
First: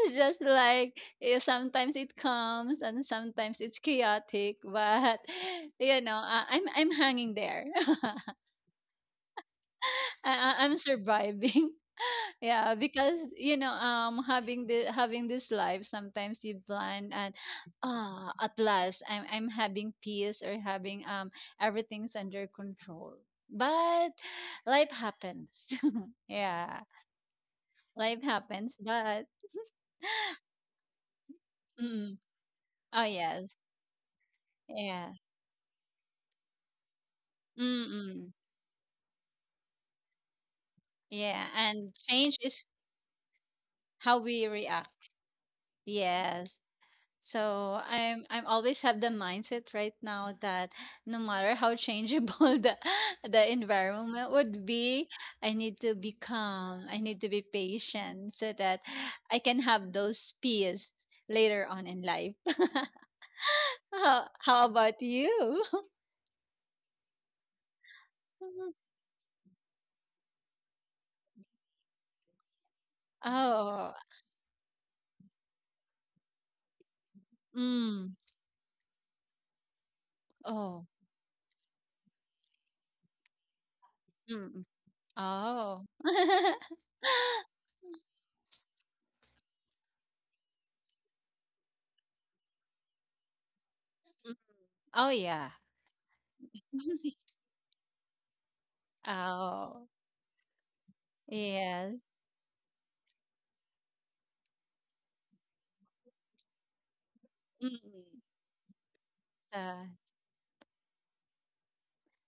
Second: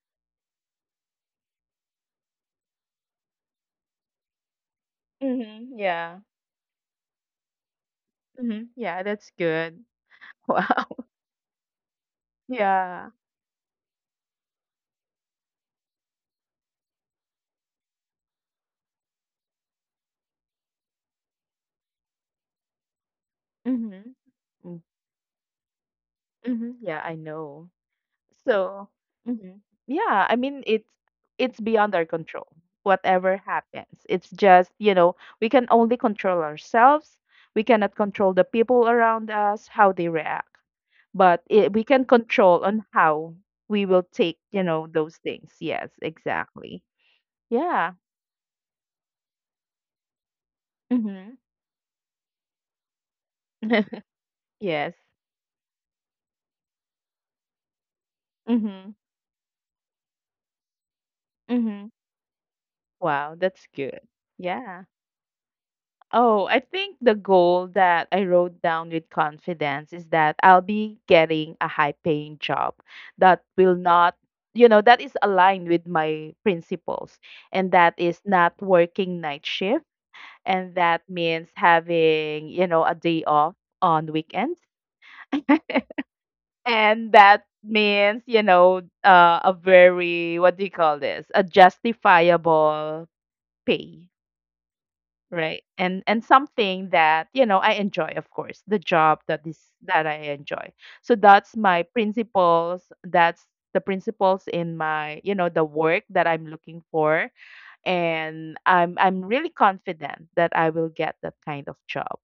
Speaker 2: It's just like, sometimes it comes and sometimes it's chaotic, but
Speaker 1: Mhm.
Speaker 2: you know,
Speaker 1: Yeah.
Speaker 2: I'm hanging there.
Speaker 1: Mhm. Yeah, that's good.
Speaker 2: I, I'm
Speaker 1: Wow.
Speaker 2: surviving. Yeah,
Speaker 1: Yeah.
Speaker 2: because having the having this life, sometimes you plan and at last I'm having peace or having everything's under control. But
Speaker 1: Mhm. Mm.
Speaker 2: life happens.
Speaker 1: Mhm.
Speaker 2: Yeah,
Speaker 1: Yeah, I know.
Speaker 2: life happens.
Speaker 1: So,
Speaker 2: But
Speaker 1: mhm. Yeah, I mean it's beyond our
Speaker 2: mm,
Speaker 1: control.
Speaker 2: oh
Speaker 1: Whatever
Speaker 2: yes,
Speaker 1: happens, it's just, you
Speaker 2: yeah.
Speaker 1: know, we can only control ourselves. We cannot
Speaker 2: Mm-mm.
Speaker 1: control the people around us, how they react.
Speaker 2: Yeah,
Speaker 1: But we
Speaker 2: and
Speaker 1: can
Speaker 2: change is
Speaker 1: control on how we will
Speaker 2: how
Speaker 1: take,
Speaker 2: we react.
Speaker 1: those things. Yes,
Speaker 2: Yes.
Speaker 1: exactly.
Speaker 2: So
Speaker 1: Yeah.
Speaker 2: I'm always have the mindset right now that no
Speaker 1: Mhm.
Speaker 2: matter how changeable the the environment would
Speaker 1: Yes.
Speaker 2: be, I need to be calm. I need to be patient so that
Speaker 1: Mhm.
Speaker 2: I can have those peace later on
Speaker 1: Mhm.
Speaker 2: in life.
Speaker 1: Wow, that's good.
Speaker 2: How
Speaker 1: Yeah.
Speaker 2: about you?
Speaker 1: Oh, I think the goal that I wrote down with confidence is that I'll be getting a high paying job that will
Speaker 2: Oh,
Speaker 1: not, that is aligned with my principles and that
Speaker 2: mm,
Speaker 1: is not working night shift and
Speaker 2: oh,
Speaker 1: that means having a day off on weekends.
Speaker 2: mm, oh.
Speaker 1: And that means a very, what do you call this, a justifiable pay,
Speaker 2: Mm. Oh, yeah.
Speaker 1: right? And something that I enjoy, of course, the job that is
Speaker 2: Oh,
Speaker 1: that I enjoy. So that's my
Speaker 2: yes.
Speaker 1: principles, that's the principles in my, the work that I'm looking for.
Speaker 2: Mm.
Speaker 1: And I'm really
Speaker 2: Uh,
Speaker 1: confident that I will get that kind of job.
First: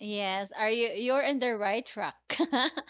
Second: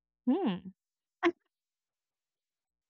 Speaker 2: yes.
Speaker 1: Hmm.
Speaker 2: Are you're in the right track?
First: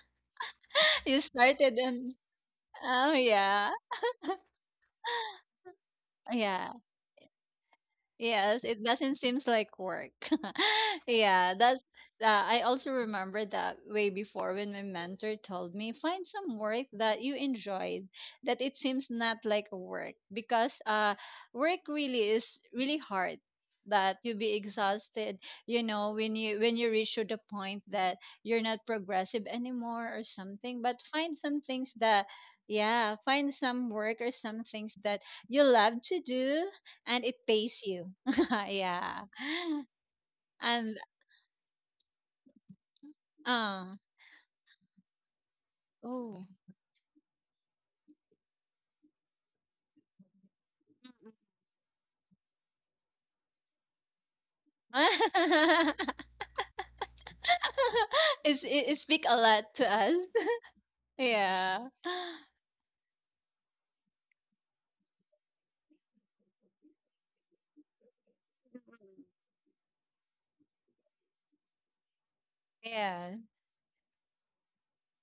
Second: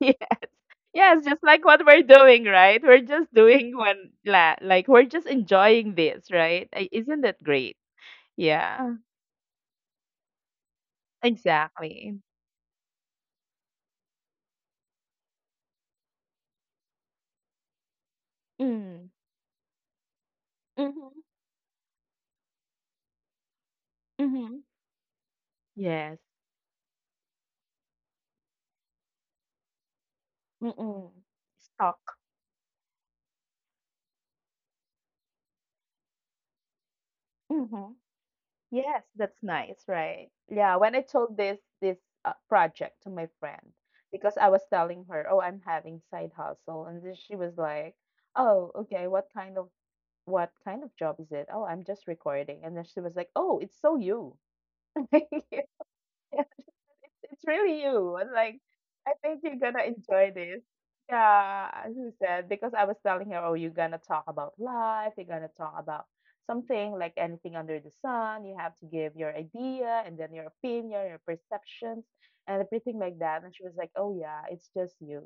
Speaker 2: You
Speaker 1: Yes, just like
Speaker 2: started
Speaker 1: what we're
Speaker 2: in.
Speaker 1: doing, right? We're
Speaker 2: Oh
Speaker 1: just
Speaker 2: yeah.
Speaker 1: doing like we're just enjoying this, right?
Speaker 2: Yeah.
Speaker 1: Isn't that great?
Speaker 2: Yes, it
Speaker 1: Yeah,
Speaker 2: doesn't seems like work. Yeah, that's.
Speaker 1: exactly.
Speaker 2: I also remember that way before when my mentor told me find some work that you enjoyed, that it
Speaker 1: Mm.
Speaker 2: seems not like a work because
Speaker 1: Mm-hmm.
Speaker 2: work really is really hard, that you'll be
Speaker 1: Mm-hmm.
Speaker 2: exhausted, you know,
Speaker 1: Yes.
Speaker 2: when you reach to the point that you're not progressive anymore or something, but
Speaker 1: Mm-mm.
Speaker 2: find some things
Speaker 1: Stock.
Speaker 2: that, yeah, find some work or some things that you love to do and it pays
Speaker 1: Mm-hmm.
Speaker 2: you.
Speaker 1: Yes,
Speaker 2: Yeah.
Speaker 1: that's nice, right? Yeah, when
Speaker 2: And
Speaker 1: I told this project to my friend,
Speaker 2: um
Speaker 1: because I was telling her, "Oh, I'm having side
Speaker 2: oh.
Speaker 1: hustle." And then she was like, "Oh, okay, what kind of job is it?" Oh, I'm just recording, and then she was like, "Oh, it's so you." Yes, it's really you. And like,
Speaker 2: It
Speaker 1: I
Speaker 2: speak a
Speaker 1: think you're
Speaker 2: lot
Speaker 1: gonna
Speaker 2: to us.
Speaker 1: enjoy this. Yeah,
Speaker 2: Yeah.
Speaker 1: as you said, because I was telling her, "Oh, you're gonna talk about life, you're gonna talk about something like anything under the sun. You have to give your idea and then your opinion, your perceptions, and everything like
Speaker 2: Yeah.
Speaker 1: that." And she was like, "Oh yeah, it's just you."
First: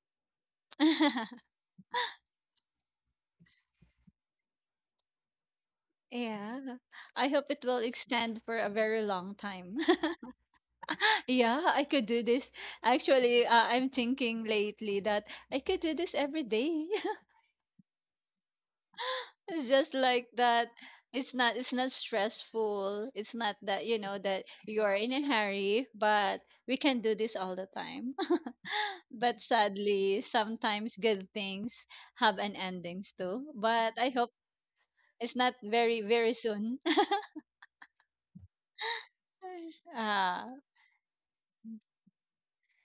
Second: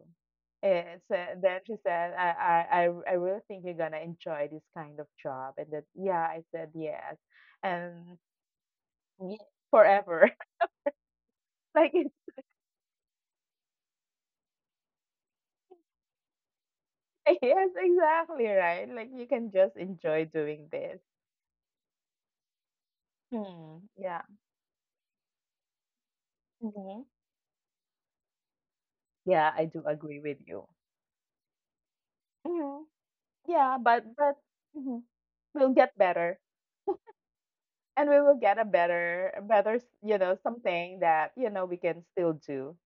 Speaker 1: It's Then she said, I really think you're gonna enjoy this kind of job." And then yeah, I
Speaker 2: Yeah.
Speaker 1: said yes,
Speaker 2: I hope it will
Speaker 1: and
Speaker 2: extend for a very long
Speaker 1: ye-
Speaker 2: time.
Speaker 1: forever.
Speaker 2: Yeah, I
Speaker 1: like
Speaker 2: could
Speaker 1: it
Speaker 2: do this. Actually, I'm thinking lately that I could do this every day.
Speaker 1: Yes, exactly, right? Like you can
Speaker 2: It's
Speaker 1: just
Speaker 2: just
Speaker 1: enjoy
Speaker 2: like
Speaker 1: doing
Speaker 2: that.
Speaker 1: this.
Speaker 2: It's not stressful. It's not that,
Speaker 1: Hmm.
Speaker 2: you know,
Speaker 1: Yeah.
Speaker 2: that you are in a hurry, but we can
Speaker 1: Mm-hmm.
Speaker 2: do this all the time. But
Speaker 1: Yeah, I do agree
Speaker 2: sadly,
Speaker 1: with you.
Speaker 2: sometimes good things have an
Speaker 1: Hmm.
Speaker 2: endings too.
Speaker 1: Yeah,
Speaker 2: But
Speaker 1: but
Speaker 2: I hope
Speaker 1: but mhm,
Speaker 2: it's not
Speaker 1: we'll get
Speaker 2: very very
Speaker 1: better,
Speaker 2: soon.
Speaker 1: and we will get a better,
Speaker 2: Ah,
Speaker 1: something that we can still do.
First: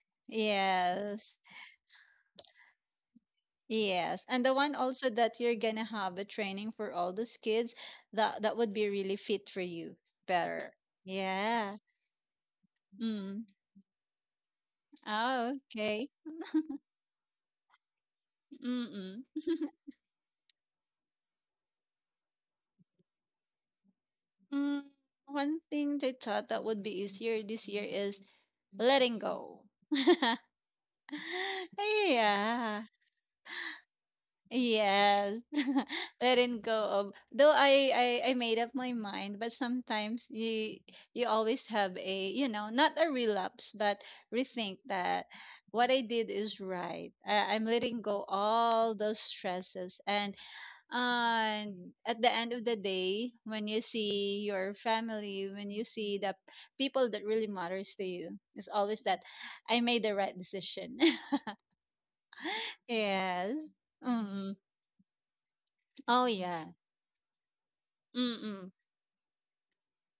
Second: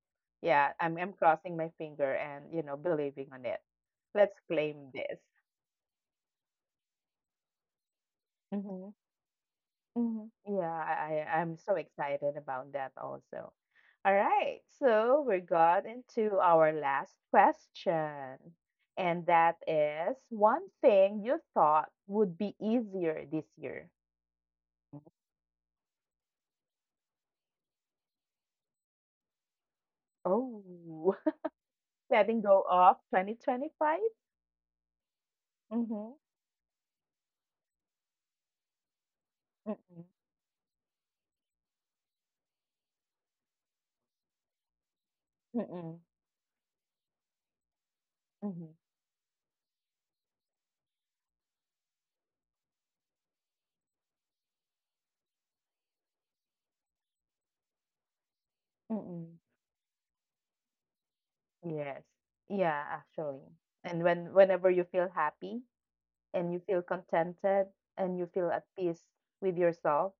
Speaker 1: Yeah, I'm
Speaker 2: yes.
Speaker 1: crossing my finger and believing on it.
Speaker 2: Yes.
Speaker 1: Let's
Speaker 2: And the one
Speaker 1: claim
Speaker 2: also
Speaker 1: this.
Speaker 2: that you're gonna have a training for all those kids, that would be really fit for you
Speaker 1: Mhm. Yeah,
Speaker 2: better.
Speaker 1: I'm
Speaker 2: Yeah.
Speaker 1: so excited about that
Speaker 2: Mm.
Speaker 1: also. All right, so we
Speaker 2: Oh,
Speaker 1: got
Speaker 2: okay.
Speaker 1: into our last question,
Speaker 2: Mm-mm.
Speaker 1: and that is one thing you thought would be easier this year.
Speaker 2: Mm, One thing they thought that would be easier this year is letting go.
Speaker 1: Oh, letting go
Speaker 2: Yeah.
Speaker 1: of 2025?
Speaker 2: Yes.
Speaker 1: Mm-hmm.
Speaker 2: Letting go of though I made up my mind, but
Speaker 1: Mm-mm.
Speaker 2: sometimes you always have a, not a relapse, but rethink that what I
Speaker 1: Mm-mm.
Speaker 2: did is right. I'm letting go
Speaker 1: Mm-hmm.
Speaker 2: all those stresses, and at the end of the day, when you see your family, when you see the people that really matters to you, it's always that
Speaker 1: Mm-mm.
Speaker 2: I made the right decision.
Speaker 1: Yes. Yeah, actually.
Speaker 2: Yes.
Speaker 1: And
Speaker 2: Mm.
Speaker 1: whenever you feel happy
Speaker 2: Oh
Speaker 1: and you
Speaker 2: yeah.
Speaker 1: feel contented and you feel at
Speaker 2: Mm-mm.
Speaker 1: peace with yourself,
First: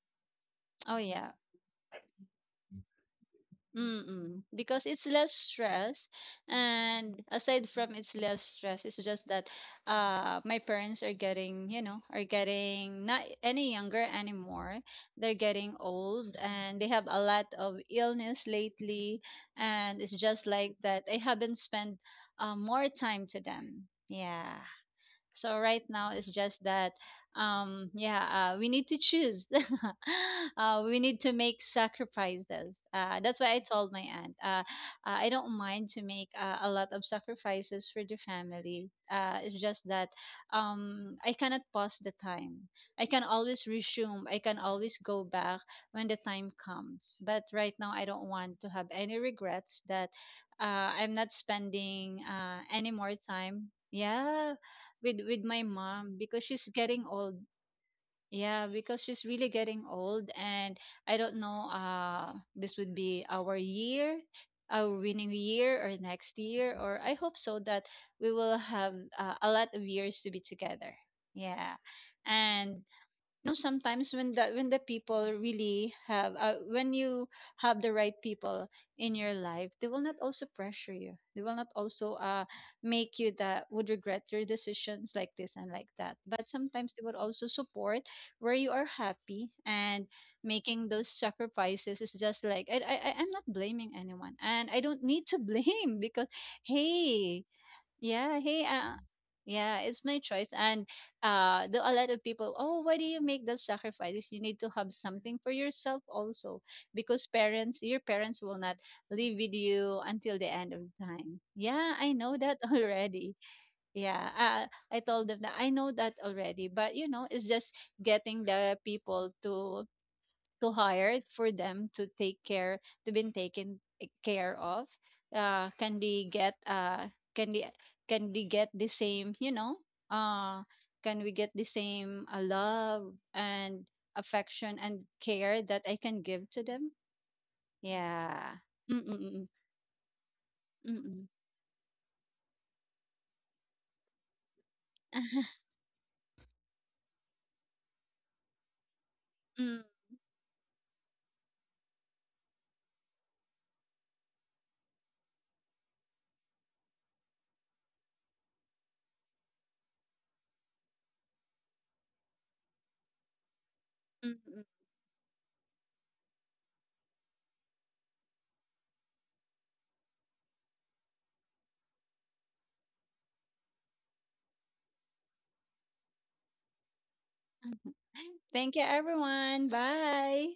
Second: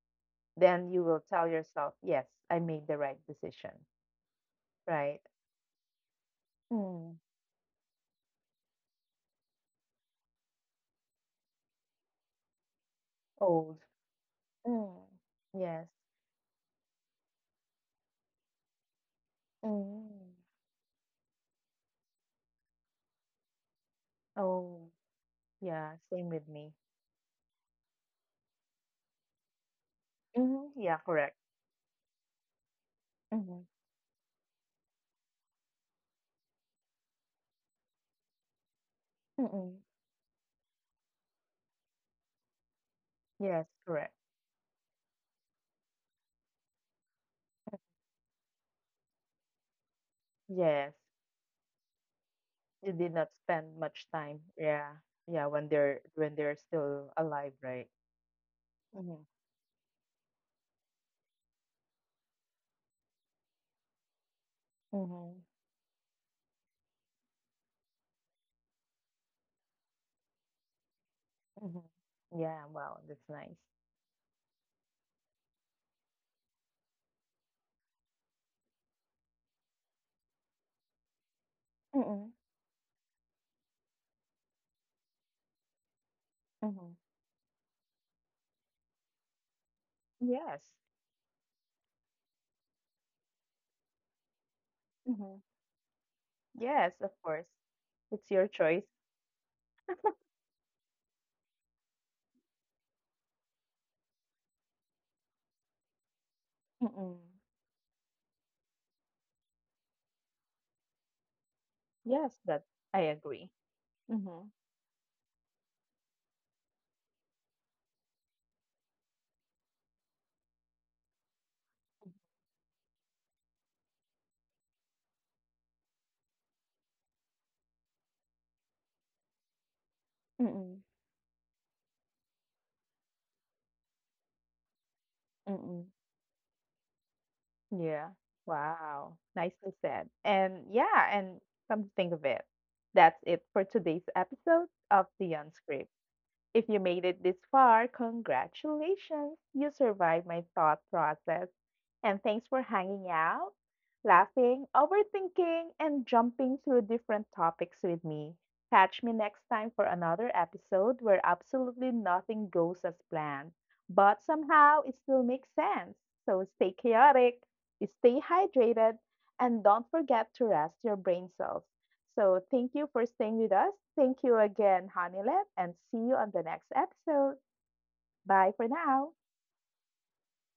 Speaker 1: then
Speaker 2: Oh
Speaker 1: you will
Speaker 2: yeah.
Speaker 1: tell yourself, yes, I made the right decision,
Speaker 2: Mm-mm. Because it's
Speaker 1: right?
Speaker 2: less stress, and
Speaker 1: Mm.
Speaker 2: aside from it's less stress, it's just that my parents are getting, not any
Speaker 1: Old.
Speaker 2: younger anymore.
Speaker 1: Mm.
Speaker 2: They're getting
Speaker 1: Yes.
Speaker 2: old and they have a lot of illness lately, and it's
Speaker 1: Mm.
Speaker 2: just like that I haven't spent more time to them. Yeah.
Speaker 1: Oh,
Speaker 2: So right
Speaker 1: yeah,
Speaker 2: now it's
Speaker 1: same with
Speaker 2: just
Speaker 1: me.
Speaker 2: that yeah, we need to choose.
Speaker 1: Hmm.
Speaker 2: We
Speaker 1: Yeah,
Speaker 2: need to
Speaker 1: correct.
Speaker 2: make sacrifices. That's why I
Speaker 1: Mm-hmm.
Speaker 2: told my aunt. I don't mind to make a lot of sacrifices for the family. It's just
Speaker 1: Mm-mm.
Speaker 2: that I cannot pause the time. I can always
Speaker 1: Yes, correct.
Speaker 2: resume. I can always go back when the time comes. But right now I don't want to have any regrets that
Speaker 1: Yes.
Speaker 2: I'm not spending any
Speaker 1: You
Speaker 2: more
Speaker 1: did not
Speaker 2: time.
Speaker 1: spend much time.
Speaker 2: Yeah,
Speaker 1: Yeah.
Speaker 2: with
Speaker 1: Yeah,
Speaker 2: my
Speaker 1: when they're
Speaker 2: mom
Speaker 1: when
Speaker 2: because
Speaker 1: they're
Speaker 2: she's getting
Speaker 1: still
Speaker 2: old.
Speaker 1: alive, right?
Speaker 2: Yeah, because
Speaker 1: Mm-hmm.
Speaker 2: she's really getting old, and I don't know. This would be our year, our winning
Speaker 1: Mm-hmm.
Speaker 2: year, or next year, or I hope so that we will have a lot of years to be together. Yeah,
Speaker 1: Mm-hmm. Yeah,
Speaker 2: and
Speaker 1: wow, that's
Speaker 2: know
Speaker 1: nice.
Speaker 2: sometimes when the people really have, when you have the right people in your life, they will not also pressure you, they will not also
Speaker 1: Mm-mm.
Speaker 2: make you that would regret your decisions like this and like that, but sometimes
Speaker 1: Mm-hmm.
Speaker 2: they will also support where you are happy, and
Speaker 1: Yes.
Speaker 2: making those sacrifices is just like I'm not blaming anyone and I don't need to
Speaker 1: Mm-hmm.
Speaker 2: blame because,
Speaker 1: Yes, of course.
Speaker 2: hey,
Speaker 1: It's
Speaker 2: yeah,
Speaker 1: your
Speaker 2: hey,
Speaker 1: choice.
Speaker 2: yeah, it's my choice. And there are a lot of people, oh, why do you make those sacrifices? You need to have something for yourself also,
Speaker 1: Mm.
Speaker 2: because your parents will not live with you until the end of time. Yeah, I know
Speaker 1: Yes,
Speaker 2: that
Speaker 1: that I
Speaker 2: already.
Speaker 1: agree.
Speaker 2: Yeah,
Speaker 1: Mhm.
Speaker 2: I told them that I know that already, but it's just getting the people to hire for them to take care to been taken care of, can they get, can they can they get the same, uh
Speaker 1: Mm-mm.
Speaker 2: can we get the same love and affection and care
Speaker 1: Mm-mm.
Speaker 2: that I can give to them.
Speaker 1: Yeah.
Speaker 2: Yeah.
Speaker 1: Wow.
Speaker 2: Mm.
Speaker 1: Nicely said. And yeah,
Speaker 2: Mm-mm-mm.
Speaker 1: and come to think of it, that's it for today's episode of The
Speaker 2: Mm-mm.
Speaker 1: Unscript. If you made it this far, congratulations! You survived my thought process. And thanks for hanging out, laughing, overthinking, and jumping through different topics with me. Catch me next time for another episode where absolutely nothing goes as planned, but
Speaker 2: Mm-mm.
Speaker 1: somehow it still makes sense. So stay chaotic, stay hydrated, and don't forget to rest your brain cells. So thank you for staying with us. Thank you again, Honeylab, and see you on the next episode. Bye for
Speaker 2: Thank you,
Speaker 1: now.
Speaker 2: everyone. Bye.